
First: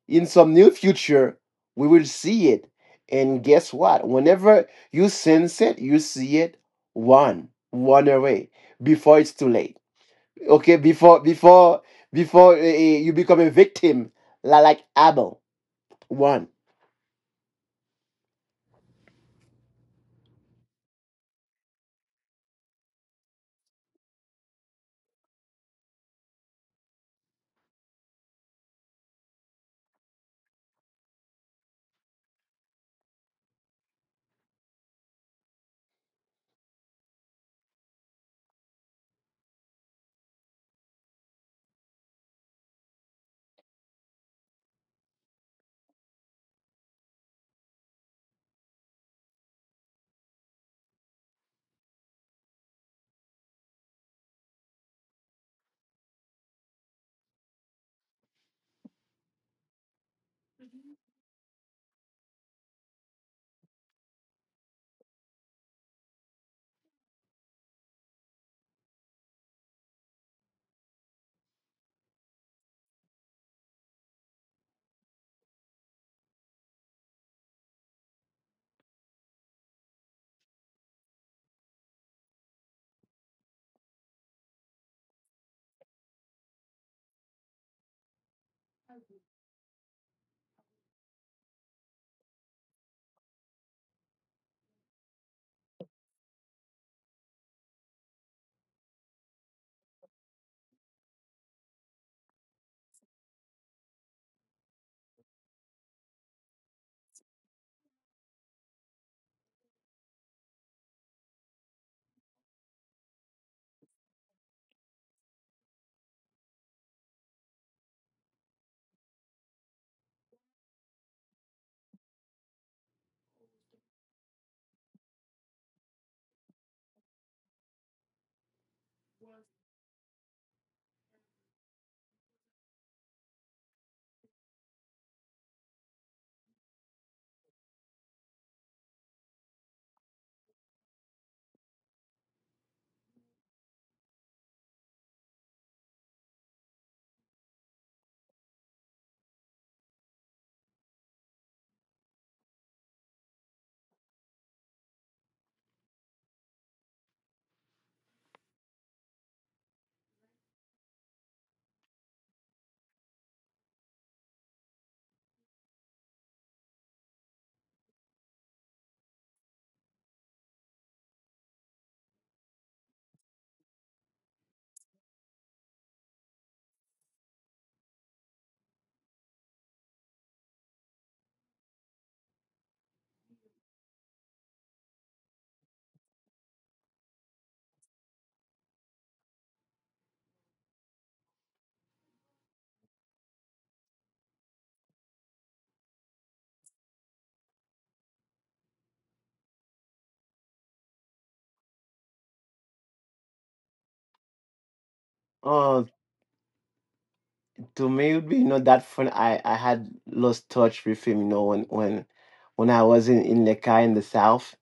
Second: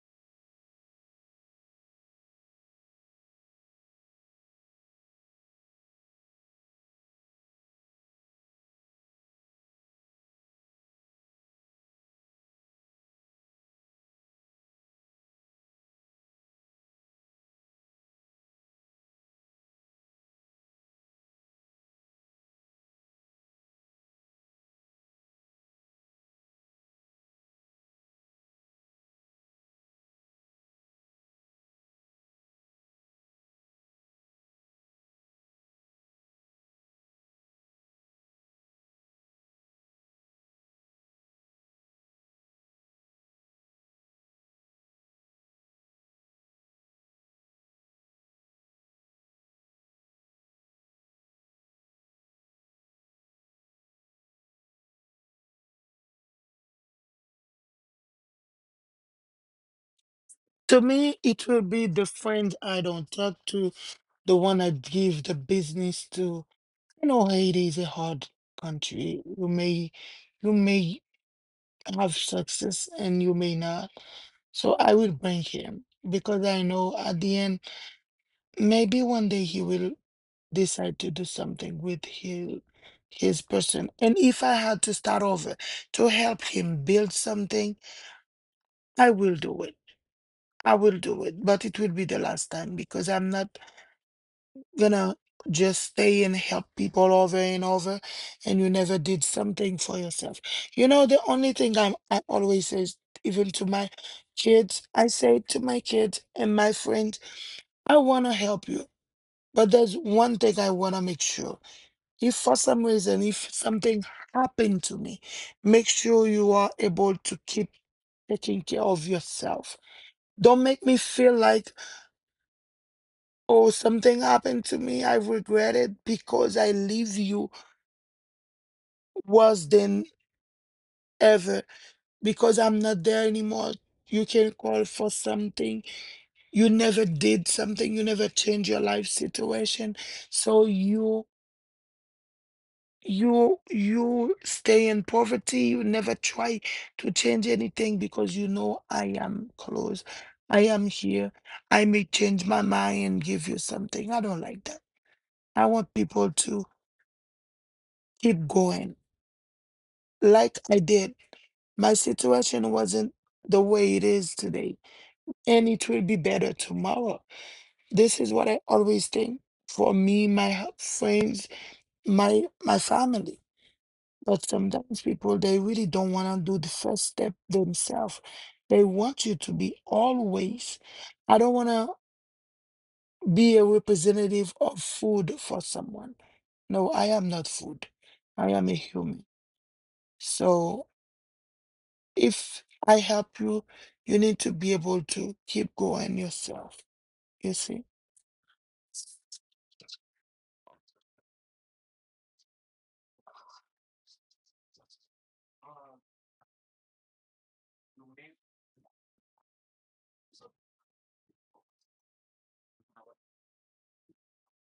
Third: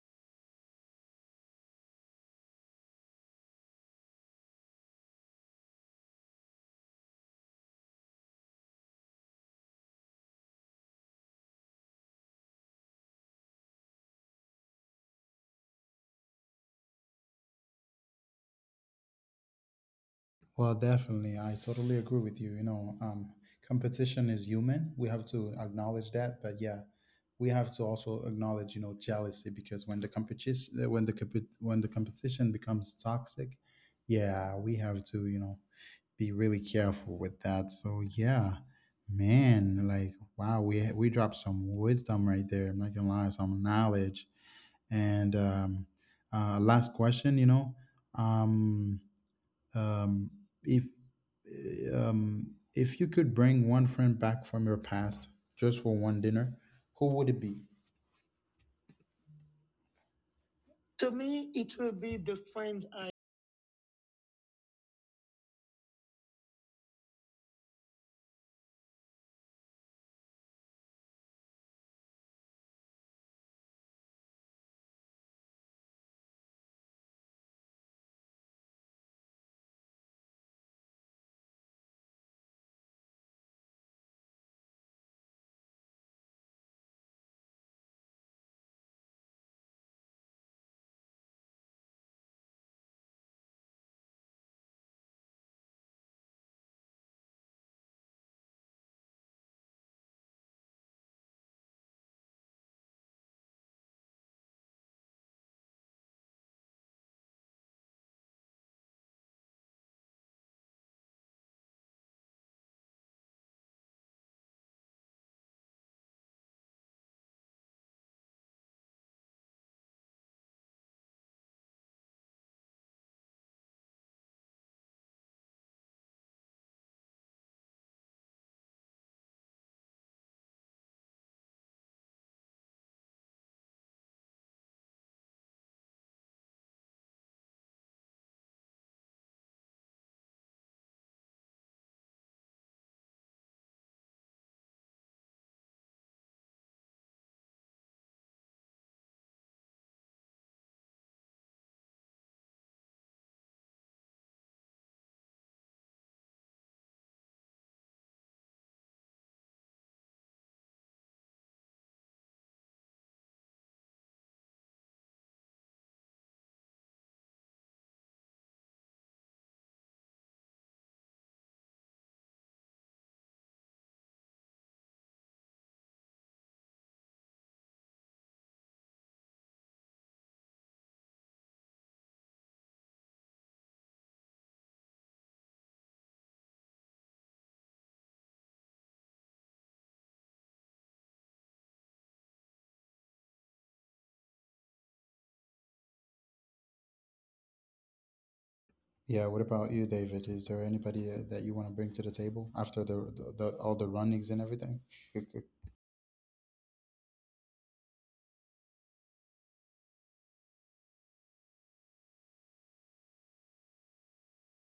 in some new future we will see it. And guess what, whenever you sense it, you see it, one one away before it's too late. Okay, before you become a victim, like Abel one. Well, definitely. I totally agree with you. You know, competition is human. We have to acknowledge that. But yeah, we have to also acknowledge, you know, jealousy, because when the competition, when the when the competition becomes toxic, yeah, we have to, you know, be really careful with that. So yeah, man, like wow, we dropped some wisdom right there. I'm not gonna lie, some knowledge. And last question, you know, um um, if um, if you could bring one friend back from your past just for one dinner, who would it be? To To me, it me, will it be will the be the friends I friend don't I talk to, the one I give the business to. You know, Haiti is a hard country. You may have success and you may not. So I will bring him because I know at the end, maybe one day he will decide to do something with his person. And if I had to start over to help him build something, I will do it. I will do it, but it will be the last time because I'm not gonna just stay and help people over and over and you never did something for yourself. You know the only thing I always say is, even to my kids, I say to my kids and my friends, I want to help you, but there's one thing I want to make sure: if for some reason if something happened to me, make sure you are able to keep taking care of yourself. Don't make me feel like, oh, something happened to me, I regret it because I leave you worse than ever because I'm not there anymore. You can call for something. You never did something. You never change your life situation. So you you stay in poverty. You never try to change anything because you know I am close. I am here. I may change my mind and give you something. I don't like that. I want people to keep going like I did. My situation wasn't the way it is today and it will be better tomorrow. This is what I always think for me, my friends, my family. But sometimes people they really don't want to do the first step themselves. They want you to be always. I don't want to be a representative of food for someone. No, I am not food. I am a human. So if I help you, you need to be able to keep going yourself. You see. Yeah. What about you, David? Is there anybody, that you want to bring to the table after the all the runnings and everything? <laughs> Oh, to me, it would be that friend I had lost touch with him. You know, when I was in Lekki in the south.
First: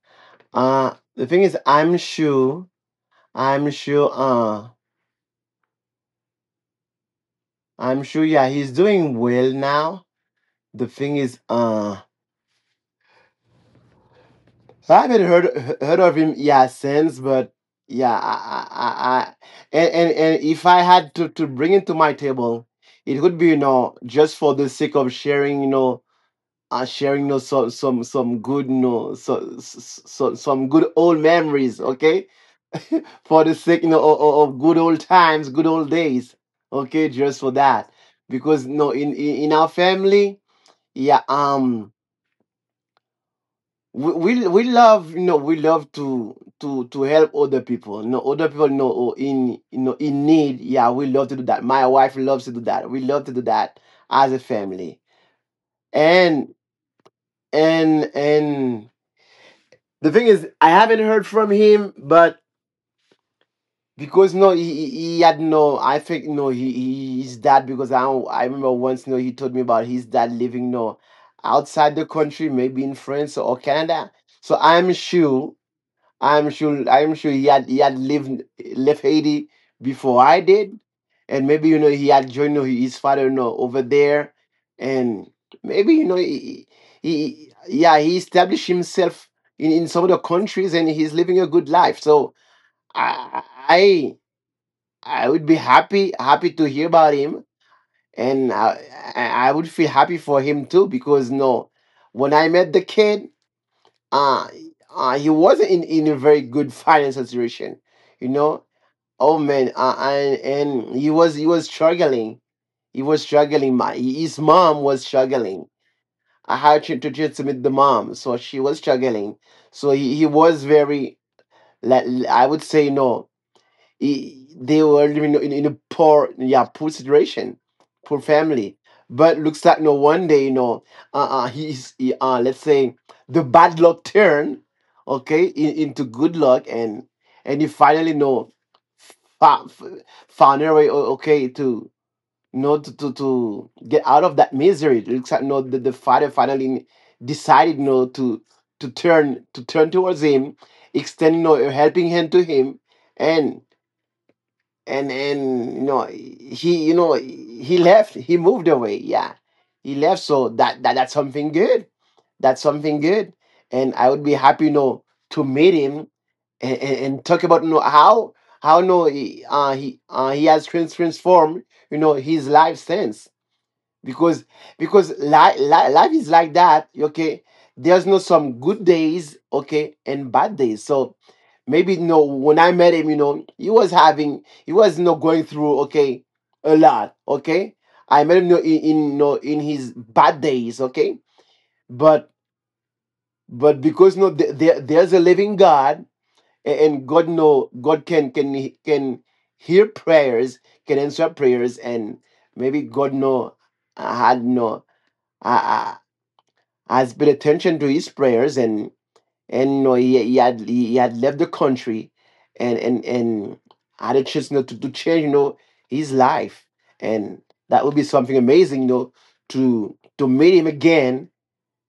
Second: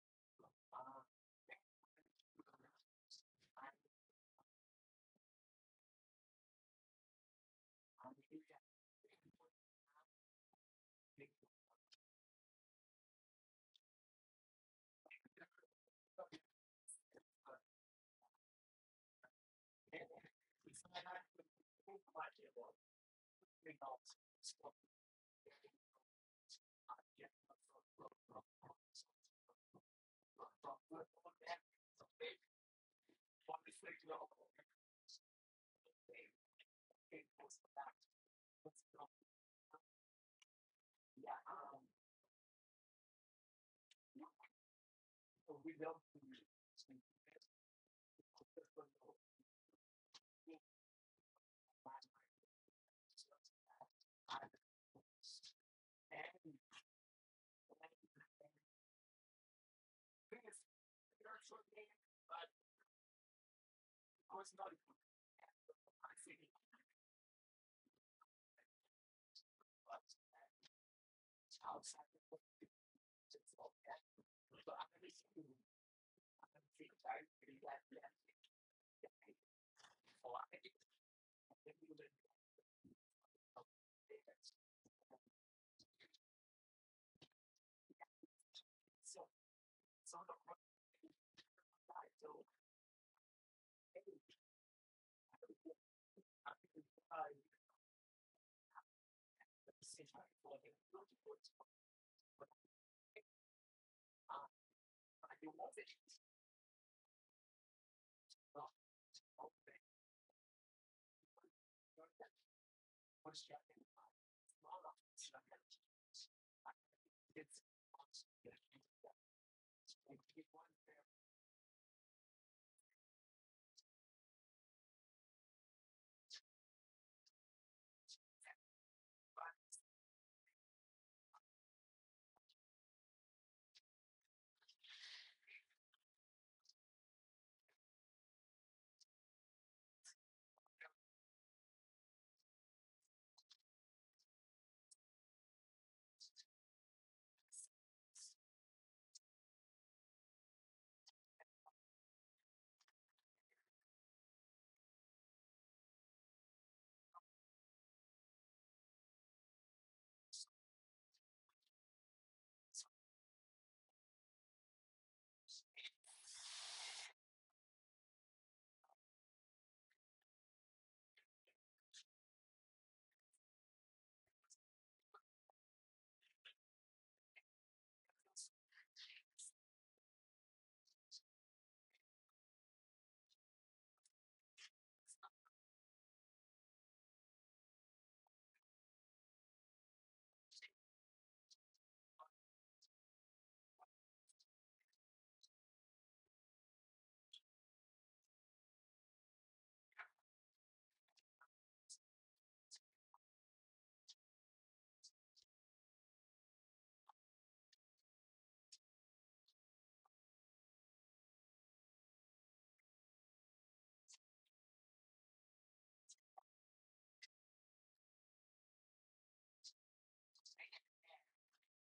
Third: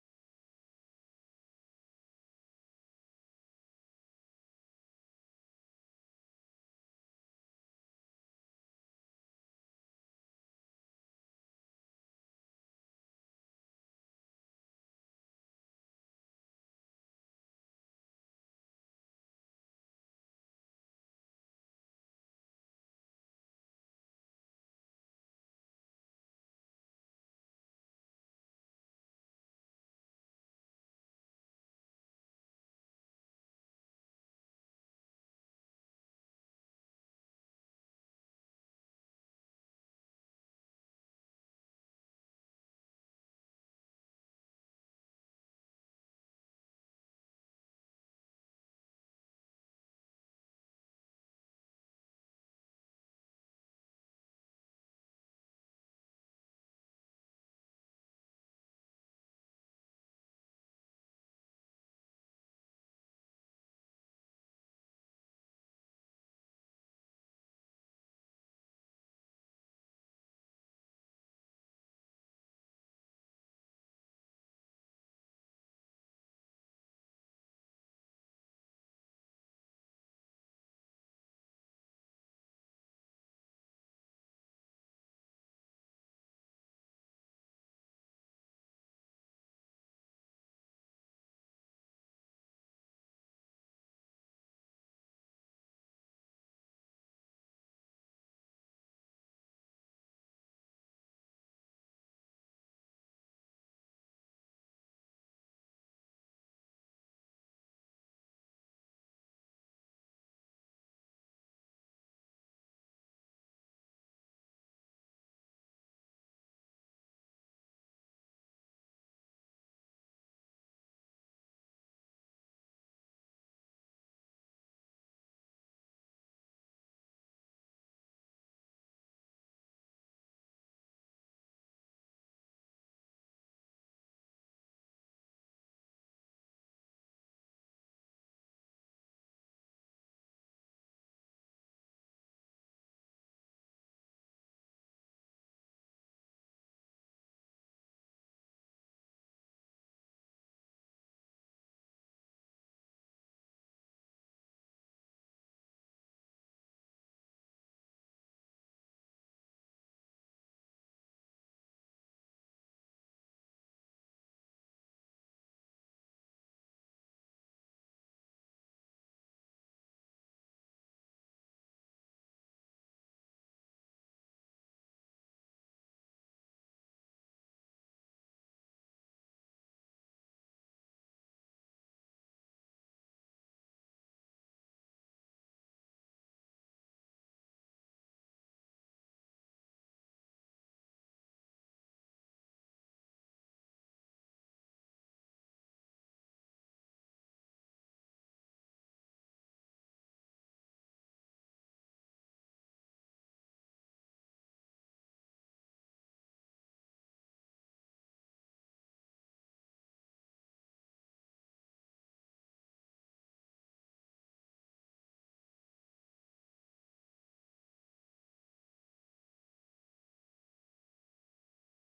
The thing is, I'm sure, uh, I'm sure. Yeah, he's doing well now. The thing is, I haven't heard of him since, but yeah, I and if I had to bring it to my table, it would be, you know, just for the sake of sharing you know sharing some good, so some good old memories, okay, for the sake of good old times, good old days, okay, just for that. Because no in our family, yeah um we love you know we love to help other people no other people know or in you know in need, yeah, we love to do that. My wife loves to do that. We love to do that, as a family. And and and the thing is, I haven't heard from him, but because no he had, I think, no he his dad. Because I remember once, no he told me about his dad living, no outside the country, maybe in France or Canada. So I'm sure he had lived left Haiti before I did, and maybe he had joined, his father, over there, and maybe he established himself in some of the countries, and he's living a good life. So I I I would be happy to hear about him, and I would feel happy for him too because no, when I met the kid, uh, he wasn't in a very good financial situation, you know oh man. And he was struggling. He was struggling. My his mom was struggling. I had to just the mom, so she was struggling. So he was very, like I would say, no I- they were living in a poor situation. Poor family. But looks like, no one day, let's say the bad luck turned, okay, into good luck, and he finally know found, found a way, okay, to to get out of that misery. It looks like, no the father finally decided, you know, to turn towards him, extending, a helping hand to him, and and he, you know, he left, he moved away, yeah. He left, so that's something good. That's something good. And I would be happy, to meet him, and talk about, how no he he has transformed his life since. Because life is like that, okay. There's no some good days, okay, and bad days. So maybe no. when I met him, you know, he was going through, okay, a lot. Okay. I met him, in his bad days, okay. But, because, no there's a living God. A- and god no god can hear prayers, can answer prayers. And maybe god no had no uh, has paid attention to his prayers, and he had left the country, and had a chance, to change, you know, his life. And that would be something amazing, you know, to meet him again,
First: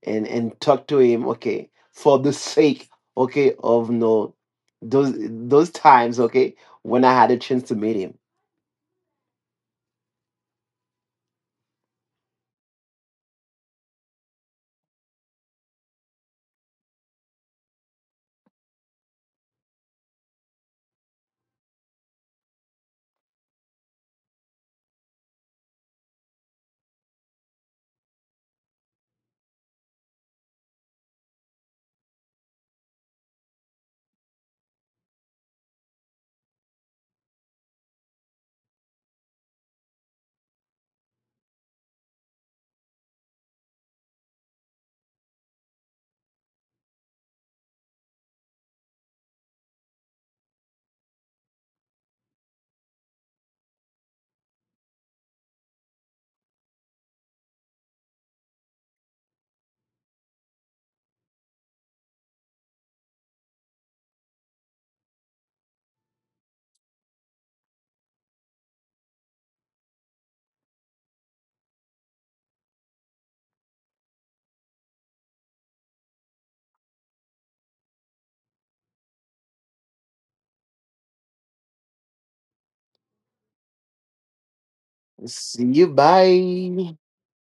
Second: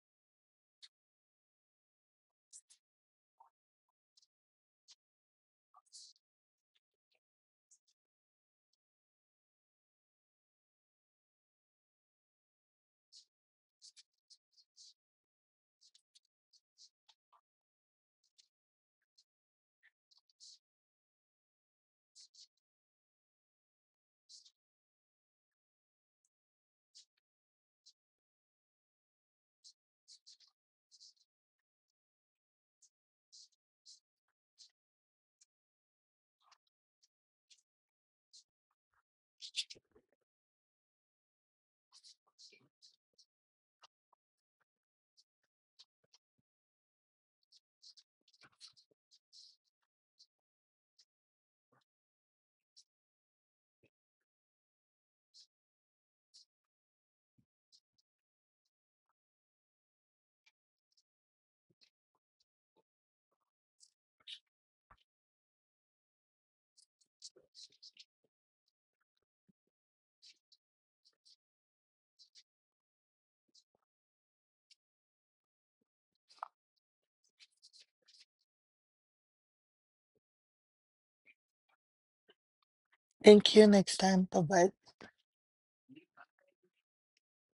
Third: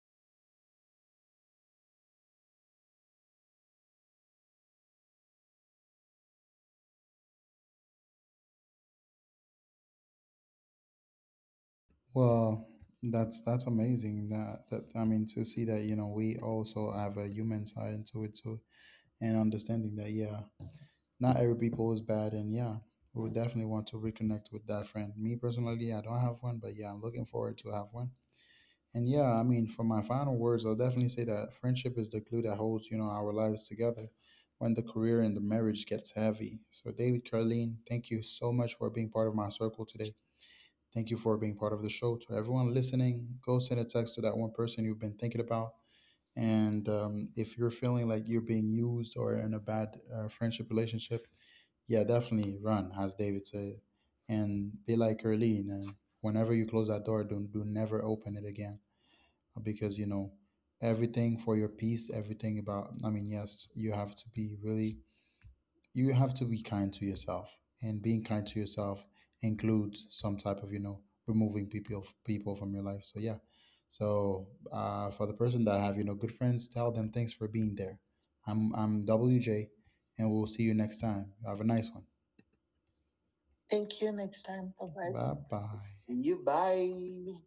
and talk to him, okay, for the sake, okay, of, no those times, okay, when I had a chance to meet him. Well, that's amazing. That that I mean to see that, you know, we also have a human side to it too, and understanding that yeah, not every people is bad, and yeah, we would definitely want to reconnect with that friend. Me personally, I don't have one, but yeah, I'm looking forward to have one. And yeah, I mean, for my final words, I'll definitely say that friendship is the glue that holds, you know, our lives together when the career and the marriage gets heavy. So David, Carleen, thank you so much for being part of my circle today. Thank you for being part of the show. To everyone listening, go send a text to that one person you've been thinking about. And if you're feeling like you're being used, or in a bad, friendship relationship, yeah, definitely run, as David said, and be like Erlene. And whenever you close that door, do never open it again, because you know, everything for your peace, everything about. I mean, yes, you have to be really, you have to be kind to yourself, and being kind to yourself includes some type of, you know, removing people from your life. So yeah, so, for the person that have, you know, good friends, tell them thanks for being there. I'm WJ, and we'll see you next time. Have a nice one. Thank you. Next Thank you. time. Bye Next bye. time. Bye bye. See you. See you. Bye. Bye.